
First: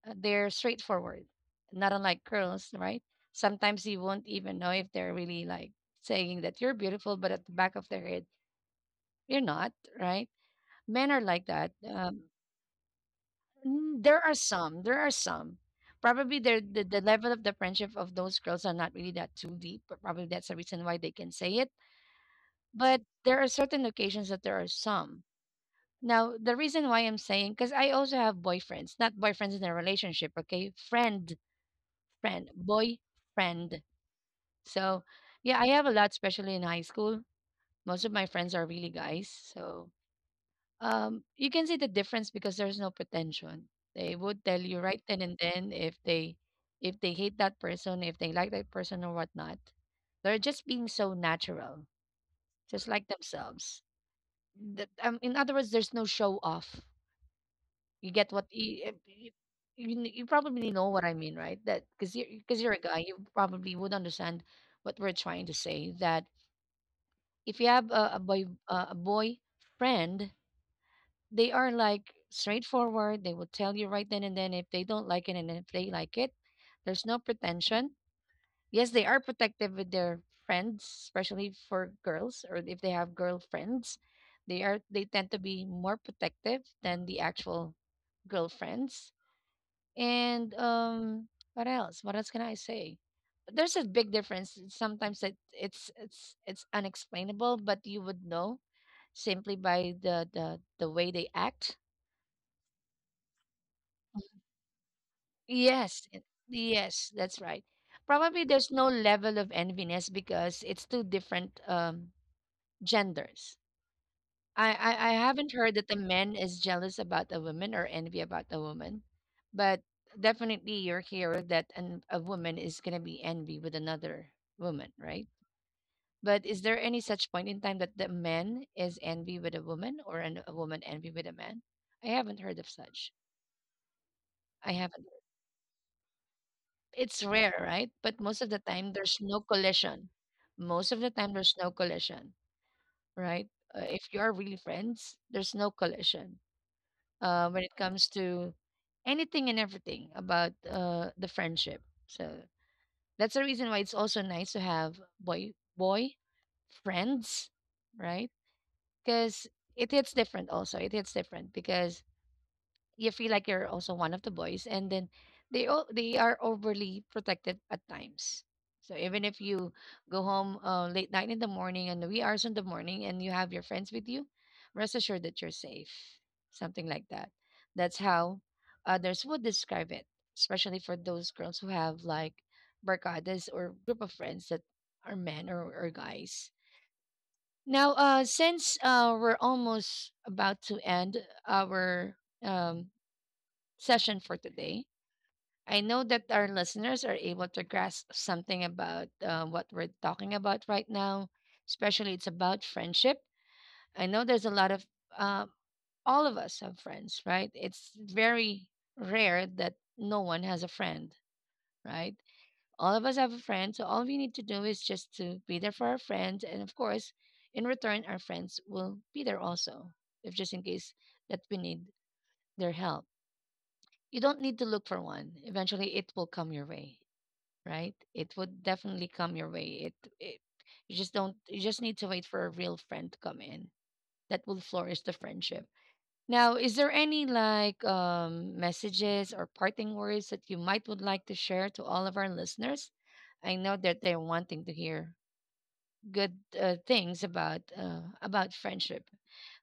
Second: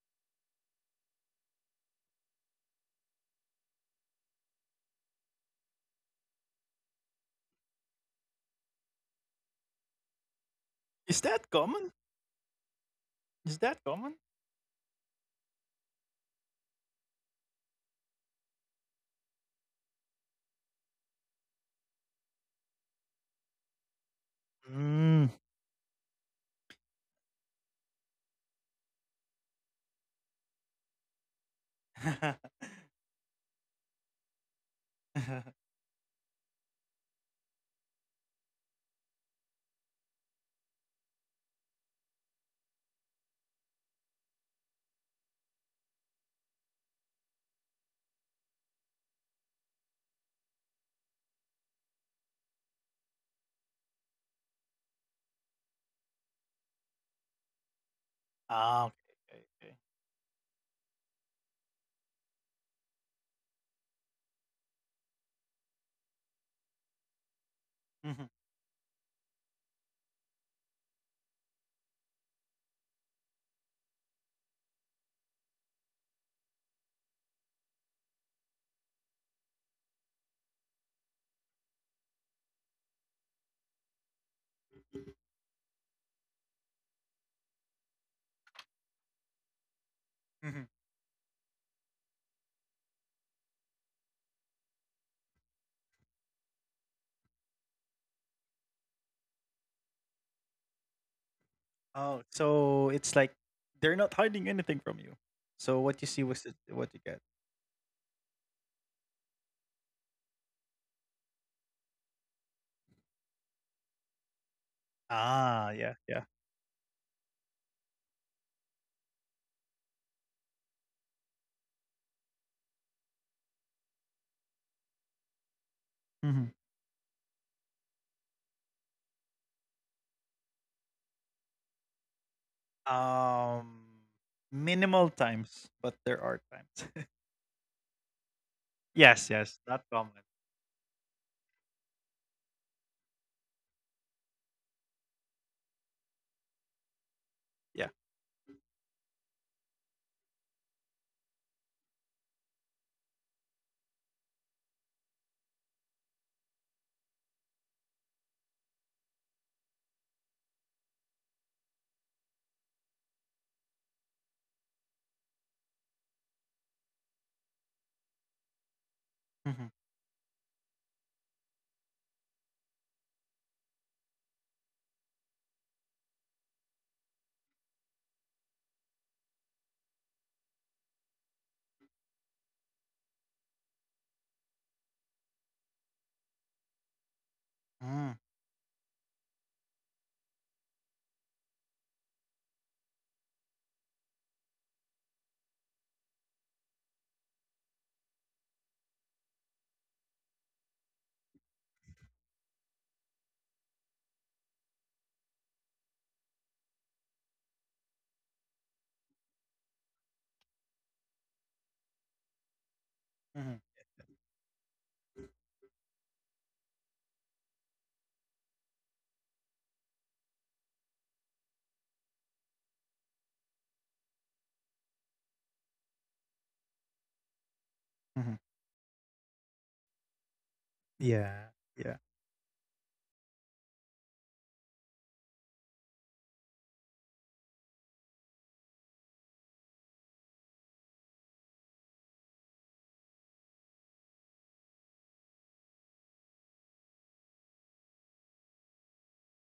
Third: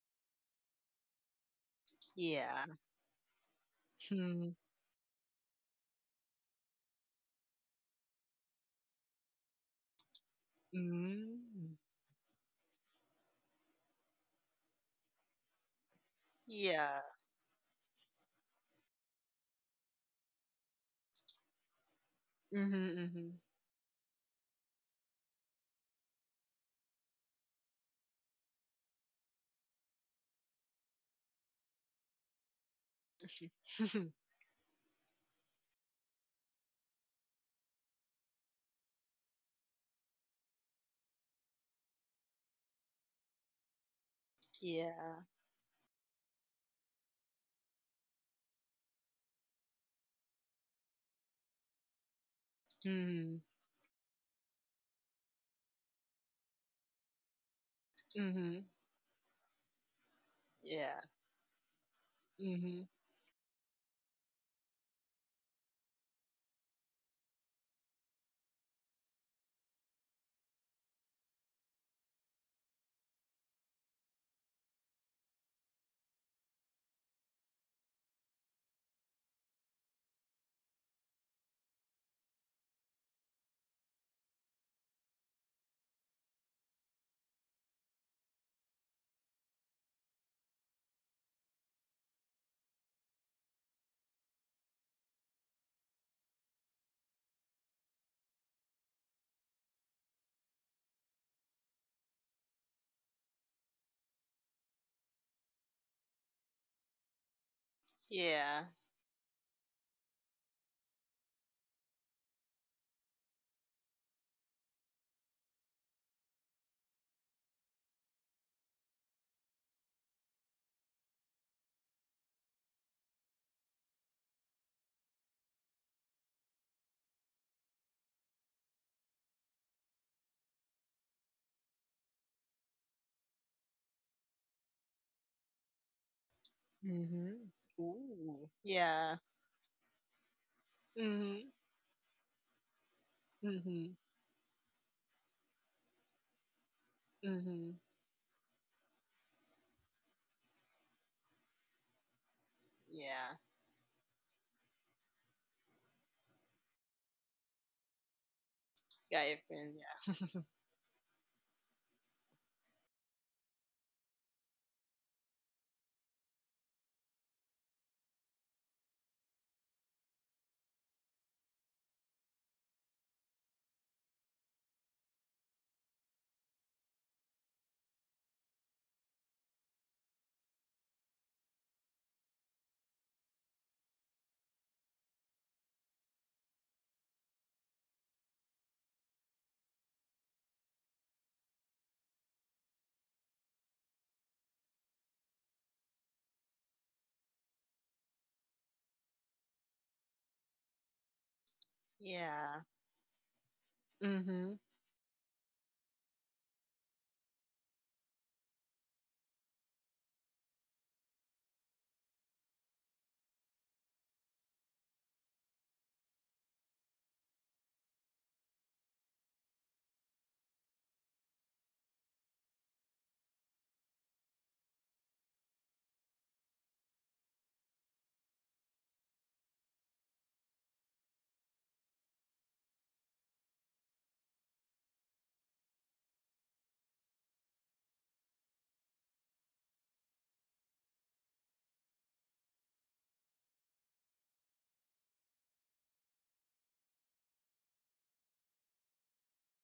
they're straightforward, not unlike Yeah. girls, right? Sometimes you won't Mm-hmm. even know if they're really like saying that you're beautiful, but at the back of their head, you're not, right? Men are Is like that that. common? Is that Mm, common? there are some, there are some. Probably the Yeah. level of the friendship of those girls are not really that too deep, but probably that's the reason why they can say it. Mm-hmm. But Mm-hmm. there are certain occasions that there are some. Mm. Now, the reason why I'm saying, because I also have boyfriends, not boyfriends in a relationship, okay? Friend, friend, boy, friend. So, yeah, I have a lot, especially in high school. Most of my friends are really guys. So, you can see the difference because there's no pretension. They would tell you right then Yeah. and then if they hate that person, if they like that person or whatnot. They're just being so natural, just like Mm-hmm. themselves. That, in other words, there's no show off. You get what Mm-hmm. Ah. Okay. Okay. Okay. you you probably know Yeah. what I mean, right? That because you're a Mm-hmm. guy, you probably would understand what we're trying to say. That if you have Mhm, a boy friend, they are like straightforward. They will tell you right then and then if they don't like it and if they like it. There's no pretension. Yes, they are protective with their friends, especially for girls, or if they have girlfriends, they are, they tend to be more protective than the actual girlfriends. And mhm. um, what else, what else can I say? There's a big difference. Sometimes it, it's unexplainable, but you would know simply by the way they act. Oh, so it's like they're not hiding anything from you. So what you Yes, see it- was the- what you yes, get. that's right. Probably Yeah. there's no level of enviness because it's two different genders. I haven't Ah, heard yeah, that the yeah. man is jealous about a woman or envy about a woman, but definitely you're here that a woman is gonna be envy with another woman, right? But Hmm. is there any such point in time that the man is envy with a woman or a woman envy with a man? I haven't heard of such. Um, I Minimal haven't. times, but there are times. It's Mm-hmm. rare, right? But most of Ooh. the time, Yeah. there's Yes, no yes, not common. collision. Most of the time, Mm-hmm. there's no collision, right? Mm-hmm. If you are really friends, there's no collision when Mm-hmm. it Yeah. comes to anything and everything about the friendship. So that's Yeah. the reason why it's also nice to have boy friends, right? Got your Because friends. it hits different. Also, it hits different because you feel like you're also one of the boys, and then they are overly protected at times, so even if Hmm. you go home late night in the morning and wee hours in the morning and you have your friends with you, rest assured that you're safe. Something like that, that's how others would describe it, especially for those girls who have like barcadas or group of friends that are men or guys. Now Hmm. Since we're almost about to end our um session for today. I know that our listeners are able to grasp something about what we're talking about right now, especially it's about Yeah. friendship. I Yeah. know there's a Mm-hmm. lot of, uh, all of us have friends, right? It's very rare that no one has a friend, right? All of us have a Hmm. friend, so all we need to do is just to be there for our friends. And of course, in return, our friends will be there also, if just in case that we need their help. You don't need to look for one. Eventually, it will come your way, right? It Hmm. would definitely come your way. It, you just don't Yeah, you just need yeah. to wait for a real friend to come in that will flourish the friendship. Now, is there any like messages or parting words that you might would like to share to all of our listeners? I know that they're wanting to hear good things about friendship.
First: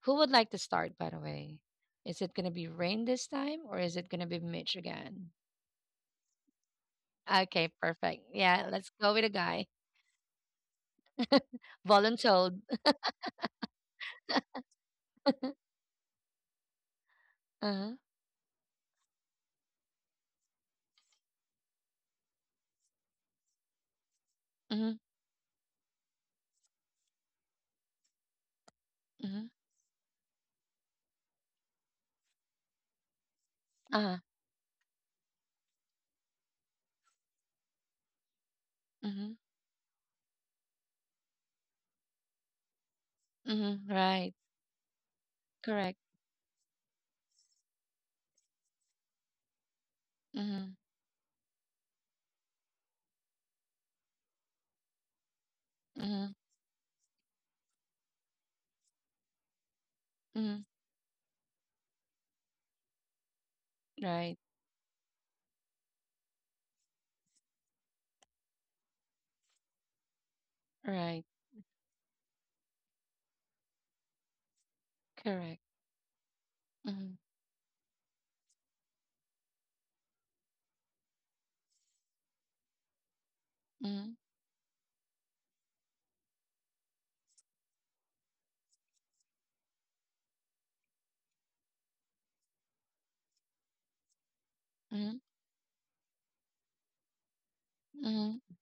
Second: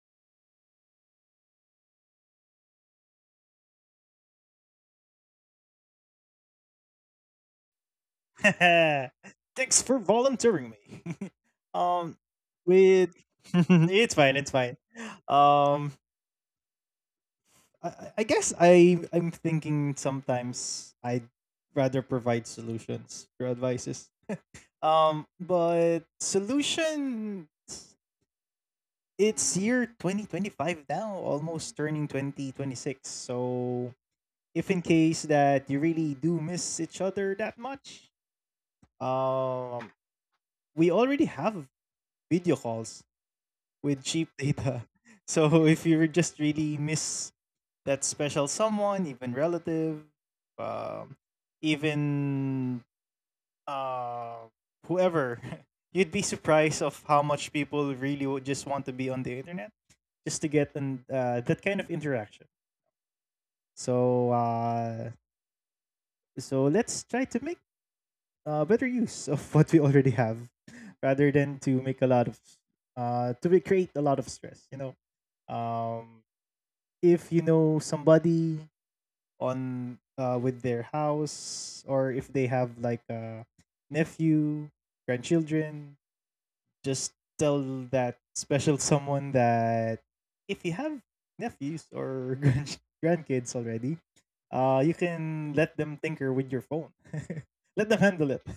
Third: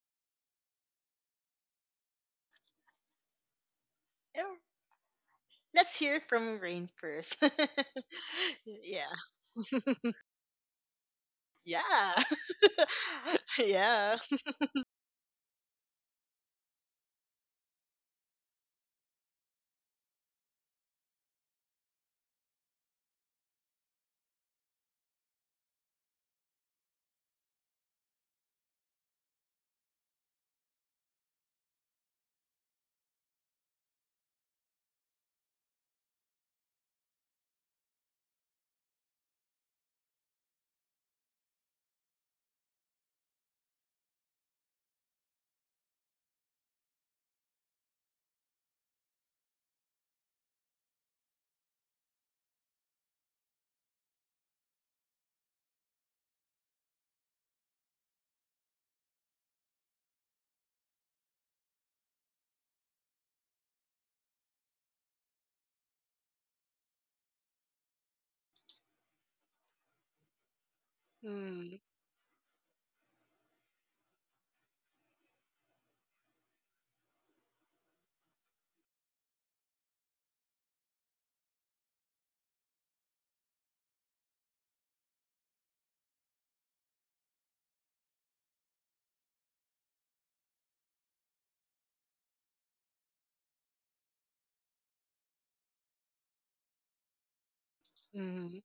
Who would like to start? By the way, is it going to be Rain this time, or is it going to be Oh, Mitch again? let's hear from Rain first. Okay, perfect. Yeah, let's Yeah. go with a guy. Thanks for volunteering me. um, Yeah. Voluntold. with It's Yeah. fine, it's fine. Um, Uh-huh. I guess I'm thinking sometimes I'd rather provide solutions or advices. Mm-hmm. But solutions, Mm-hmm. it's year 2025 now, almost turning 2026. So Uh-huh. if in case that you really do miss each other that much, Mm-hmm. um, we already have video calls Mm-hmm. with cheap Right. data. So if Correct. you just really miss that special someone, even relative, Mm-hmm. um, even uh, whoever. You'd be Mm-hmm. surprised of how much people really would just want to be on the internet just to Mm-hmm. get an, that kind of interaction. So Right. uh, so let's try to make better use of what we already have, Right. rather than to make a lot of create a lot of stress. You know, Correct. um, Mm-hmm. if you know somebody on with their house or if they have like a Mm-hmm. nephew, grandchildren, just tell that special someone that if you have nephews or grandkids already, you Mm-hmm. can let them tinker with your phone, let them Mm-hmm. handle it, Mm-hmm.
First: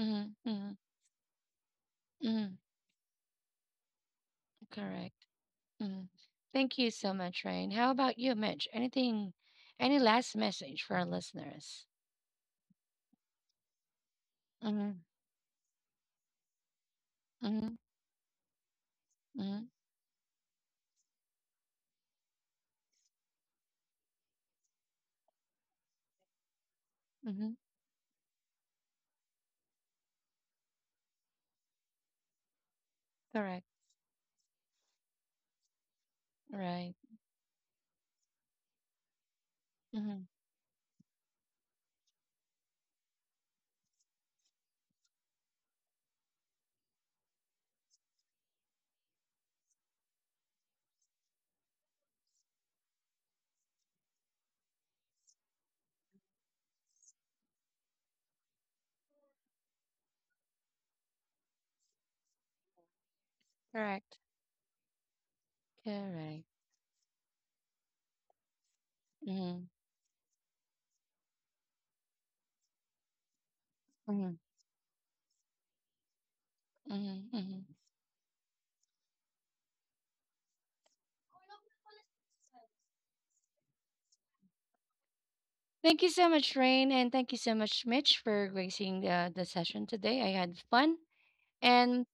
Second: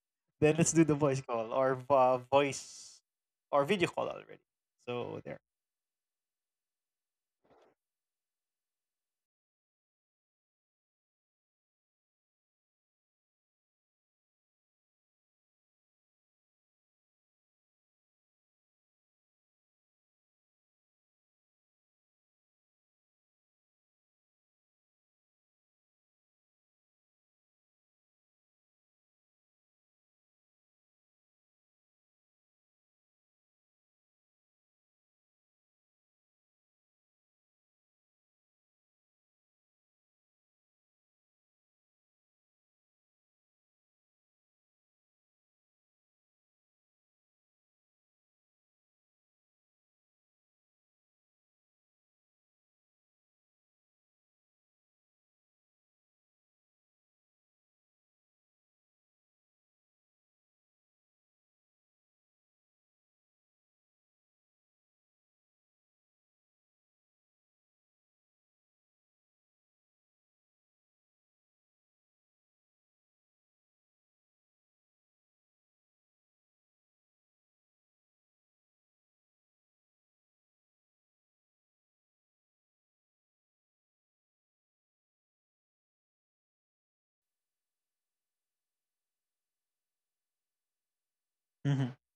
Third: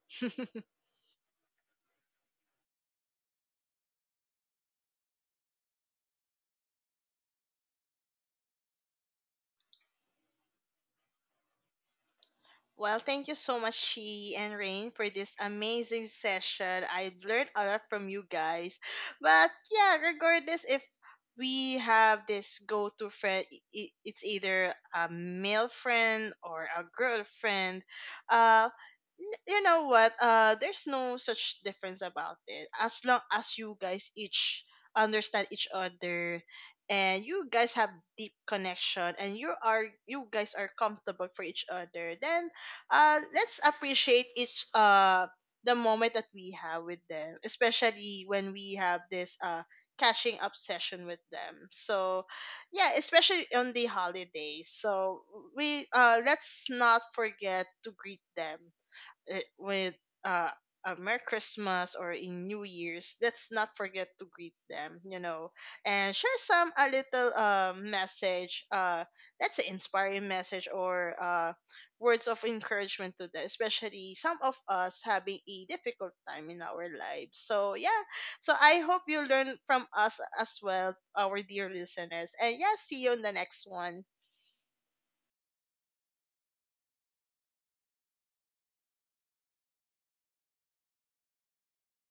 Mm-hmm. then Mm-hmm. let's do the voice call or Mm-hmm, voice or video call already. So correct. there. Mm-hmm. Thank you so much, Rain. How about you, Mitch? Anything, any last message for our listeners? Well, thank you so much, Chi and Rain, Mm-hmm. for this amazing session. I learned a Mm-hmm. lot from you guys. But Mm-hmm. yeah, regardless if we have this go-to friend, it's either a male friend or a Mm-hmm. girlfriend. Uh, you know what? There's no such difference about it. As long as Correct. you guys each understand each other Right. and you guys have deep connection and Mm-hmm. you guys are comfortable for each other, then let's appreciate each the moment that we have with them, especially when we have this catching up session with them. So yeah, especially on the holidays, so we let's not forget to greet them it, with uh, a Merry Christmas or a New Year's, let's not Correct. forget to greet them, you know, and Correct. share some a little message, Mm-hmm. let's say inspiring message or words of encouragement to them, especially Mm-hmm, some of us having a difficult time in our mhm, lives. mhm. So yeah, so I hope you learn from us as well, our dear listeners, and yeah, see you in the next one. Thank you so much, Rain, and thank you so much, Mitch, for gracing the session today. I had fun. Mm-hmm, And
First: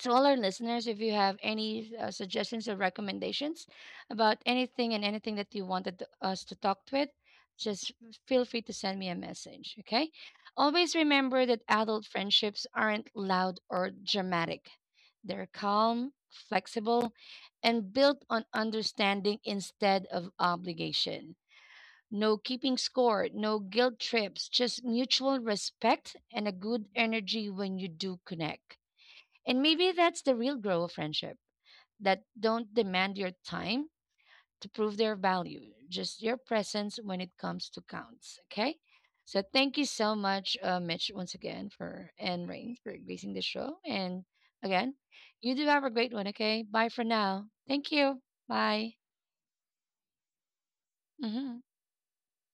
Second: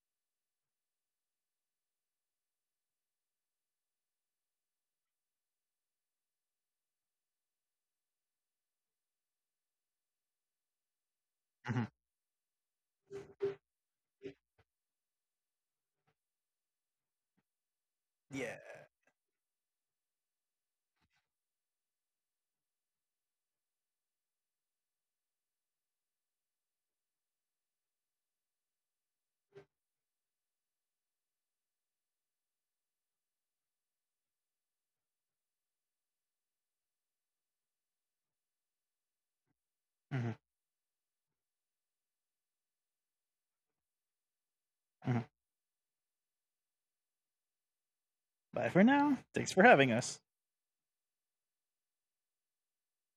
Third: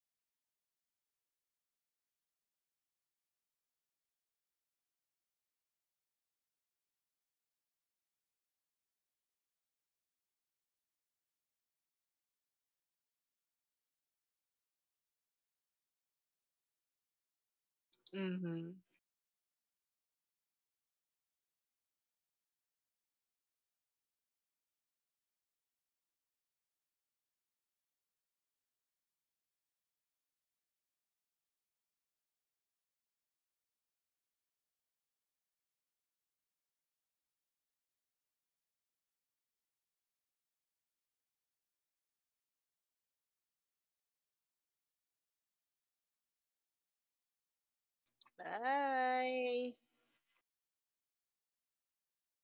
to all our listeners, if you have any suggestions or recommendations about anything and anything that you wanted us to talk with, just feel free to send me a message. Okay. Always remember that hmm, adult friendships aren't loud or dramatic, they're calm, flexible, and built on yeah, Mm-hmm. understanding instead of obligation. No keeping score, no guilt trips, just mutual respect and a good energy when you do connect. And maybe that's the real grow of friendship that don't demand your time to prove their value, just your presence when it comes to counts. Okay. So thank you so mm-hmm, much, Mitch, once again for and Rain for gracing the show. And again, hmm. you do have a great one. Okay. Bye for now. Thank you. Bye for Bye. now. Thanks for Bye. having us. Hmm.